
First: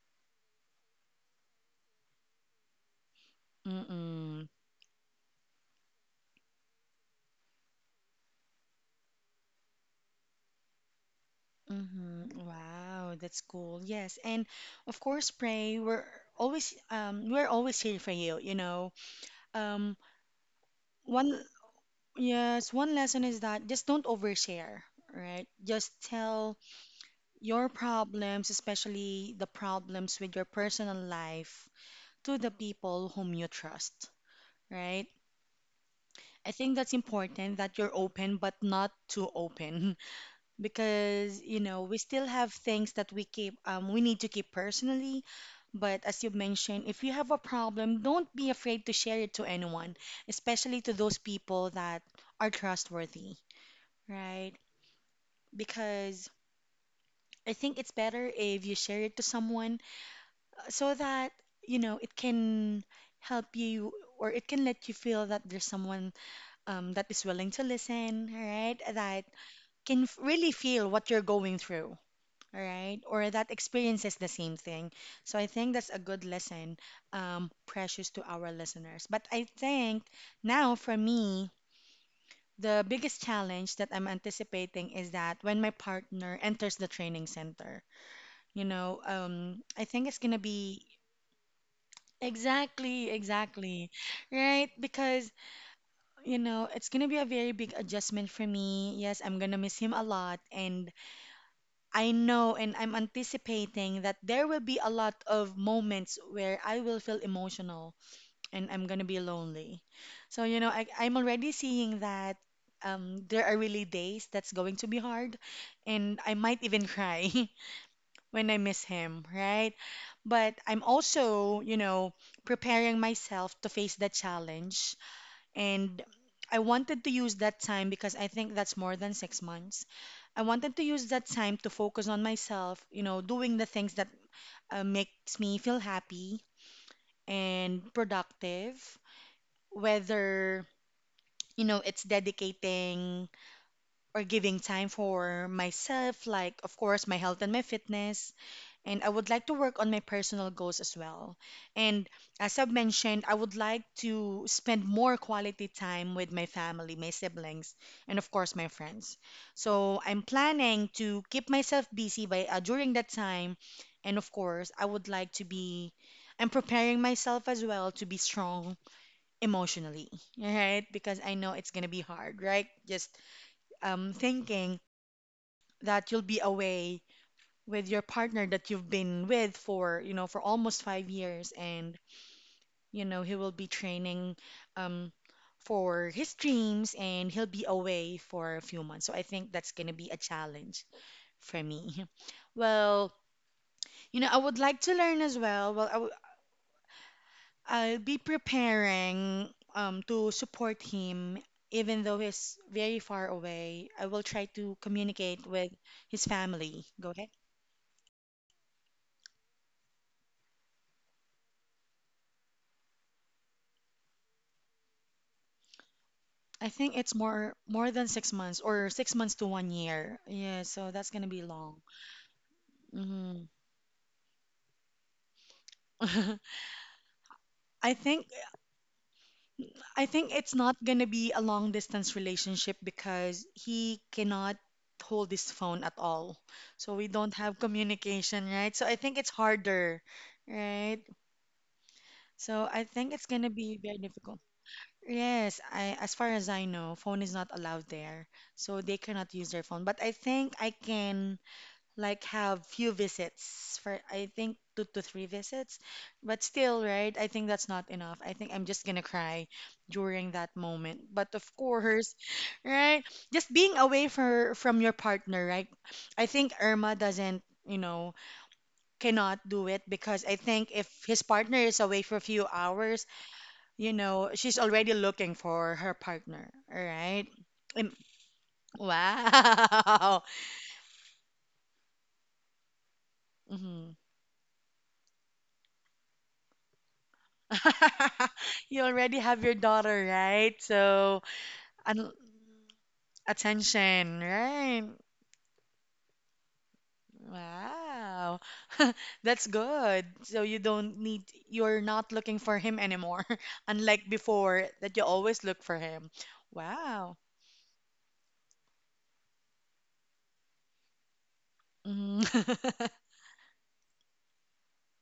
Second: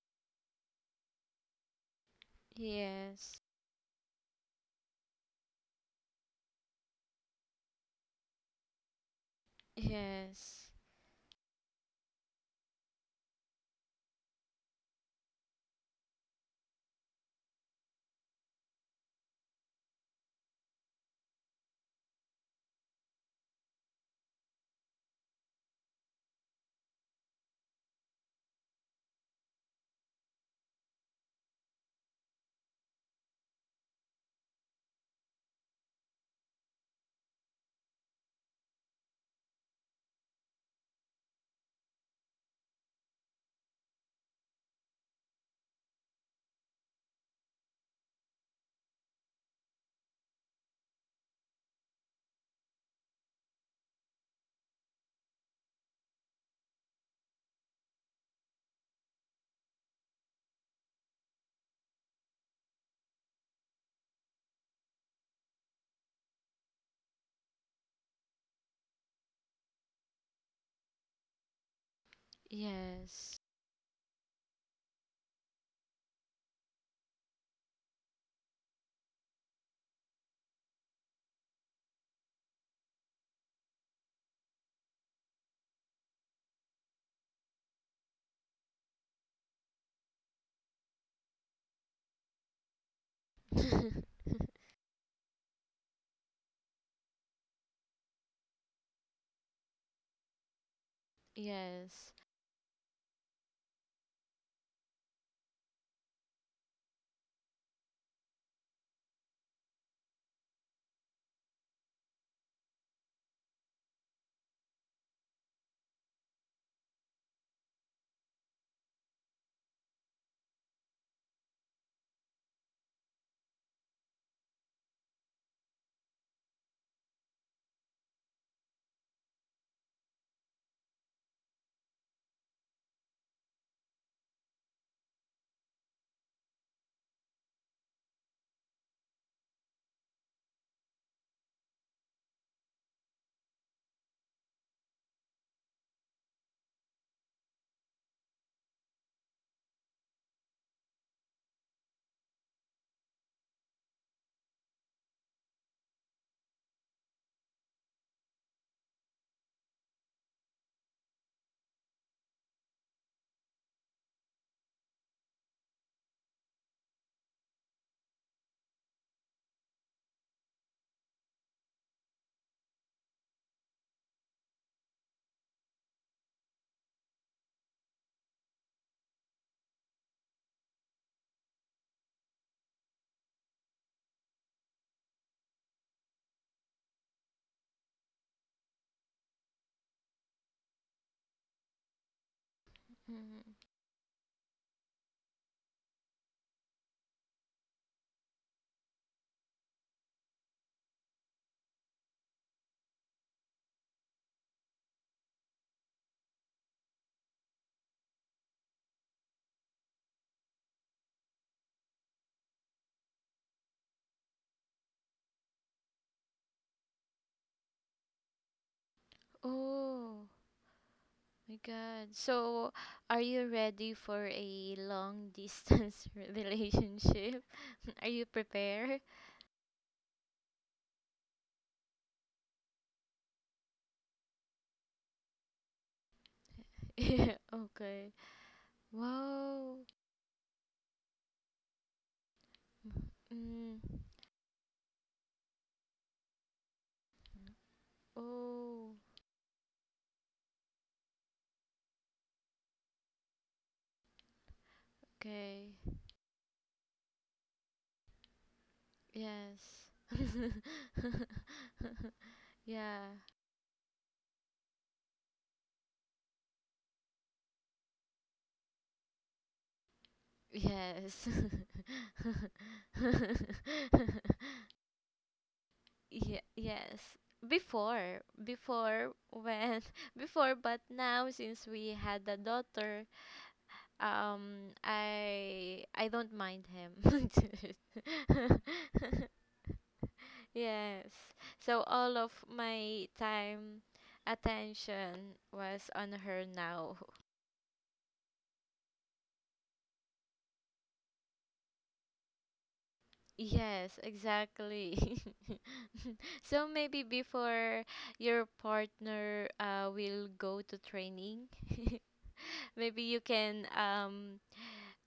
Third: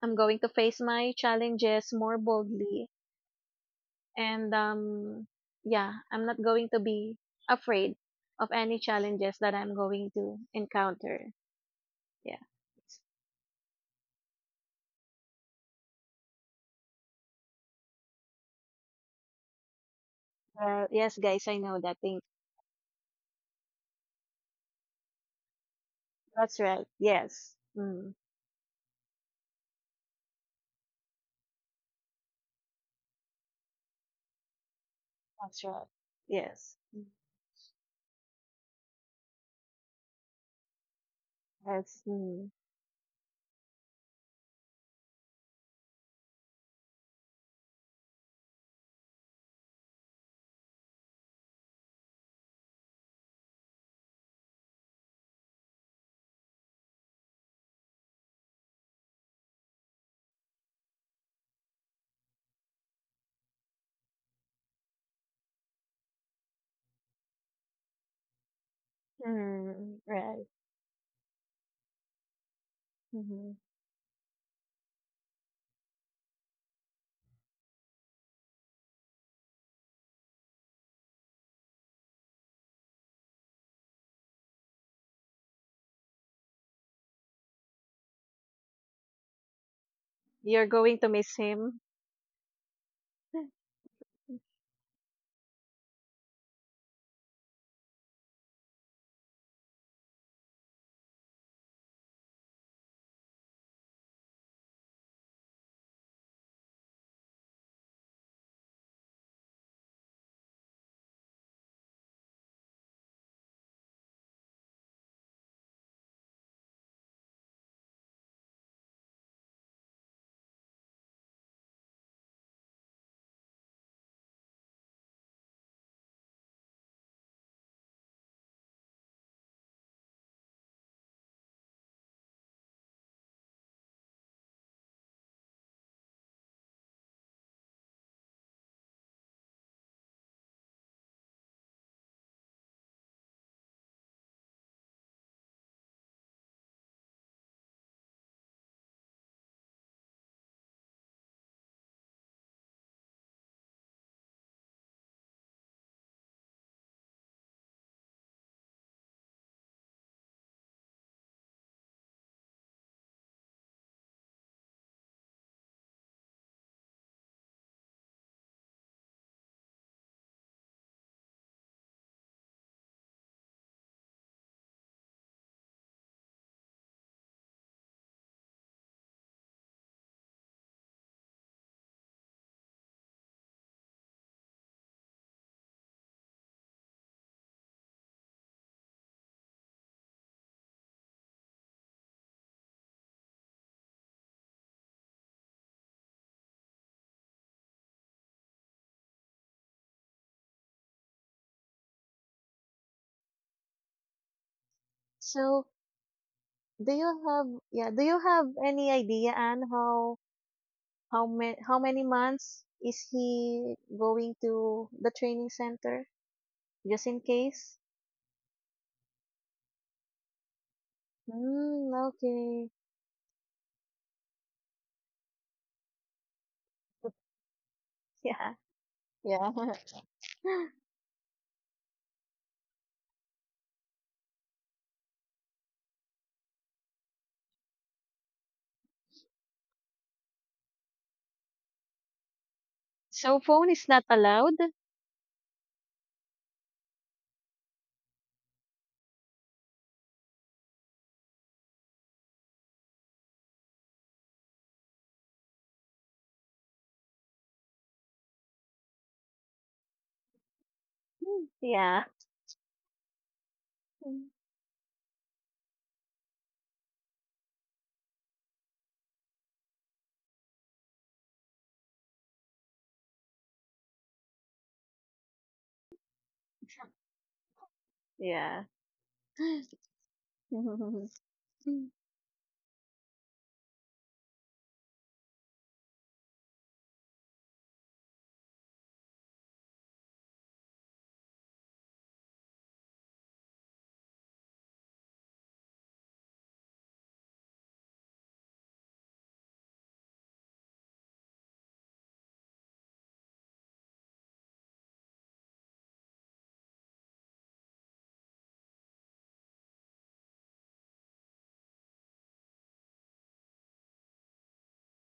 S3: I'm going to face my challenges more boldly
S2: yes,
S1: Mhm.
S3: and yeah, I'm not going to be afraid of any challenges that I'm going to
S2: yes,
S3: encounter.
S1: Mhm.
S3: Yeah,
S1: Wow, that's cool. Yes, and of course, pray. We're always here for you. You know, um
S3: well yes
S1: one.
S3: guys I know that thing.
S1: Yes, one lesson is that just don't overshare, right? Just tell
S3: That's right, yes.
S1: your
S3: Mm,
S1: problems, especially the problems with your personal life, to the people whom you trust, right?
S3: that's right.
S1: I think
S3: Yes.
S1: that's
S3: Mm.
S1: important that you're open, but not too open, because we
S3: That's
S1: still
S3: mm,
S1: have things that we keep, we need to keep personally. But as you mentioned, if you have a problem, don't be afraid to share it to anyone, especially to those people that are trustworthy. Right. Because I think it's better if you share it to someone so that, it can help you or it can let you feel that there's someone that is willing to listen, all right? That
S3: mm, right.
S1: really feel what you're going through. All right, or
S2: yes,
S1: that
S3: Hmm.
S1: experiences the same thing. So I think that's a good lesson, precious to our listeners. But I think now for me, the biggest challenge that I'm anticipating is that when my partner enters the training center, you know, I think it's gonna
S3: You're
S1: be
S3: going to miss him.
S1: exactly, exactly, right? Because, it's gonna be a very big adjustment for me. Yes, I'm gonna miss him a lot, and I
S2: yes.
S1: know and I'm anticipating that there will be a lot of moments where I will feel emotional and I'm gonna be lonely. So, I'm already seeing that. There are really days that's going to be hard, and I might even cry. when I miss him, right? But I'm also, preparing myself to face the challenge. And I wanted to use that time because I think that's more than 6 months. I wanted to use that time to focus on myself, doing the things that makes me feel happy and productive, whether, it's dedicating or giving time for myself, like, of course, my health and my fitness and I would like to work on my personal goals as well. And as I've mentioned, I would like to spend more quality time with my family, my siblings, and of course my friends. So I'm planning to keep myself busy by during that time, and of course I would like to be. I'm preparing myself as well to be strong emotionally, right? Because I know it's gonna be hard, right? Just thinking that you'll be away with your partner that you've been with for for almost 5 years, and you know he will be training um for his dreams, and he'll be away for a few months. So I think that's going to be a challenge for me. Well,
S2: Mhm.
S1: you know, I would like to learn as well. I'll be preparing to support him. Even though he's very far away, I will try to communicate
S3: So,
S1: with his family.
S3: do
S1: Go
S3: you
S1: ahead.
S3: have, yeah, do you have any idea, Anne, how how many months is he going to the training center,
S1: I think
S3: just
S1: it's
S3: in
S1: more
S3: case?
S1: more than 6 months, or 6 months to 1 year.
S2: Oh
S1: Yeah, so that's gonna be
S2: my
S1: long.
S3: Hmm,
S2: God. So,
S3: okay.
S2: are you
S1: hmm
S2: ready for a long distance relationship?
S1: I
S2: Are you
S1: think
S3: Yeah.
S2: prepared?
S3: Yeah.
S1: I think it's not gonna be a long distance relationship because he cannot hold his phone at all. So we
S2: Yeah,
S1: don't have
S2: okay.
S1: communication, right? So I think it's
S2: Wow.
S1: harder, right? So I think it's
S3: So
S1: gonna
S3: phone
S2: Mm.
S1: be
S3: is
S1: very
S3: not
S1: difficult.
S3: allowed?
S1: Yes, I, as far as I know, phone is not allowed there. So
S2: Oh,
S1: they cannot use their phone. But I think I can like have few visits, for I think two to three
S2: okay.
S1: visits, but still, right? I think that's not enough. I think I'm just gonna cry
S2: Yes.
S1: during that moment. But of
S3: Yeah.
S1: course,
S2: Yeah.
S1: right? Just being away
S3: Mm.
S1: for from your partner, right? I think Irma doesn't, you know, cannot do it, because I think if
S2: Yes.
S1: his partner is away for a few hours, you know, she's already looking for her
S2: Ye-
S1: partner, all
S2: yes.
S1: right? Im-
S2: Before,
S3: Yeah.
S2: before when
S1: Wow.
S2: before but now since we had a daughter,
S1: Mhm.
S2: um, I don't mind him.
S1: You already have your daughter, right?
S2: Yes.
S1: So,
S2: So all
S1: un
S2: of my time
S1: attention, right?
S2: attention was on her now.
S1: Wow. That's good. So you don't need, you're not looking for him anymore,
S2: Yes,
S1: unlike before
S2: exactly.
S1: that you always look for him.
S2: So maybe
S1: Wow.
S2: before your partner will go to training,
S1: Mm.
S2: maybe you can um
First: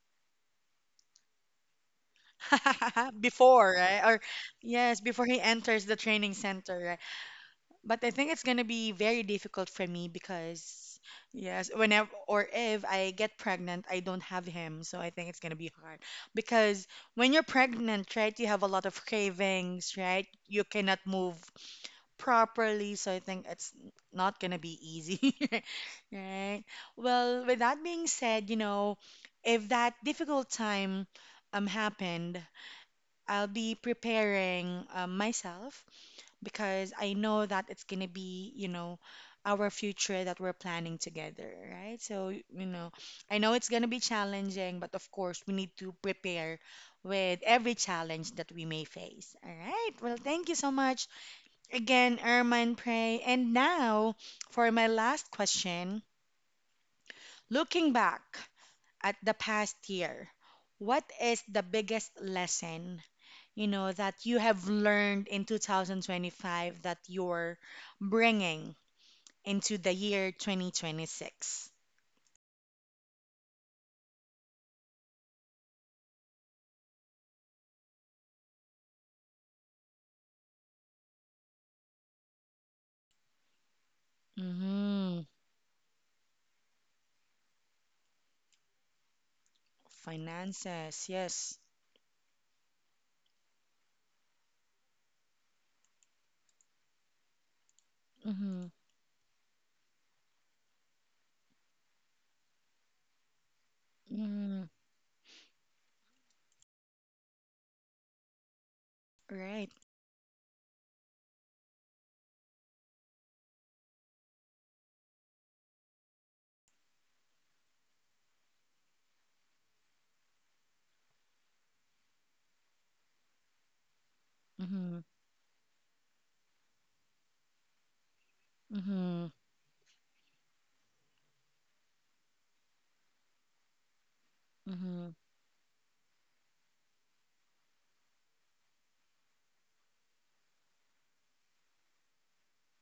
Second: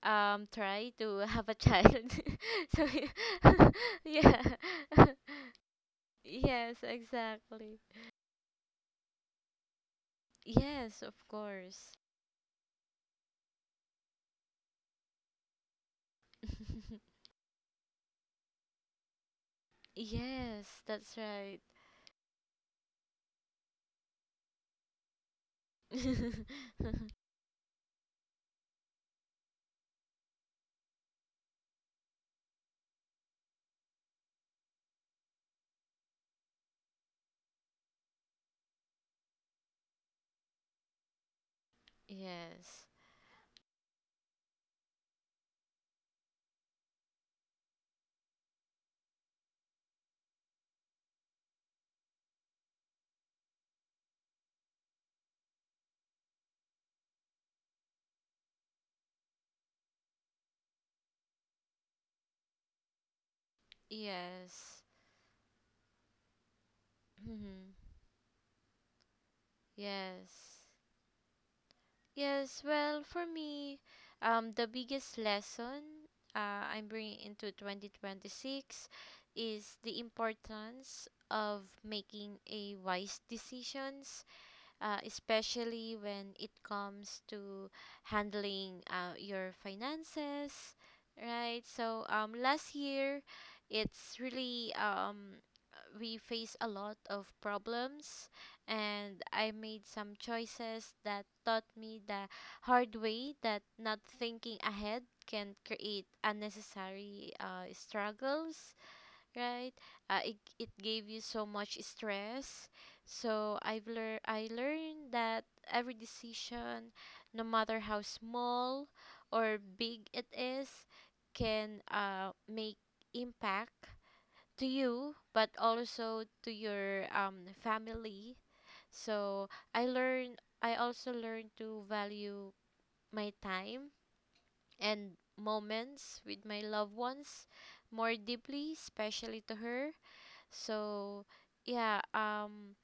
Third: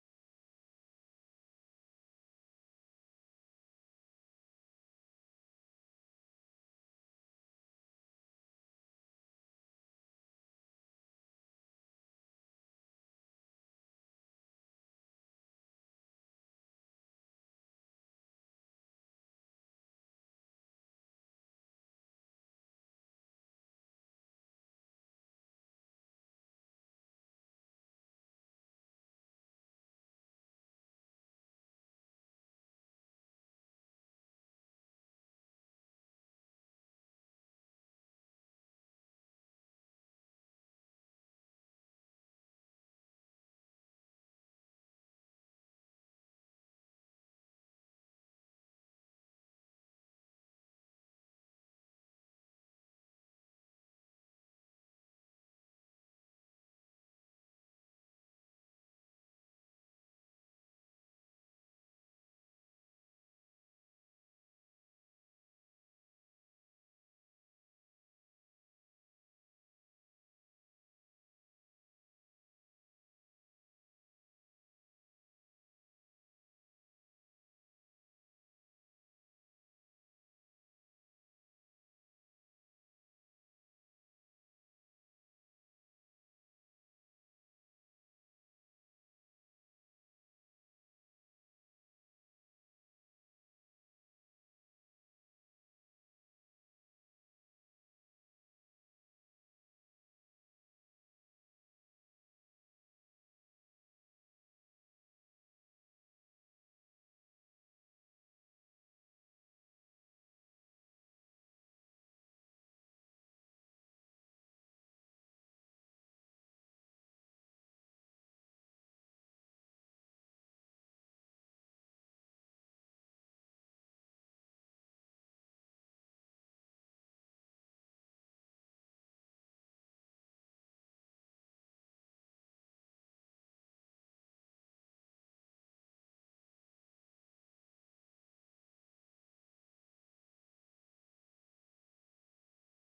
S2: um try to have a child. So
S1: Before, right? Or
S2: yeah.
S1: yes, before he enters the training
S2: Yes,
S1: center.
S2: exactly.
S1: But I think it's gonna be very difficult for me because,
S2: Yes, of
S1: yes,
S2: course.
S1: whenever or if I get pregnant, I don't have him. So I think it's gonna be hard because when you're pregnant, right, you have a lot of cravings, right? You
S2: Yes,
S1: cannot
S2: that's
S1: move
S2: right.
S1: properly. So I think it's not gonna be easy, right? Well, with that being said, you know, if that difficult time happened, I'll be preparing myself, because I know that it's going to be, you know, our future that we're planning together, right? So, you
S2: Yes.
S1: know, I know it's going to be challenging, but of course, we need to prepare with every challenge that we may face. All right. Well, thank you so much again, Erman Pray. And now for my last question, looking back at the past year, what is the biggest lesson, you know, that you have
S2: Yes.
S1: learned in 2025 that you're
S2: Mhm.
S1: bringing into the year
S2: Yes.
S1: 2026?
S2: Yes, well, for me, the biggest lesson I'm bringing into 2026 is the importance of making a wise decisions,
S1: Mm-hmm.
S2: especially when it comes to handling your finances,
S1: Finances, yes.
S2: right? So last year, it's really we face a lot of problems,
S1: Mm-hmm.
S2: and I made some choices that taught me the hard way that not thinking
S1: Mm-hmm.
S2: ahead can create unnecessary struggles,
S1: Right.
S2: right? It gave you so much stress. So I learned that every decision, no matter how small or big it is, can make impact to
S1: Mm-hmm.
S2: you, but also to your family.
S1: Mm-hmm.
S2: So I also learned to value my time
S1: Mm-hmm.
S2: and moments with my loved ones more deeply, especially to her. So, yeah, um,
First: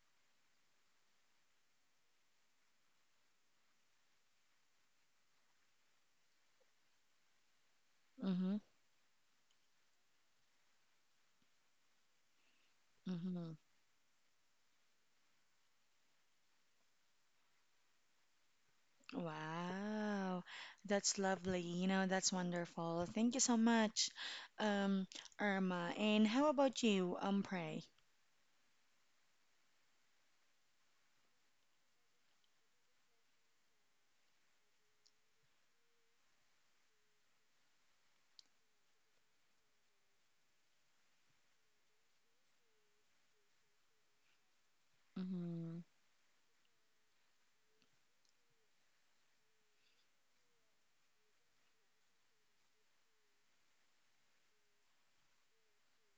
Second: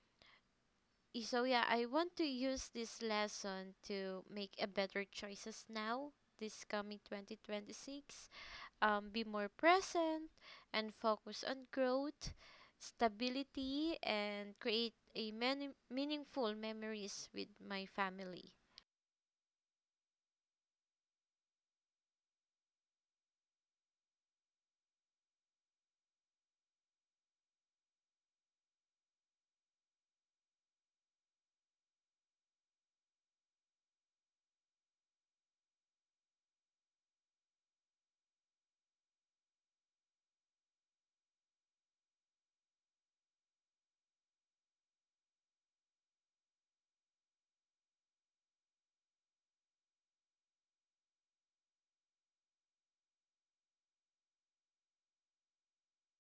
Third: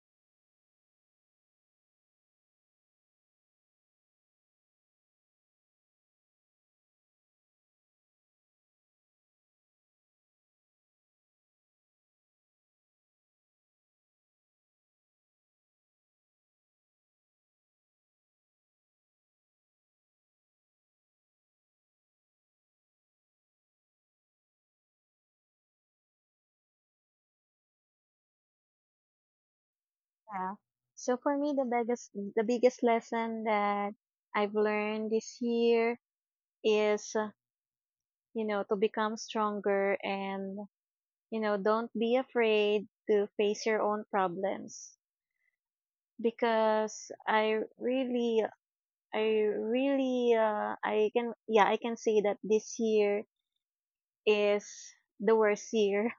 S2: I want to use this lesson to make a better choices now, this coming 2026.
S1: Mm-hmm.
S2: Be more present and focus on growth,
S1: Mm-hmm.
S2: stability, and create a many meaningful memories with my family.
S1: Wow. That's lovely. You know, that's wonderful. Thank you so much, um, Irma. And how about you, Pray?
S3: Yeah. So for me, the biggest lesson that I've learned this year is, you know, to become stronger and, you know, don't be afraid to face your own problems
S1: Mm-hmm.
S3: because I really, I can, yeah, I can say that this year is the worst year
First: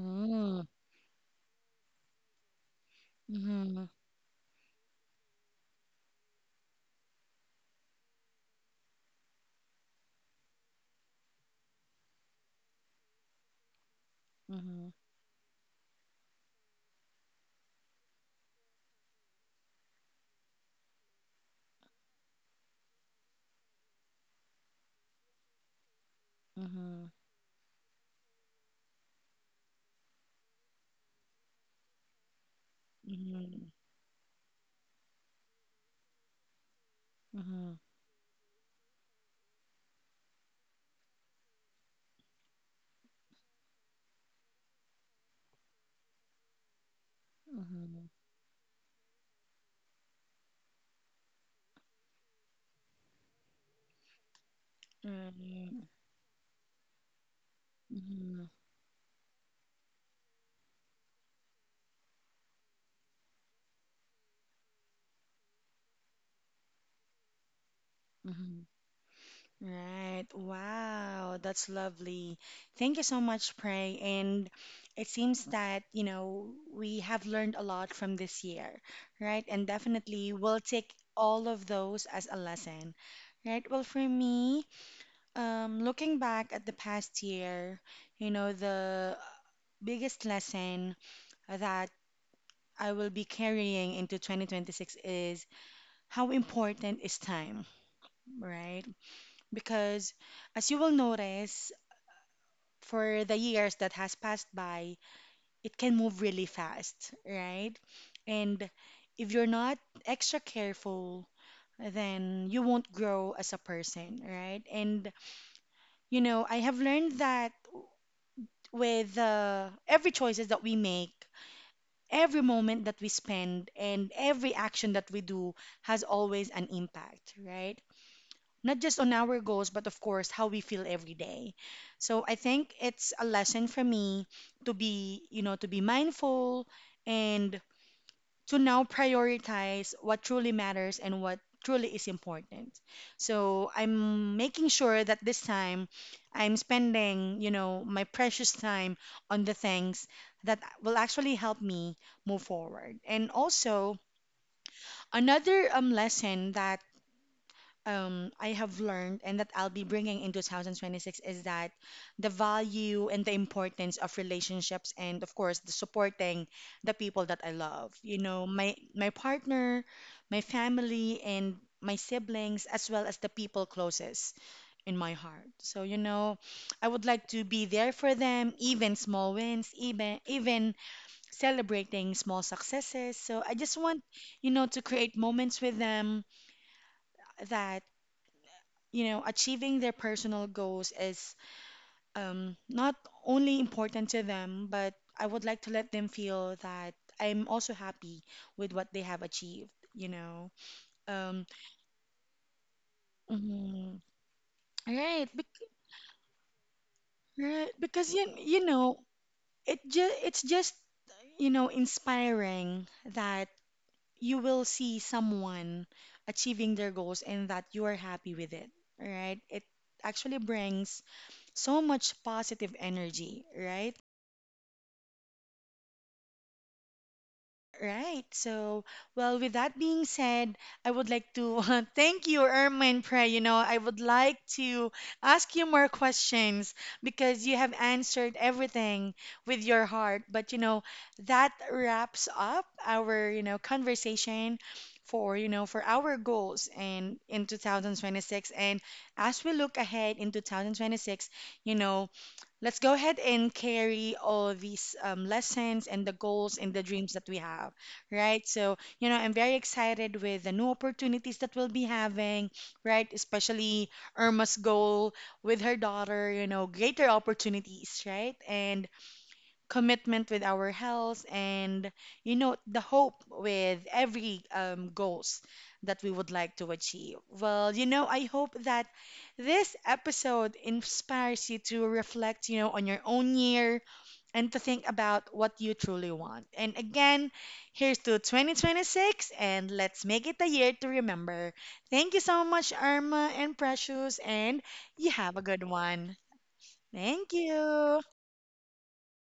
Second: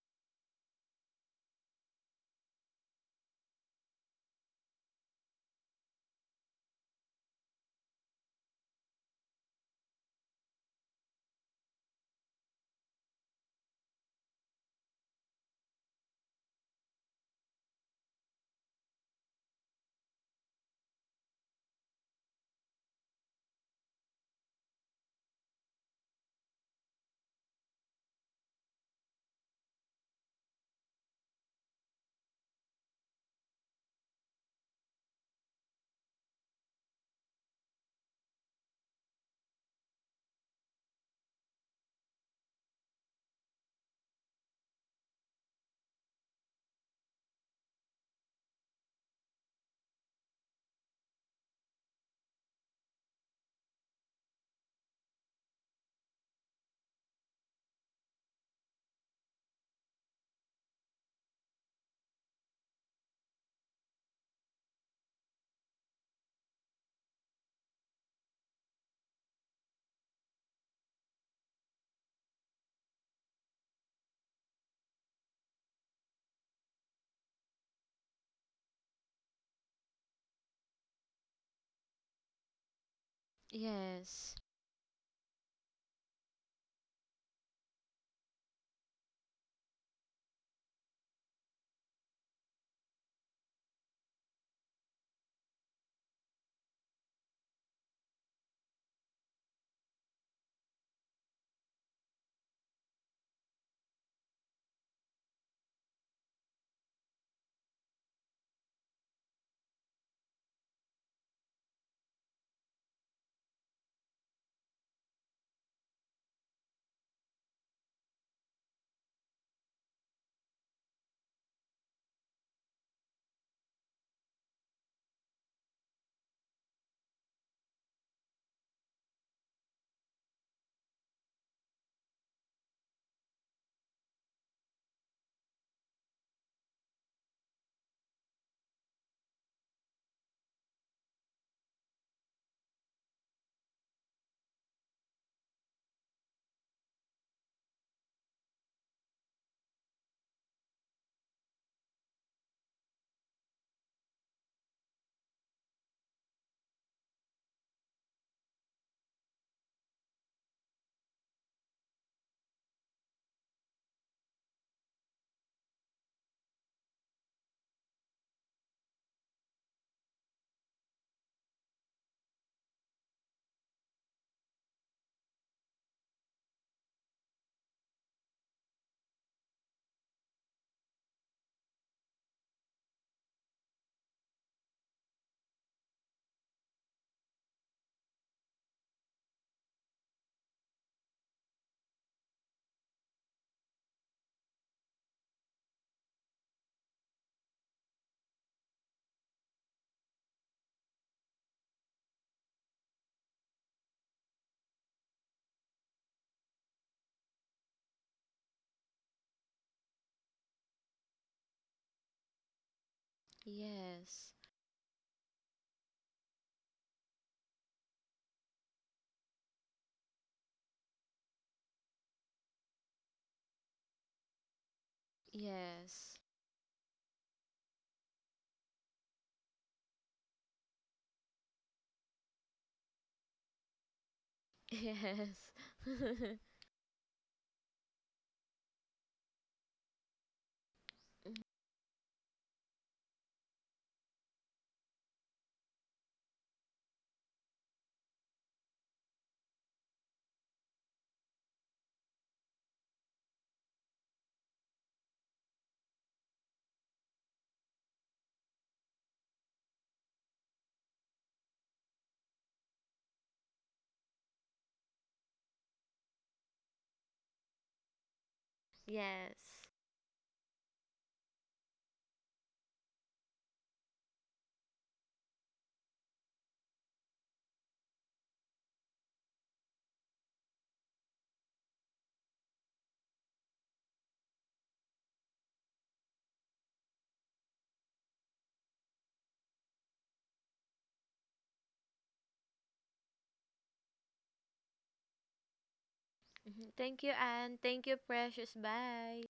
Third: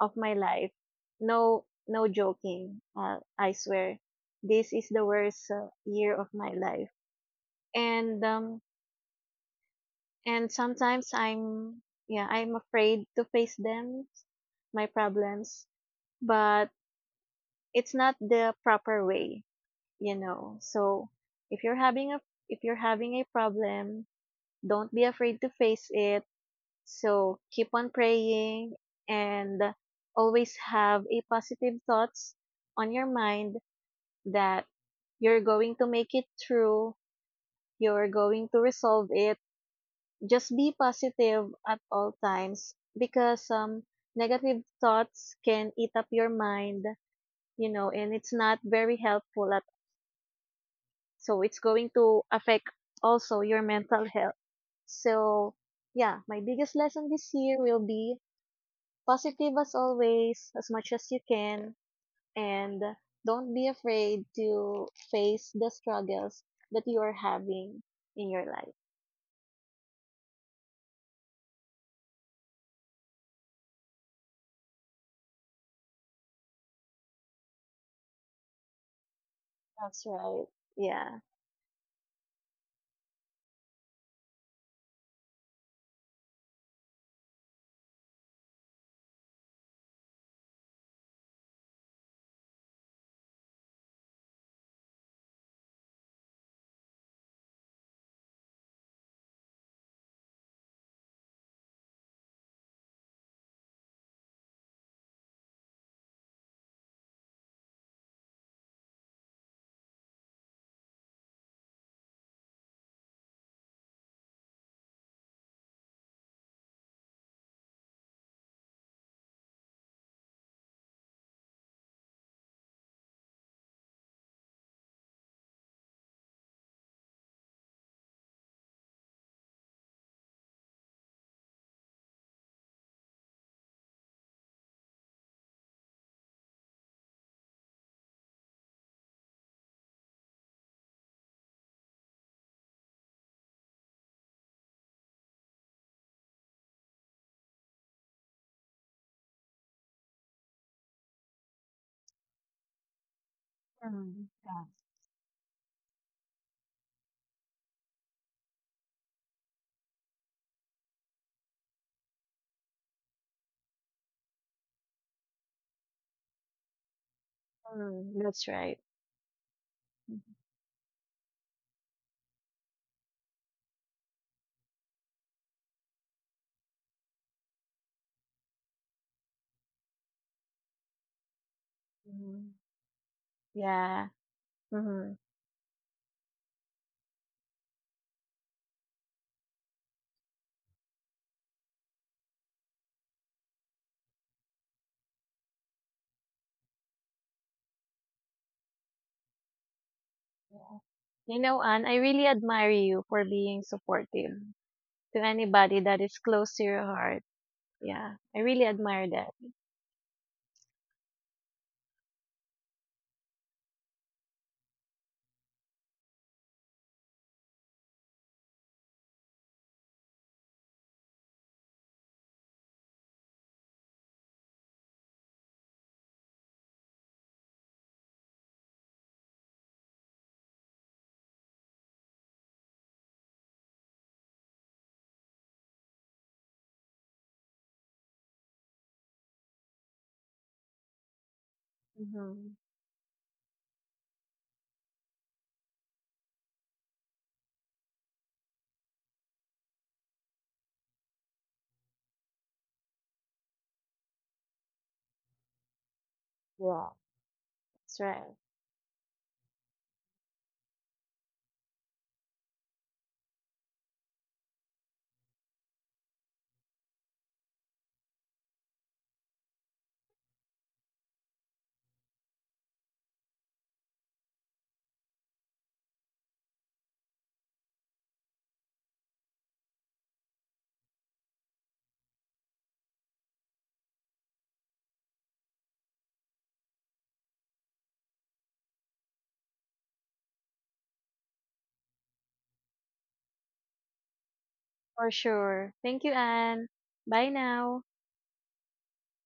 S3: of my life. No, no joking. I
S1: Mm-hmm.
S3: swear, this is the worst year of my life. And um, and sometimes I'm yeah, I'm afraid to face them, my
S1: Mm-hmm.
S3: problems. But it's not the proper way, you know. So if you're having a if you're having a problem, don't be afraid to face it.
S1: Mhm.
S3: So keep on praying and always have a positive thoughts on your mind
S1: Mhm.
S3: that you're going to make it through,
S1: Mhm.
S3: you're going to resolve it. Just be positive at all times because negative thoughts can eat up your mind, you know,
S1: Mhm.
S3: and it's not very helpful at, so it's going to affect also your mental health. So,
S1: Right.
S3: yeah, my biggest lesson this year will be
S1: Mhm.
S3: positive as always, as much as you can and don't be afraid to face the struggles that you are having in your
S1: Mhm.
S3: life.
S1: Right. Wow, that's lovely. Thank you so much, Pray. And it seems that, you know, we have learned a lot from this year, right? And
S3: That's
S1: definitely
S3: right.
S1: we'll take
S3: Yeah.
S1: all of those as a lesson, right? Well, for
S2: Yes,
S1: me, looking back at the past year, you know, the biggest lesson that I will be carrying into 2026 is how important is time, right? Because as you will notice, for the years that has passed by, it can move really fast, right? And if you're not extra careful, then you won't grow as a person, right? And you know, I have learned that with every choices that we make, every moment that we spend and every action that we do has always an impact, right? Not just on our goals, but of course, how we feel every day. So I think it's a lesson for me to be, you know, to be mindful and to now prioritize what truly matters and what truly is important. So I'm making sure that this time I'm spending, you know, my precious time on the things that will actually help me move forward. And also
S3: Mm, yeah.
S1: another lesson that I have learned and that I'll be bringing in 2026 is that the value and the importance of relationships, and of course the supporting the people that I love. You
S3: Mm,
S1: know,
S3: that's
S1: my
S3: right.
S1: my partner, my family and my siblings, as well as the people closest in my heart. So, you know, I would like to be there for them, even small wins, even celebrating small
S3: Mm.
S1: successes. So, I just want,
S3: Yeah.
S1: you know, to
S3: Hmm.
S1: create moments with them that, you know, achieving their personal goals is not only important to them, but I would like to let them feel that I'm also happy with what they have achieved, you know.
S3: Yeah. You
S1: Um,
S3: know, Anne, I really admire you for being
S1: mhm.
S3: supportive to
S1: Right, bec
S3: anybody that is close to your heart.
S1: right, because
S3: Yeah.
S1: you,
S3: I
S1: you
S3: really
S1: know,
S3: admire that.
S1: it just it's just, you know, inspiring that
S2: yes,
S1: you will see someone achieving their goals and that you are happy with it, right? It actually brings so much positive energy, right?
S2: yes,
S1: Right. So, well, with that being said, I would like to thank you, Irma and Pray. You know, I would like to
S2: yes.
S1: ask you more questions because you have answered everything with your heart. But, you know, that wraps
S3: Hmm.
S1: up our, you know, conversation for, you know, for our goals and in 2026. And as we look ahead in 2026, you know, let's go ahead and carry all these lessons and the goals and the
S3: Yeah.
S1: dreams that we have,
S3: That's right.
S1: right? So, you know, I'm very excited with the new opportunities that we'll be having, right? Especially Irma's goal with her daughter, you know, greater opportunities, right? And
S2: Yes.
S1: commitment with our health, and you know the hope with every goals that we would like to achieve. Well, you know, I hope that this episode inspires you to reflect, you know, on your own year, and to think about what you truly want. And again, here's to 2026, and let's make it a year to remember. Thank you so much, Irma and Precious. And
S3: For
S1: you have a good
S3: sure. Thank you,
S1: one.
S2: Mhm.
S3: Anne.
S2: Thank you,
S3: Bye
S1: Thank
S2: Anne. Thank
S3: now.
S2: you,
S1: you.
S2: Precious. Bye.